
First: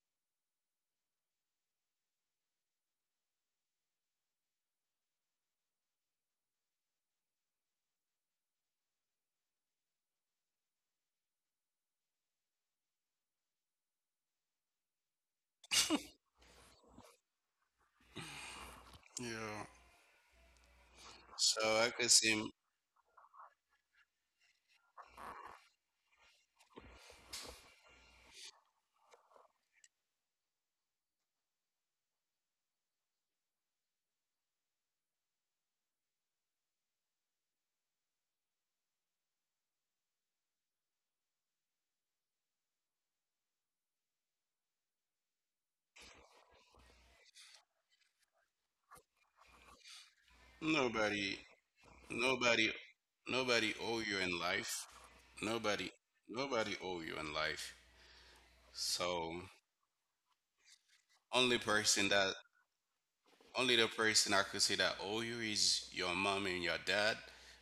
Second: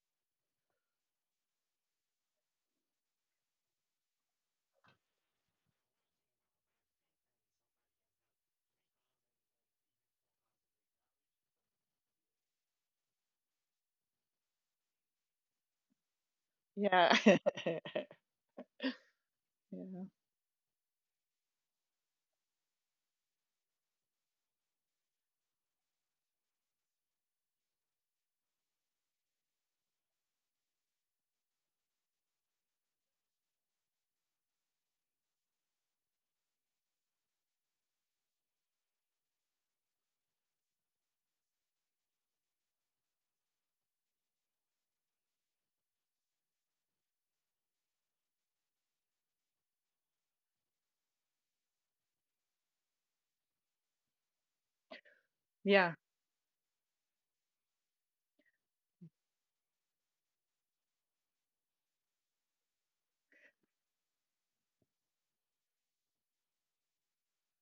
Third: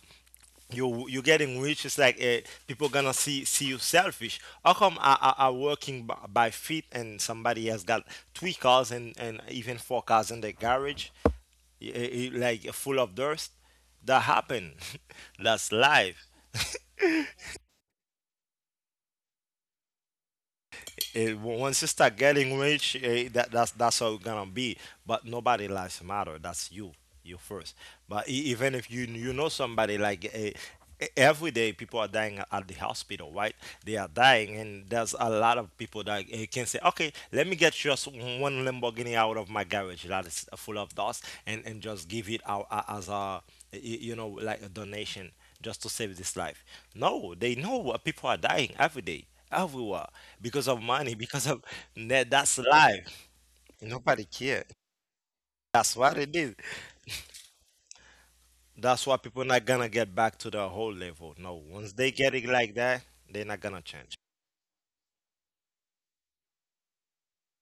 you you're getting rich, it's like people gonna see you selfish. How come I working by feet, and somebody has got three cars, and even four cars in the garage, like full of dust. That happen. That's life.
Yeah.
Yeah.
It,
So
once you
like I could
start
say,
getting rich, that's that's how it's gonna be. But nobody lives matter. That's you, you first. But even if you you know somebody like every day people are dying at the hospital, right? They are dying, and there's a lot of people that can say, okay, let me get just one Lamborghini out of my garage that is full of dust, and just give it out as a you know, like a donation, just to save this life. No, they know what people are dying every day everywhere because of money,
nobody,
because of that's
nobody,
life.
nobody owe you
Nobody
in
care.
life.
Yeah.
Nobody,
Yeah.
That's what it is.
nobody owe you in life.
That's why people
So
not gonna get back to the whole level. No,
only
once
person
they
that,
get it like that, they're not
only
gonna
the
change.
person I could say that owe you is your mom and your dad.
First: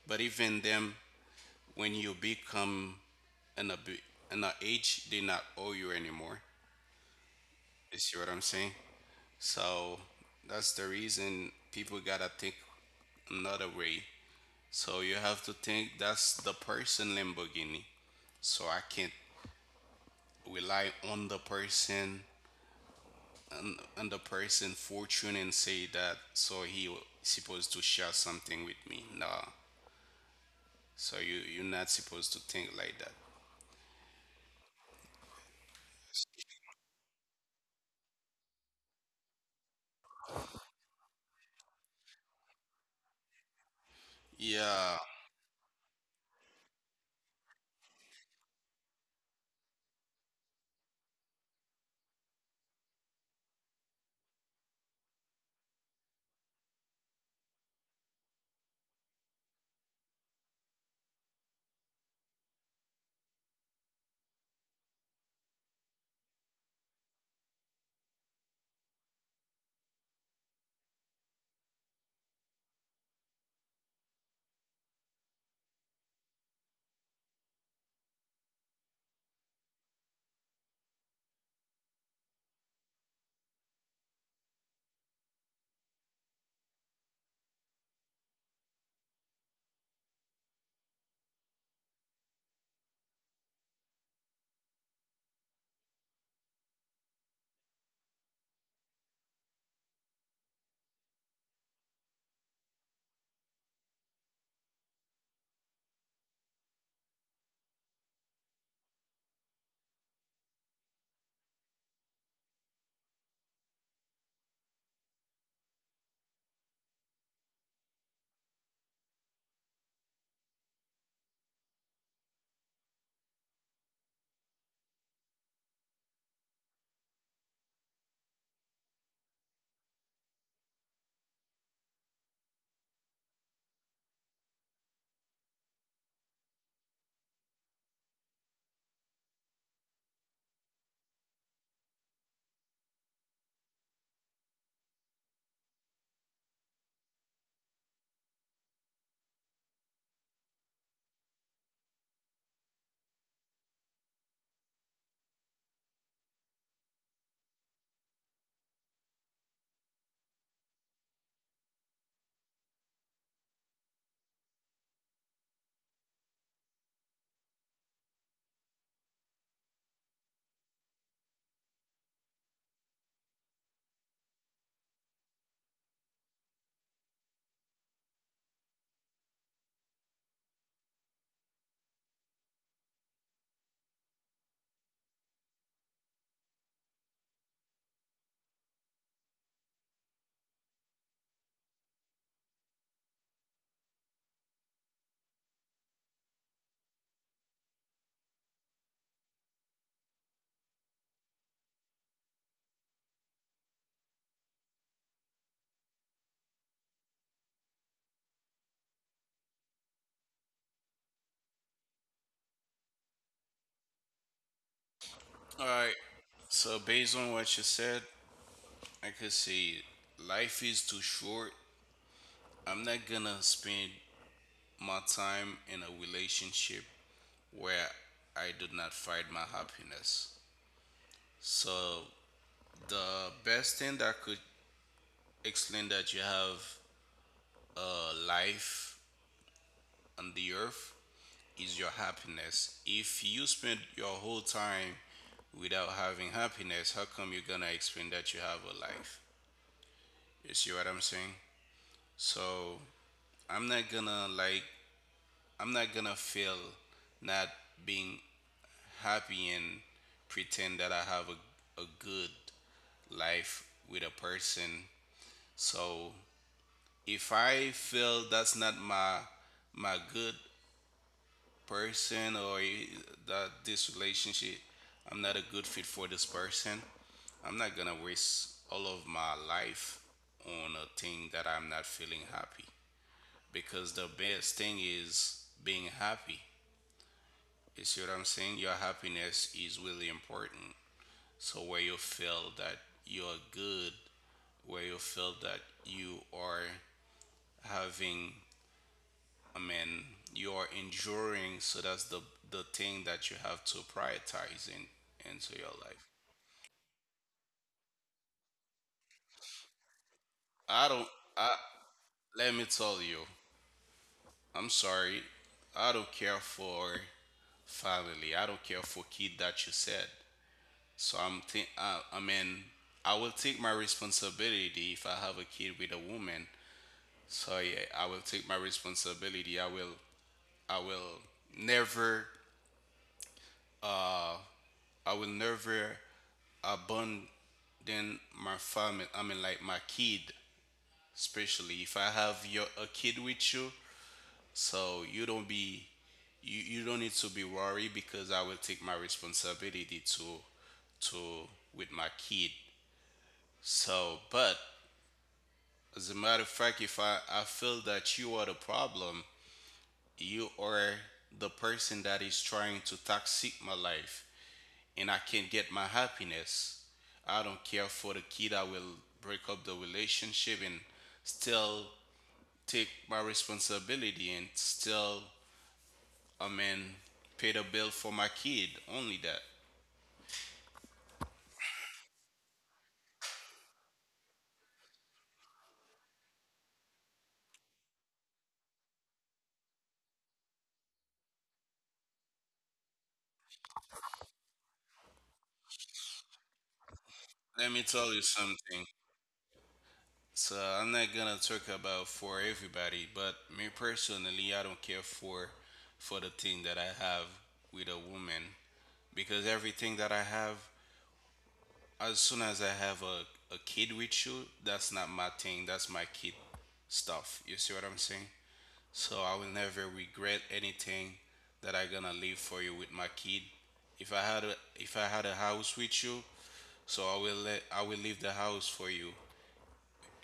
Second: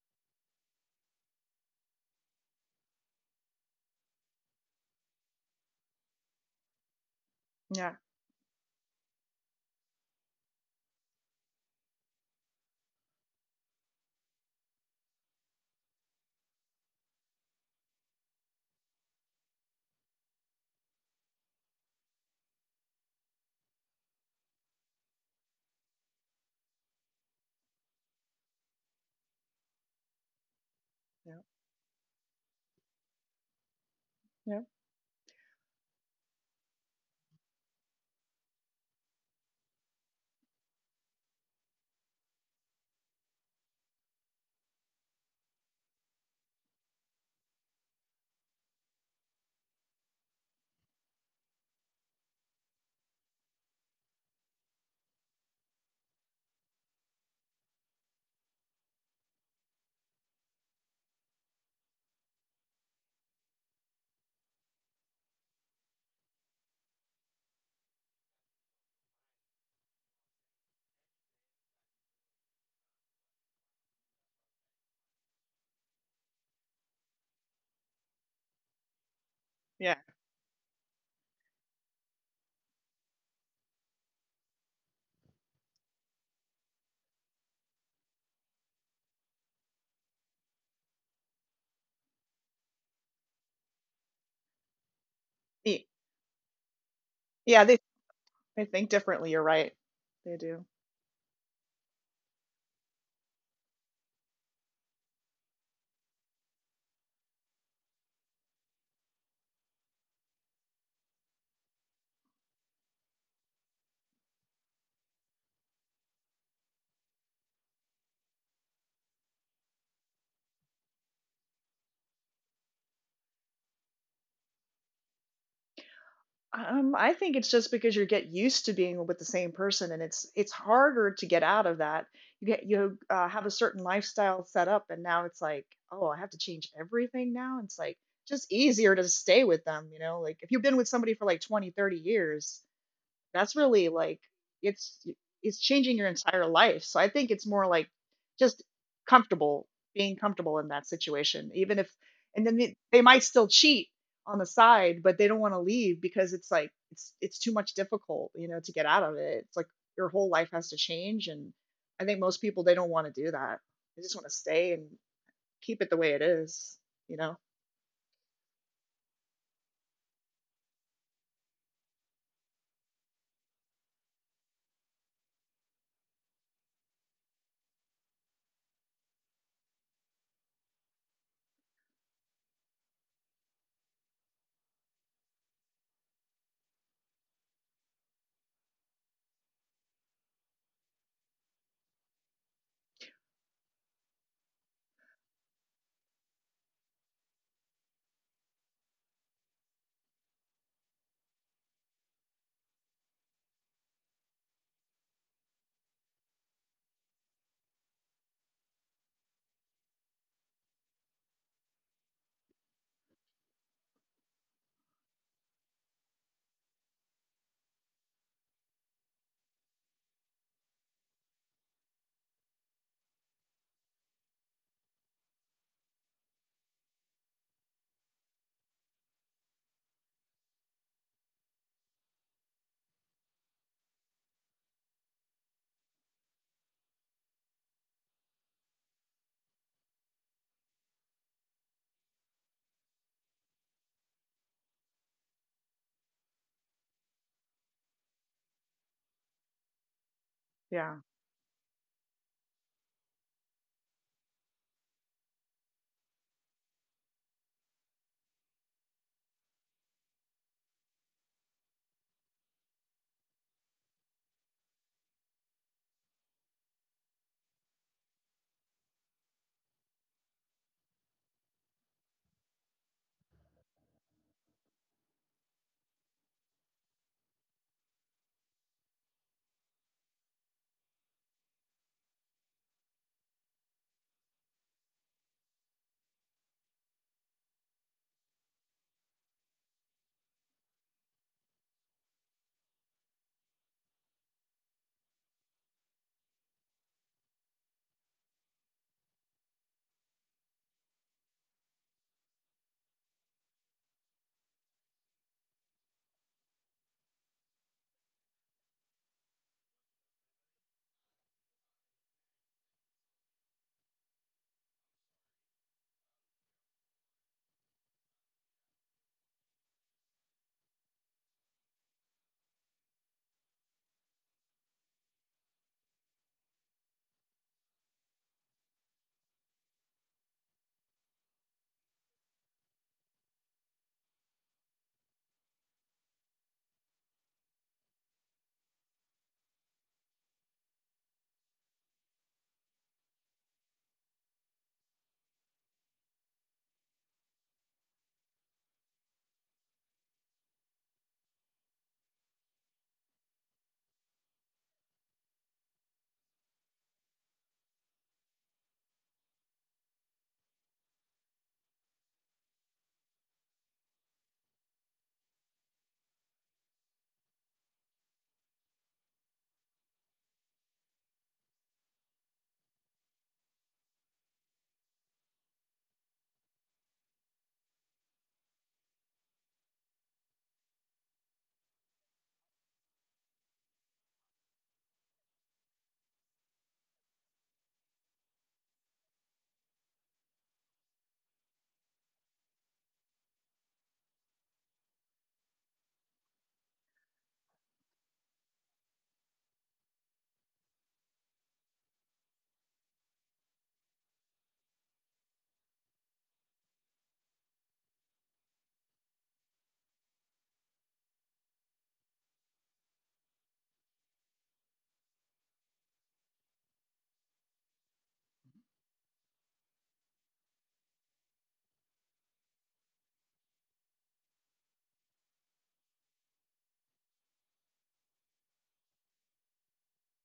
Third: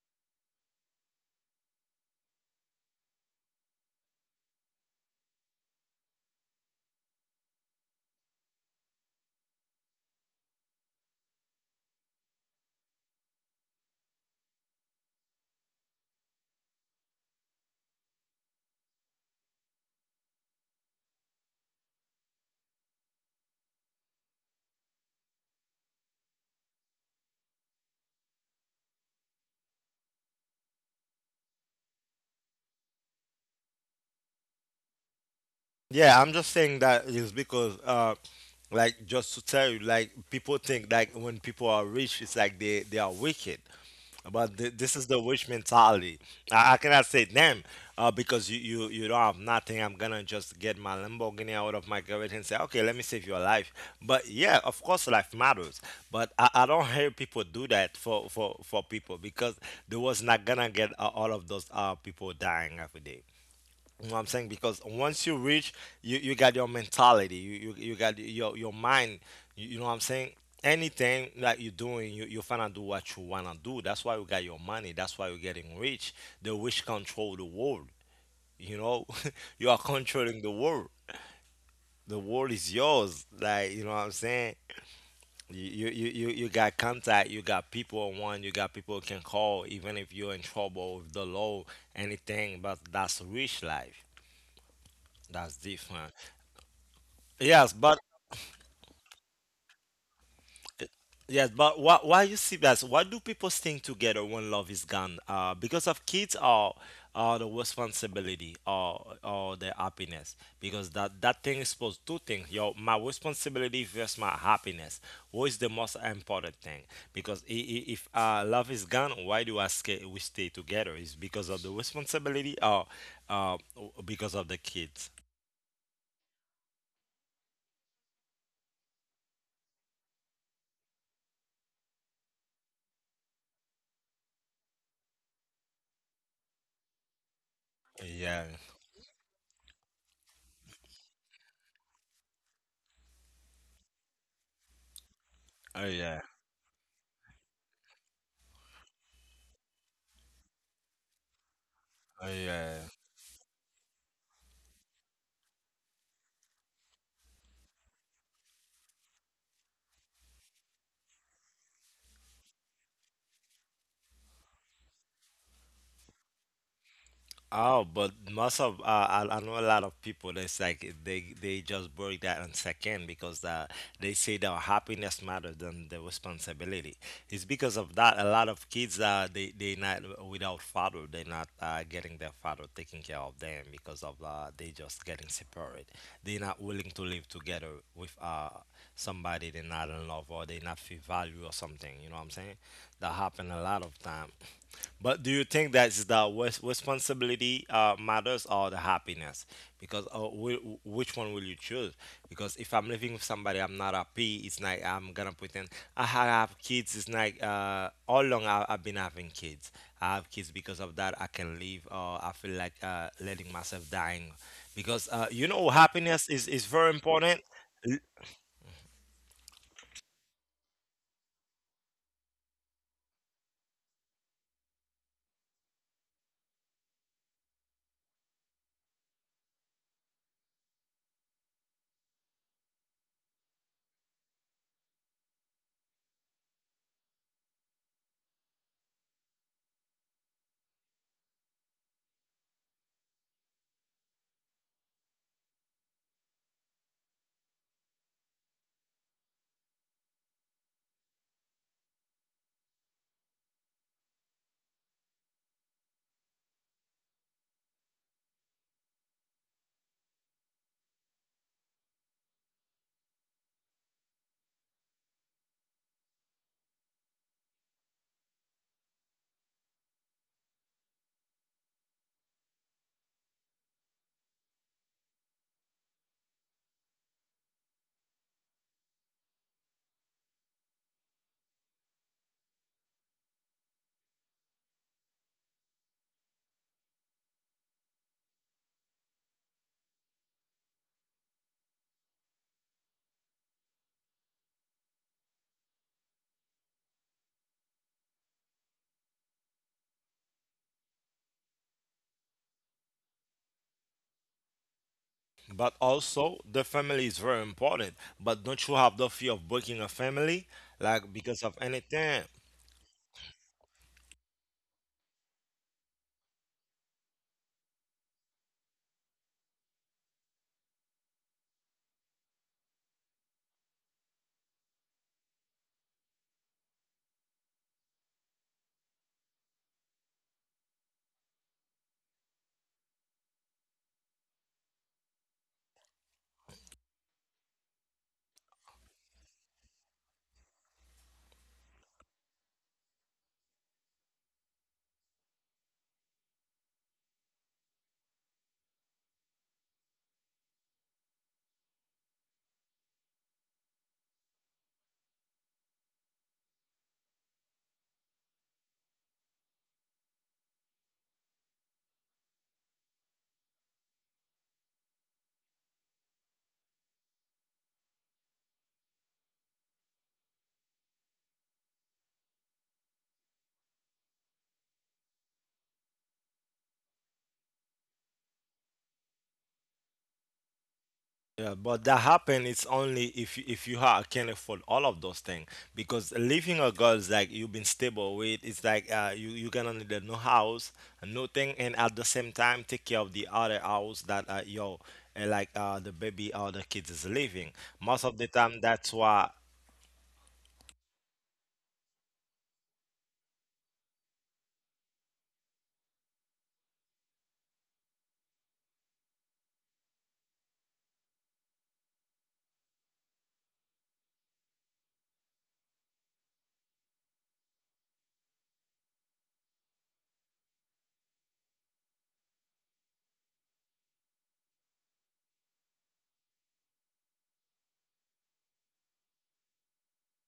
But even them, when you become, and the b- and the age, did not owe you anymore.
Yeah. Yeah.
You see what I'm saying? So that's the reason people gotta think another way. So you have to think, that's the person Lamborghini. So I can't rely on the person, on the person fortune, and say that, so he supposed to share something with me. Nah. So you, you're not supposed to think like that.
Yeah.
Yeah, I'm just saying that is because like, just to tell you, like people think like when people are rich, it's like they are wicked. But this
Yeah.
is the witch mentality. I cannot say damn, because you, you don't have nothing. I'm gonna just get my Lamborghini out of my garage and say, okay, let me save your life. But yeah, of course, life matters. But I don't hear people do that for people because they was not gonna get all of those people dying every day. You know what I'm saying? Because once you reach, you got your mentality, you got your mind. You know what I'm saying? Anything that you're doing, you finna do what you wanna do. That's why you got your money. That's why you're getting rich. The rich control the world. You know, you are
Yeah.
controlling the world. The world is yours. Like, you know what I'm saying? You, you got contact, you got people on one, you got people you can call, even if you're in trouble with the law, anything. But that's rich life. That's
E-
different.
Yeah,
Yes, but
They think differently. You're right. They do.
yes, but why you see that? Why do people staying together when love is gone? Because of kids, or the responsibility, or the happiness. Because that thing is supposed two things. Your my responsibility versus my happiness. What is the most important thing? Because if love is gone, why do I stay, we stay together? Is because of the responsibility, or uh, because of the kids?
I think it's just because you get used to being with the same person, and it's harder to get out of that. You have a certain lifestyle set up, and now it's like, oh, I have to change everything now. It's like
Yeah.
just easier to stay with them, you know. Like if you've been with somebody for like 20, 30 years, that's really like— it's it's
Oh
changing your
yeah.
entire life. So I think it's more like just comfortable being comfortable in that situation, even if—
Oh
and then they,
yeah.
they might still cheat on the side, but they don't want to leave because it's like it's too much difficult, you know, to get out of it. It's like your whole life has to change, and I think most people they don't want to do that. They just want to stay and keep it the way it is, you know.
Oh, but most of I know a lot of people. It's like they just break that on second because they say that happiness matters than the responsibility. It's because of that a lot of kids they not without father. They're not getting their father taking care of them because of they just getting separate. They're not willing to live together with somebody they're not in love or they not feel value or something. You know what I'm saying? That happen a lot of time. But do you think that as the responsibility, matters, or the happiness? Because which one will you choose? Because if I'm living with somebody I'm not happy, it's like I'm gonna pretend. Have kids, it's like all along I've been having kids. I have kids because of that. I can leave, or I feel like letting myself dying, because you
All
know,
right.
happiness is
So
very
based on
important.
what you said, I could say life is too short. I'm not gonna spend my time in a relationship where I do not find my happiness. So the best thing that could explain that you have a life on the earth is your happiness. If you spend your whole time without having happiness, how come you're gonna explain that you have a life? You see what
Yeah.
I'm saying? So I'm not gonna like, I'm not gonna feel not being happy and pretend that I have a good life with a person. So if I feel that's not my my good person, or that this relationship, I'm not a good fit for this person. I'm not gonna waste all of my life on a thing that I'm not feeling happy, because the best thing is being happy. You see what I'm saying? Your happiness is really important. So, where you feel that you're good, where you feel that you are having, I mean, you're enduring, so that's the thing that you have to prioritize in, into
But
your life.
also the family is very important. But don't you have the fear of breaking a family,
I don't,
like because
I,
of anything?
let me tell you, I'm sorry, I don't care for family, I don't care for kid that you said. So I mean, I will take my responsibility if I have a kid with a woman. So yeah, I will take my responsibility. I will never, I will never abandon my family. I mean, like my kid, especially if I have your a kid with you. So you don't be, you don't need to be worried, because I will take my responsibility to to with my kid. So, but, as a matter of fact, if I feel that you are the problem, you are the person that is trying to toxic my life, and I can't get my happiness, I don't care for the kid. I will break up the relationship and still take my responsibility and still, I mean, pay the bill for my kid. Only that.
Yeah, but that happen. It's only if you ha can afford all of those things. Because living a girl is like you've been stable with. It's like you you gonna need a new house, a new thing, and at the same time take care of the other house that yo and like the baby or the kids is living.
Let me
Most of
tell you
the time,
something.
that's why.
So I'm not gonna talk about for everybody, but me personally, I don't care for the thing that I have with a woman. Because everything that I have, as soon as I have a kid with you, that's not my thing. That's my kid stuff. You see what I'm saying? So I will never regret anything that I gonna leave for you with my kid. If I had a house with you, so I will leave the house for you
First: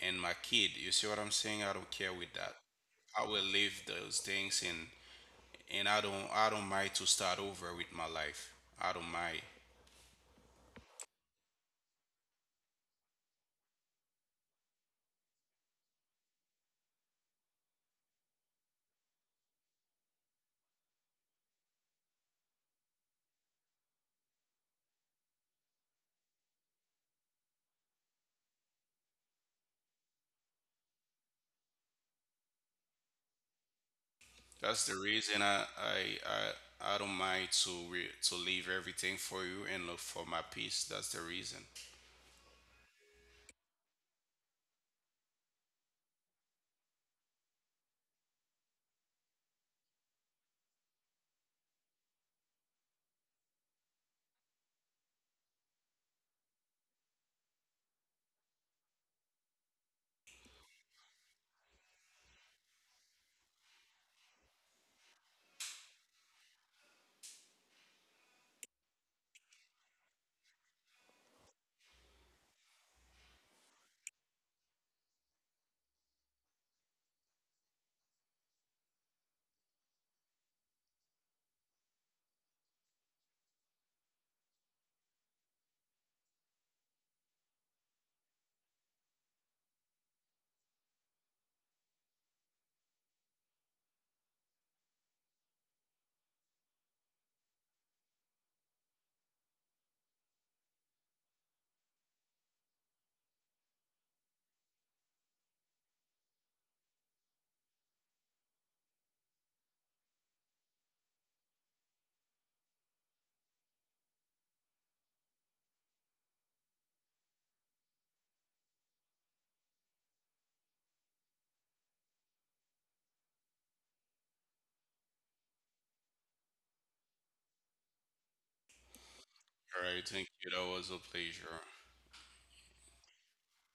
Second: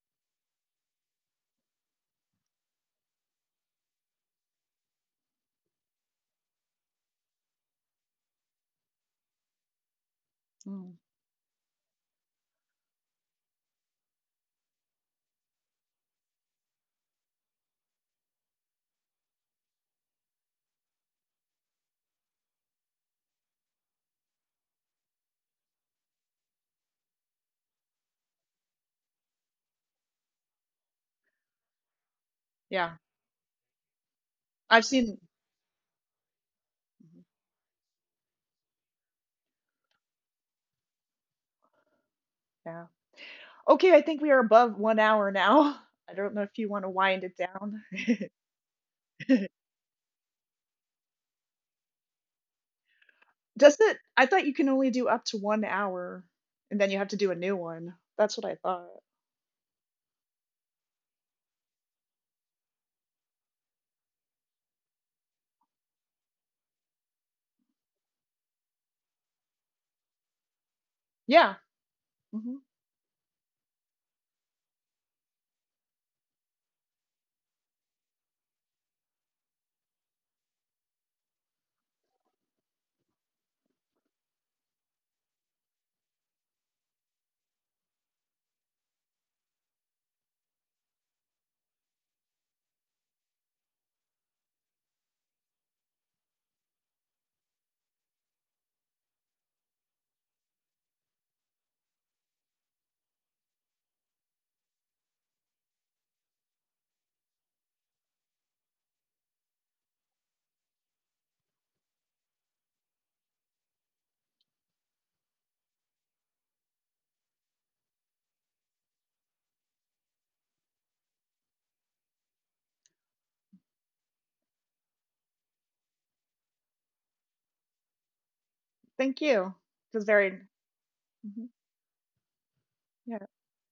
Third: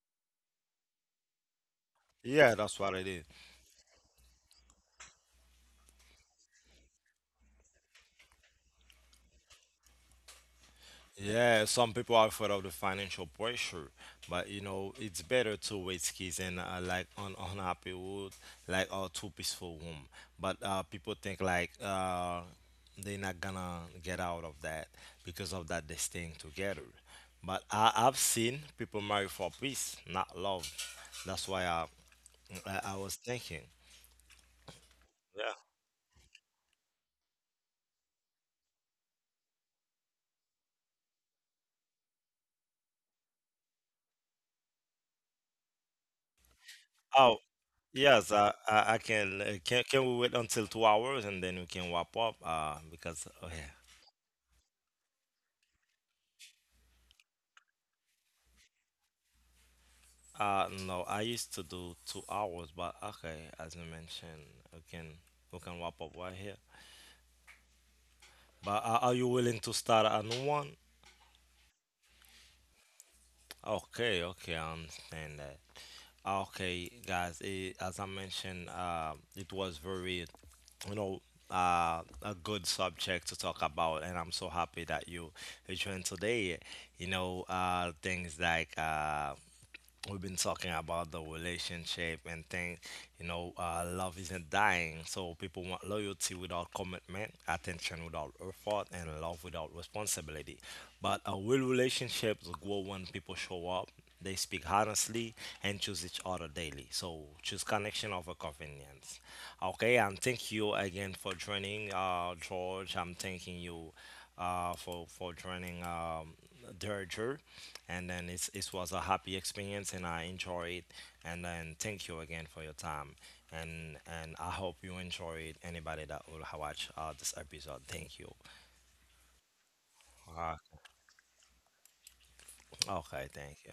and my kid. You see what I'm saying? I don't care with
Yeah,
that.
that's what it
I
is.
will leave those things, and I don't, I don't mind to start over with my life. I don't mind.
Mm.
Yeah, some people are afraid of the financial pressure, but you know, it's better to raise kids in like on unhappy wood, like a two peaceful home. But people think like they're not gonna get out of that, because of that they staying together. But I've seen people marry for peace, not love. That's why I I
Yeah.
was thinking.
I've
That's the
seen.
reason
Yeah.
I don't
Mhm.
mind to to leave everything for you and look for my peace. That's the reason.
Yeah. Okay, I think we are above 1 hour now. I don't know if you want to wind
Oh,
it down.
yes. I can, can. Can we wait until 2 hours and then we can wrap up? Because oh yeah.
Does it? I thought you can only do up to 1 hour and then you have to do a new one. That's what I thought.
No, I used to do 2 hours, but okay, as you mentioned, we can we can wrap up right here. But are you willing to start a new one?
Yeah. Hmm.
Okay, okay, I understand that. Ah, okay, guys, as I mentioned, it was very, you know, a good subject to talk about, and I'm so happy that you joined today. You know, things like we've been talking about the relationship and things. You know, love isn't dying, so people want loyalty without commitment, attention without effort, and love without responsibility. But real relationships grow when people show up, they speak honestly, and choose each other daily. So choose connection over convenience. Okay, and thank you again for joining, George, I'm thanking you for joining, Derger, and then it's, it was a happy experience, and I enjoy it. And then thank you again for your time, and I hope you enjoy it. Anybody that will watch this episode, thank you.
Thank you.
All
It was
right, thank
very—
you.
Uh,
That was a
mhm.
pleasure.
okay,
Yeah.
thank you.